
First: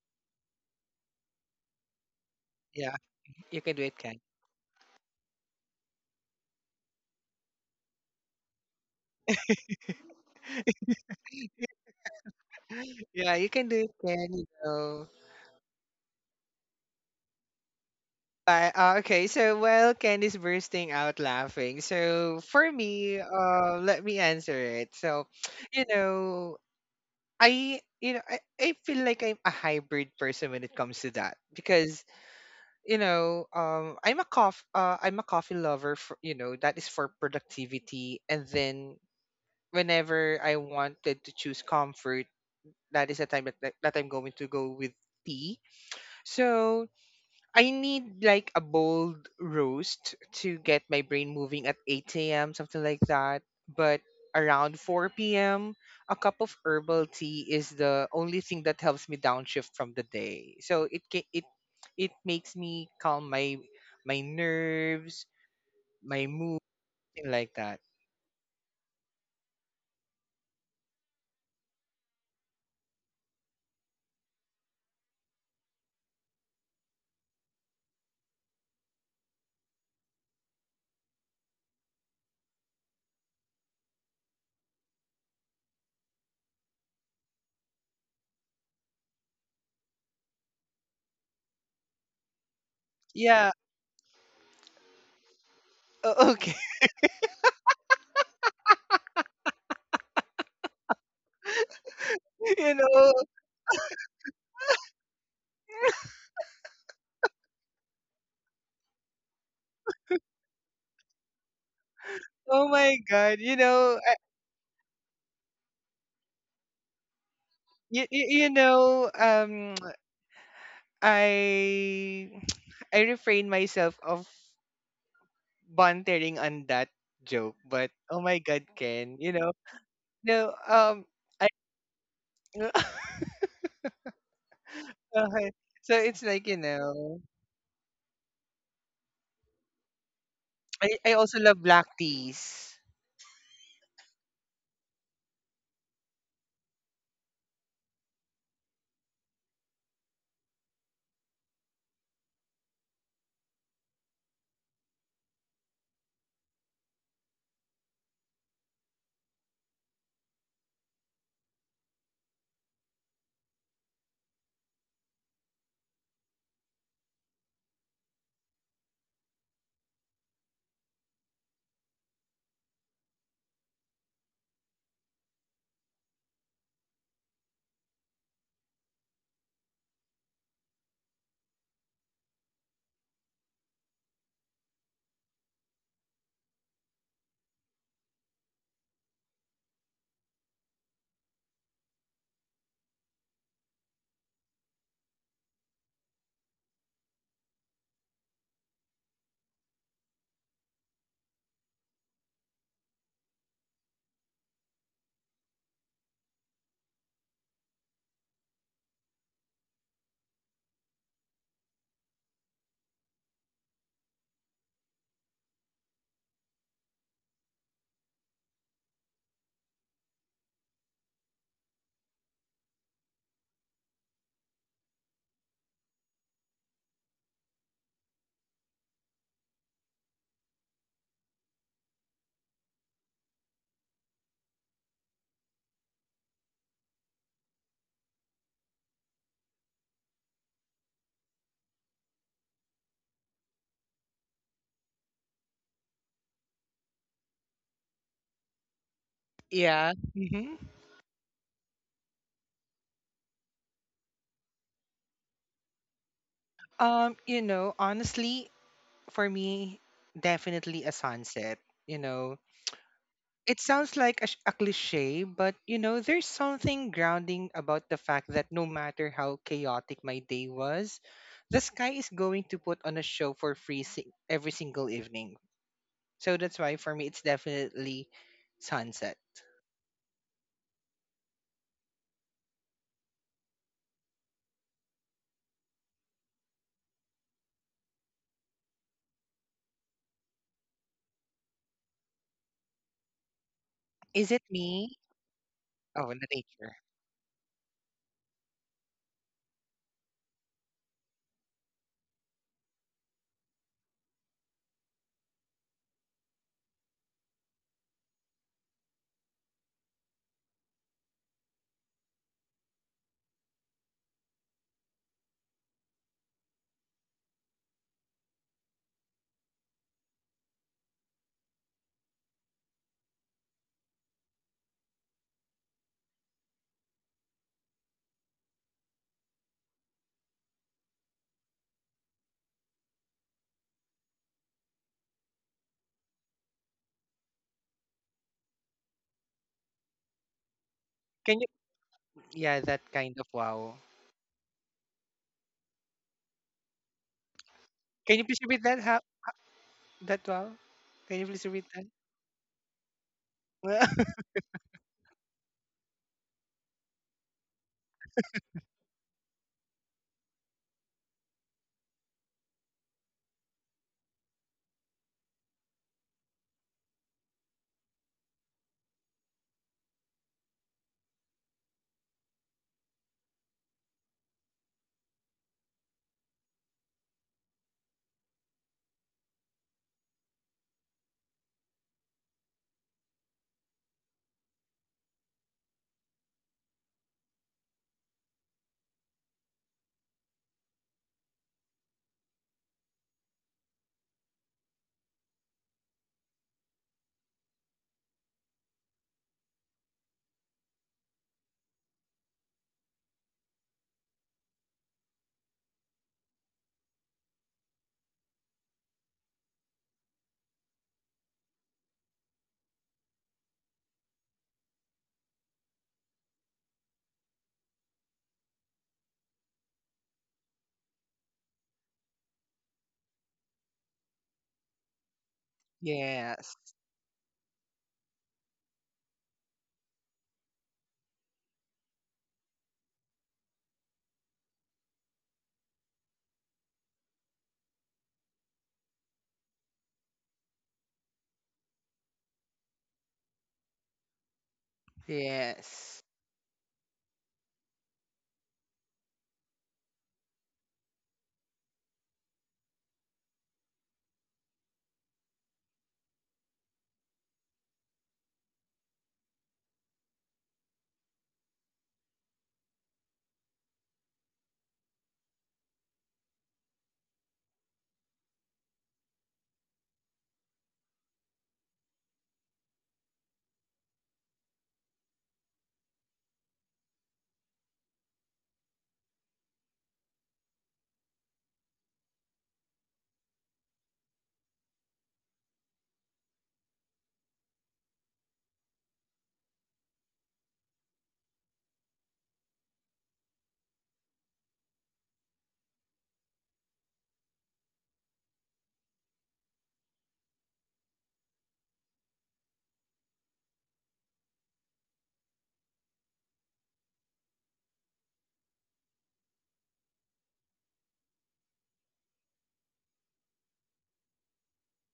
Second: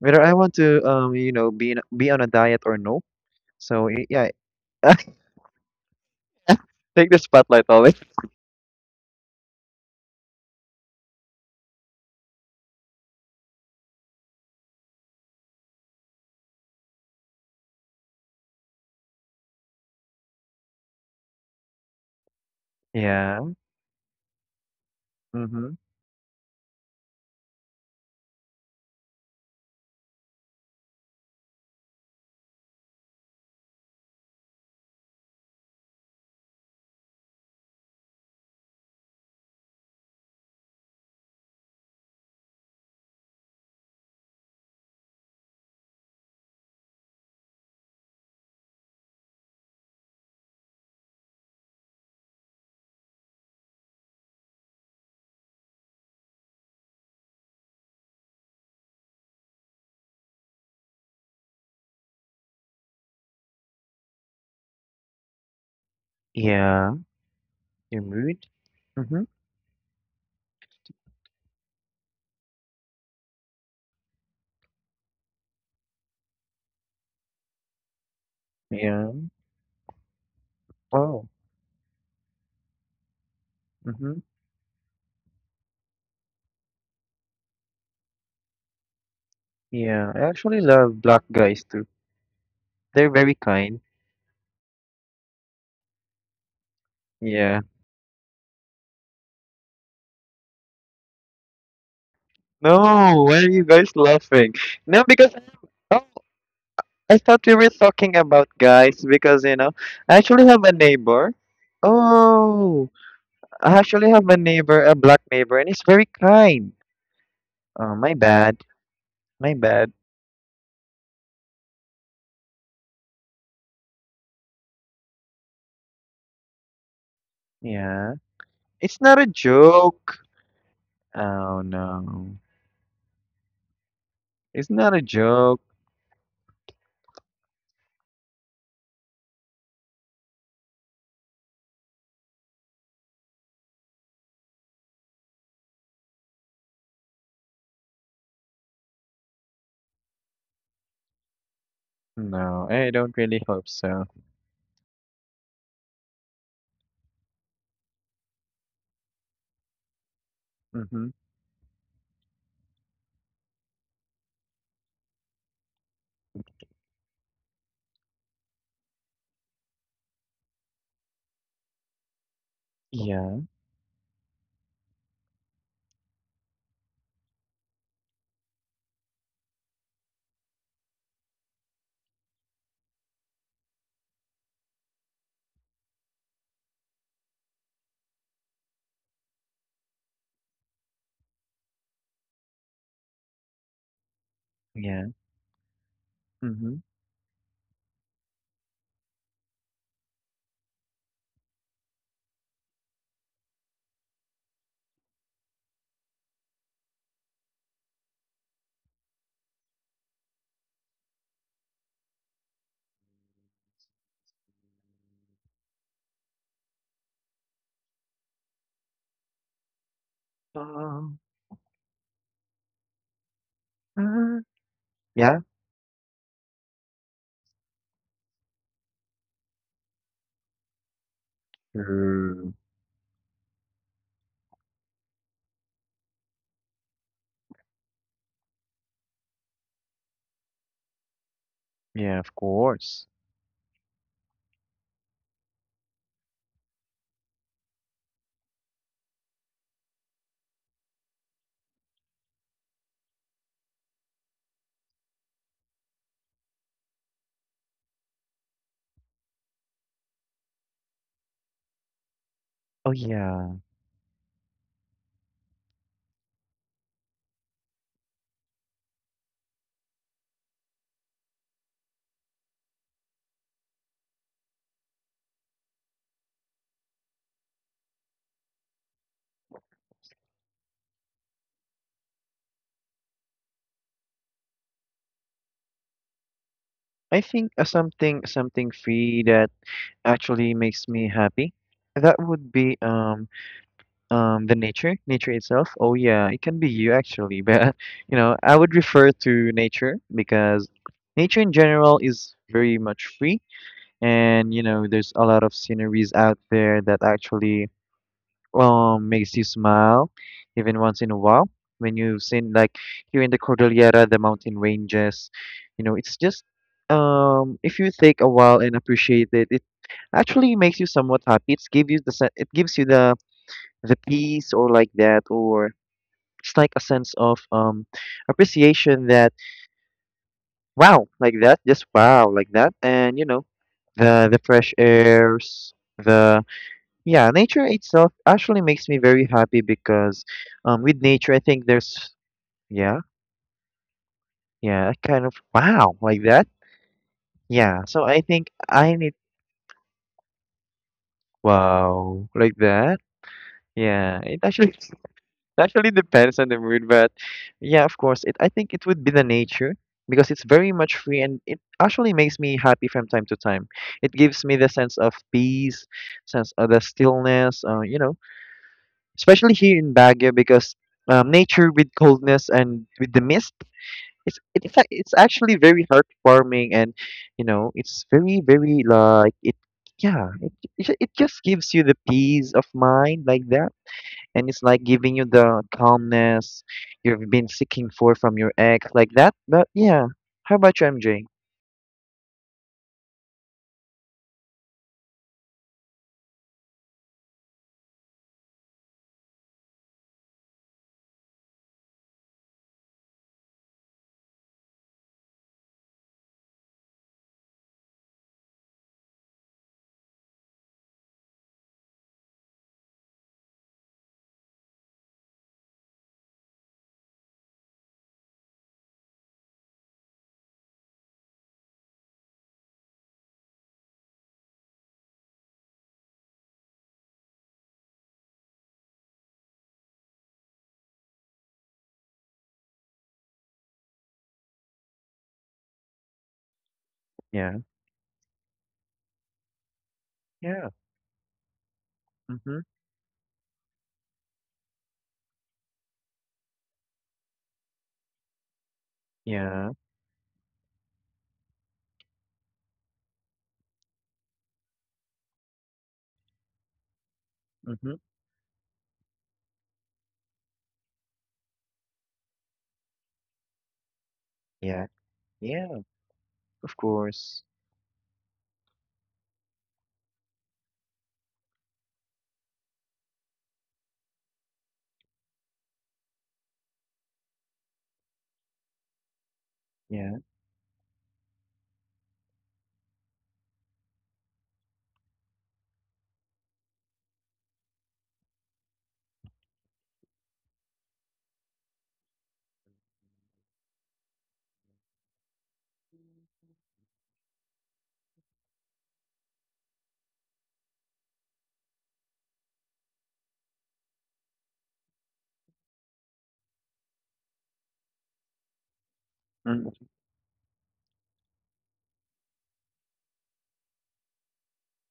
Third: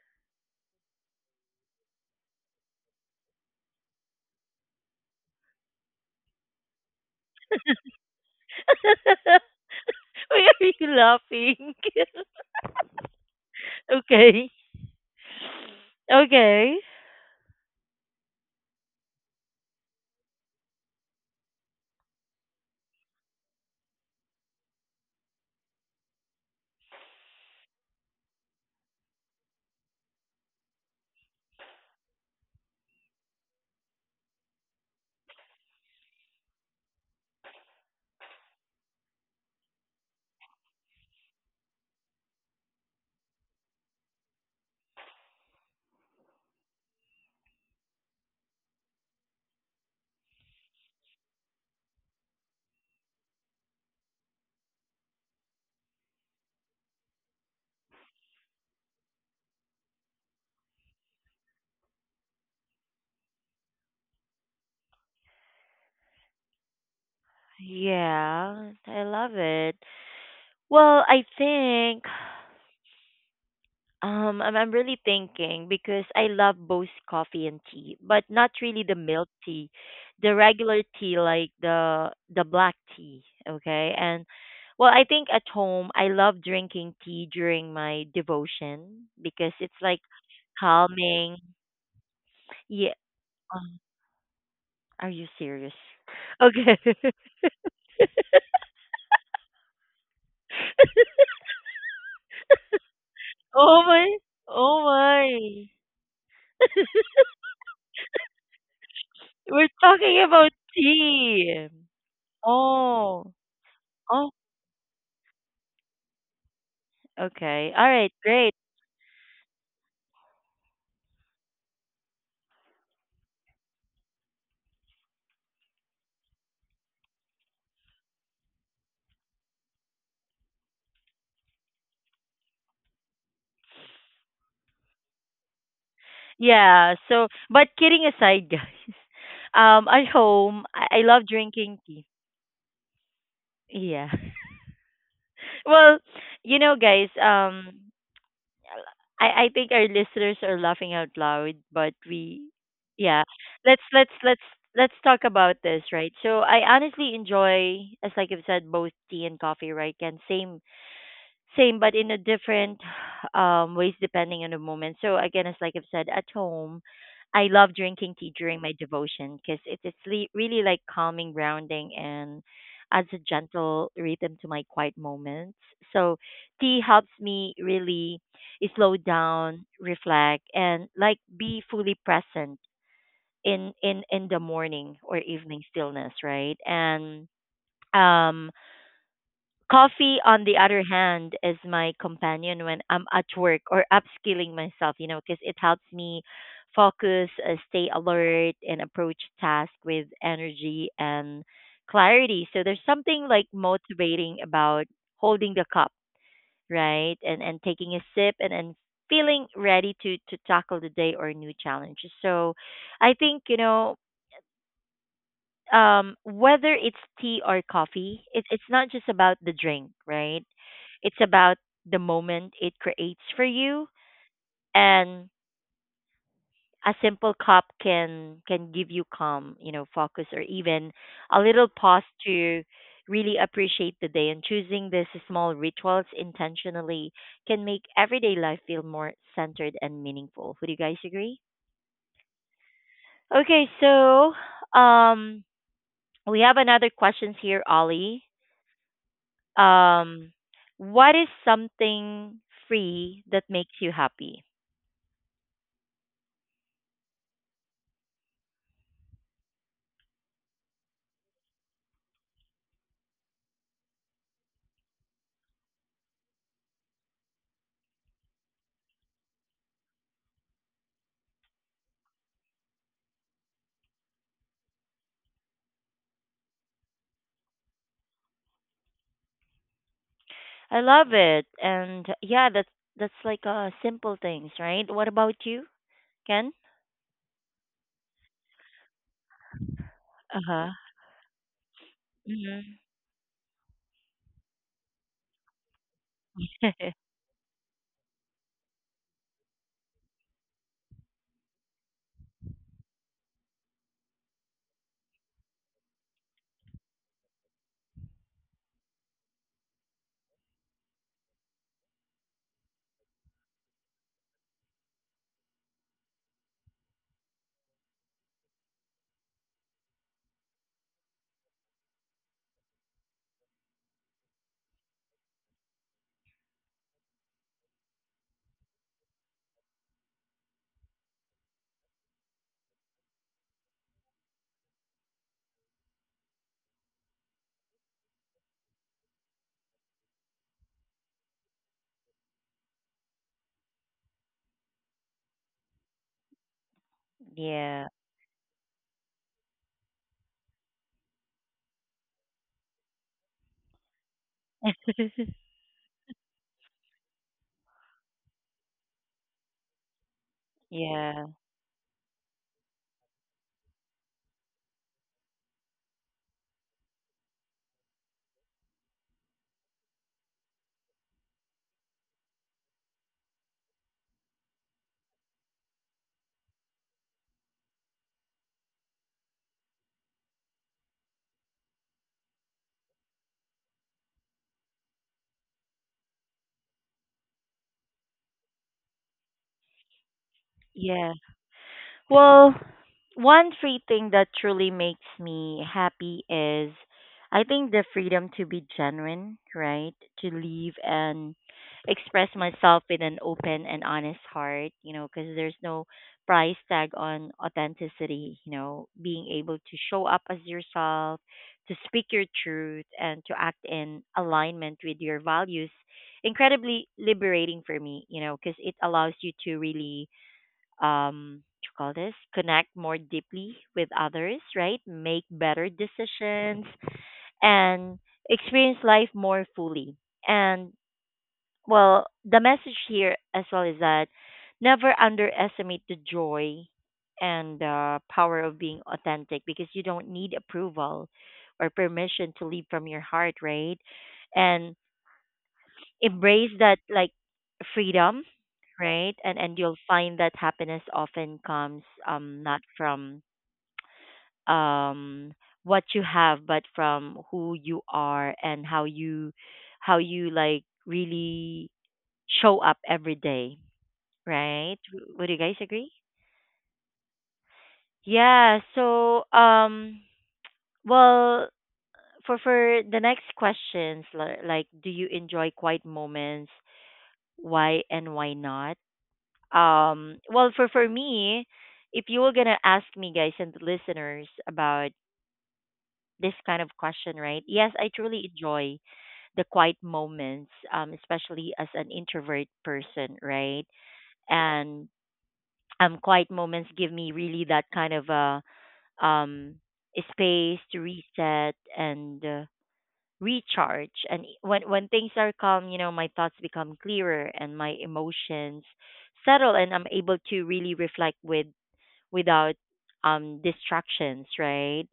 B: You know, be on a diet or
C: Yeah,
B: no.
C: you can do
B: So
C: it, Ken.
B: yeah, take the spotlight always.
A: Why are you laughing?
C: Yeah, you can do it, Ken. You
A: Okay.
C: know.
A: Okay.
C: But, okay, so while Ken is bursting out laughing, so for me,
B: Yeah.
C: let me answer it. So,
B: Mm-hmm.
C: you know, I feel like I'm a hybrid person when it comes to that because you know I'm a coffee lover for, you know, that is for productivity, and then whenever I wanted to choose comfort, that is the time that, I'm going to go with tea. So I need like a bold roast to get my brain moving at 8 a.m., something like that. But around 4 p.m., a cup of herbal tea is the only thing that helps me downshift from the day. So it ca- it makes me calm my my nerves, my mood,
B: Yeah.
C: thing like that.
B: Your mood.
A: Yeah, I
B: Mm-hmm.
A: love it. Well, I think I'm really thinking because I love both coffee and tea, but not really the
B: Yeah.
A: milk tea, the regular tea
B: Oh.
A: like the black tea. Okay,
B: Mm-hmm.
A: and well, I think at home I love drinking tea during my devotion because it's like
B: Yeah. I actually love black
A: calming.
B: guys too.
A: Yeah.
B: They're very
C: Yeah.
A: Um,
B: kind.
A: are you serious?
C: O- okay.
A: Okay.
B: Yeah.
C: You know.
B: No, why are you
A: Oh
B: guys
A: my.
B: laughing?
A: Oh
B: No, because
A: my.
B: oh, I thought we were talking about guys because you
A: We're
B: know I
A: talking
B: actually
A: about
B: have a neighbor.
A: tea.
C: Oh
B: Oh.
C: my
A: Oh.
C: God. You
B: I
C: know.
B: actually
C: I,
B: have
A: Oh.
B: a neighbor, a black neighbor, and he's very kind.
A: Okay. All
B: Oh,
C: you,
A: right.
B: my
C: you
A: Great.
B: bad.
C: know.
B: My bad.
C: I I refrain myself of bantering on that joke, but
B: Yeah.
C: oh my god,
B: It's
C: Ken,
B: not a
C: you know,
B: joke.
C: no, I
B: Oh, no. It's not a
C: okay.
B: joke.
C: So it's like you
A: Yeah,
C: know,
A: so but kidding aside, guys, at home I
C: I
A: love
C: also love
A: drinking
C: black
A: tea.
C: teas.
A: Yeah. Well, you know, guys, I think our listeners are laughing out loud, but we,
B: No, I don't
A: yeah,
B: really hope
A: let's
B: so.
A: let's let's let's talk about this, right? So I honestly enjoy, as like I've said, both tea and coffee, right? And same
B: Mm-hmm.
A: same, but in a different ways depending on the moment. So again, as like I've said, at home, I love drinking tea during my devotion because it's really like calming, grounding, and adds a
B: Yeah.
A: gentle rhythm to my quiet moments. So tea helps me really slow down, reflect, and like be fully present in in the morning or evening stillness, right? And um coffee, on the other hand, is my companion when I'm at work or upskilling myself,
B: Yeah.
A: you know, because it helps me
B: Mm-hmm.
A: focus, stay alert, and approach tasks with energy and clarity. So there's something like motivating about holding the cup, right? And taking a sip and feeling ready to tackle the day or new challenges. So I think, you know, whether it's tea or coffee, it, it's not just about the drink, right?
B: Um,
A: It's about the moment it creates for you,
B: uh,
A: and
B: yeah.
A: a simple cup can give you calm, you know, focus or even a little pause
B: Mm,
A: to really appreciate the day, and choosing these small rituals intentionally can make everyday life feel more centered and meaningful. Would you guys agree?
B: yeah, of course.
A: Okay, so um we have another questions here, Ollie.
C: Yeah.
A: Um,
C: Hmm.
A: what is something free that makes you happy?
C: You know, honestly, for me, definitely a sunset. You know,
B: Oh, yeah.
C: it sounds like a, a cliche, but you know, there's something grounding about the fact that no matter how chaotic my day was, the sky is going to put on a show for free every single evening. So that's why for me, it's definitely sunset.
A: I love it. And yeah, that's like simple things, right? What about you, Ken?
B: I think something free that actually
A: Uh-huh.
B: makes me happy. That would be
A: Hmm.
C: Is it
B: The nature,
C: me?
B: nature itself. Oh
C: Oh, the
B: yeah, it can be
C: nature.
B: you actually, but you know, I would refer to nature because nature in general is very much free, and you know, there's a lot of sceneries out there that actually makes you smile, even once in a while. When you've seen like here in the Cordillera, the mountain ranges, you know, it's just if you take a while and appreciate it, it actually makes you somewhat happy. It's give you the sen- it gives you the peace or like that, or it's like a sense of appreciation that wow like that, just wow like that. And you know, the fresh airs, the yeah, nature itself actually makes me very happy because with nature
C: Can
B: I
C: you?
B: think there's.
C: Yeah, that
B: Yeah,
C: kind of wow.
B: yeah, kind of wow like that. Yeah,
A: Yeah.
B: so
C: Can
B: I
C: you please
B: think
C: repeat that?
B: I
C: How
B: need
C: that wow? Can you please repeat that?
B: wow like that. Yeah, it actually Actually depends on the mood, but yeah, of course, it I think it would be the nature because it's very much free,
A: Yeah.
B: and it actually makes me happy from time to time. It gives me the sense of peace, sense of the stillness, you know, especially here in Baguio because nature with coldness and with the mist, it's actually very heartwarming. And you know, it's very very like it yeah, it just gives you the peace of mind like that, and it's like giving you the calmness you've been seeking for from your ex, like that. But yeah, how about you,
A: Yeah.
B: MJ?
A: Well, one free thing that truly makes me happy is I think the freedom to be genuine, right? To leave and express myself with an open and honest heart, you know, because there's no price tag on authenticity, you know, being able to show up as yourself, to speak your truth, and to act in alignment with your values. Incredibly liberating for me, you know, because it allows you to really what you call this connect more deeply with others, right, make better
C: Yes,
A: decisions and experience life more fully. And well, the message here as well is that never underestimate the joy and
B: Yeah,
A: the power of being authentic, because you don't need
B: yeah,
A: approval or permission to
B: mm-hmm,
A: leave from your heart, right? And
C: yes,
A: embrace that like freedom, right? And
B: yeah,
A: you'll find that happiness often comes not from um what you have but from who you
B: mm-hmm,
A: are and how you like really show up every day, right?
B: yeah,
A: W- would you guys
B: yeah,
A: agree?
B: of course,
A: Yeah, so well, for the next questions, like, do you enjoy quiet moments? Why and why not? Um,
B: yeah,
A: well, for me, if you were gonna ask me guys and the listeners about this kind of question, right? Yes, I truly enjoy the quiet moments, especially as an introvert person, right? And quiet moments give me really that kind of a um space to reset and recharge. And e, when things are calm, you know, my thoughts become clearer, and my emotions settle,
B: mm,
A: and I'm able to really reflect with without distractions, right?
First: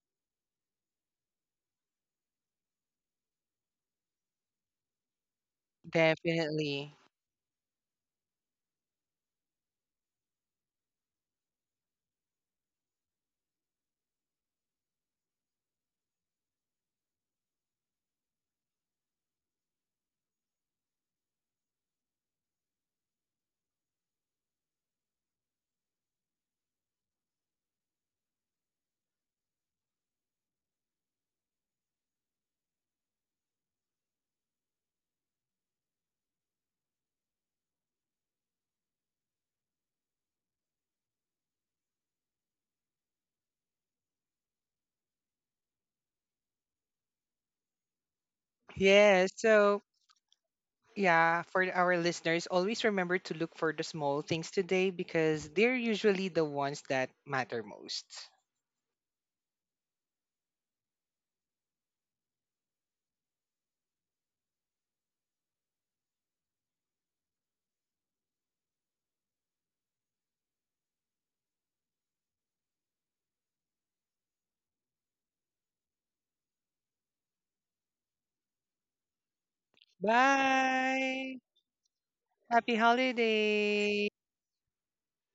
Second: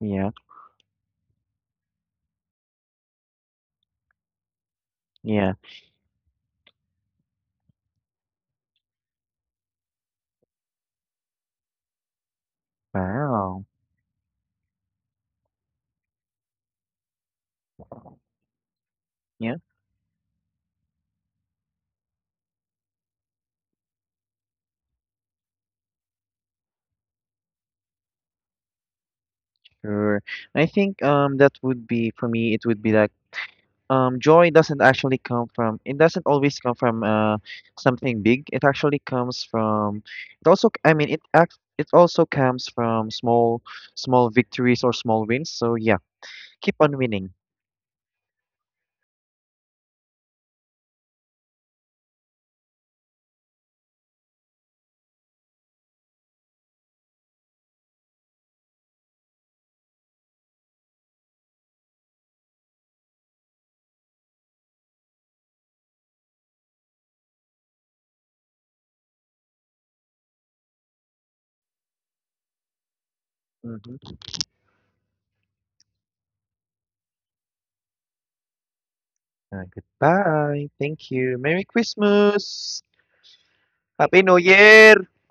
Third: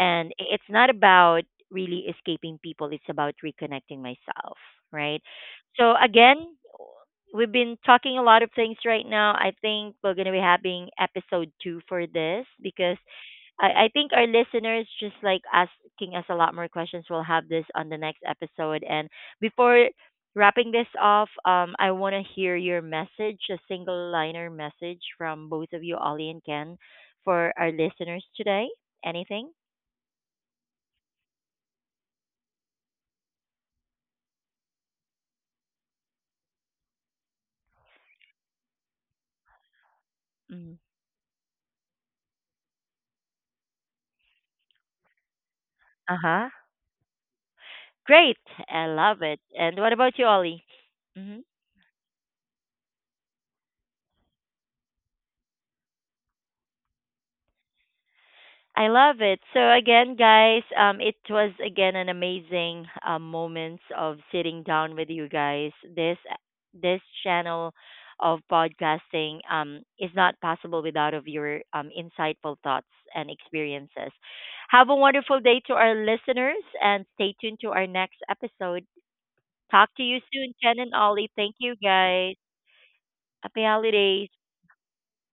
B: yeah,
A: it's not about really escaping people, it's about reconnecting myself, right?
B: yeah.
A: So again,
C: definitely.
A: we've been talking a lot of things right now. I think we're going to be having episode two for this because
B: Wow,
A: I think our listeners just like asking us a lot more questions. We'll have this on the next episode. And
B: yeah,
A: before wrapping this off, I want to hear your message, a single liner message from both of you, Ollie and Ken, for our listeners today. Anything?
B: sure. I think that would be for me. It would be like joy doesn't actually come from it doesn't always come from something big. It actually comes from it also
A: Mm.
B: I mean it act, it also comes from small victories or small wins. So yeah,
A: Uh huh.
B: keep on winning.
A: Great. I love
C: Yes.
A: it. And
C: So
A: what about you, Ollie? Mm-hmm.
C: yeah, for our listeners, always remember to look for the small things today because they're usually the ones that matter most.
A: I love it. So again, guys, it was again an amazing moments of sitting down with you guys. This channel of podcasting is not possible without of your insightful thoughts and
B: Hmm.
A: experiences. Have a wonderful day to our listeners, and stay tuned to our next episode. Talk to you soon,
B: Goodbye,
A: Ken and
B: thank
A: Ollie.
B: you,
C: Bye.
A: Thank
B: Merry
A: you, guys.
C: Happy
B: Christmas,
A: Happy
C: holidays.
B: Happy
A: holidays.
B: New Year.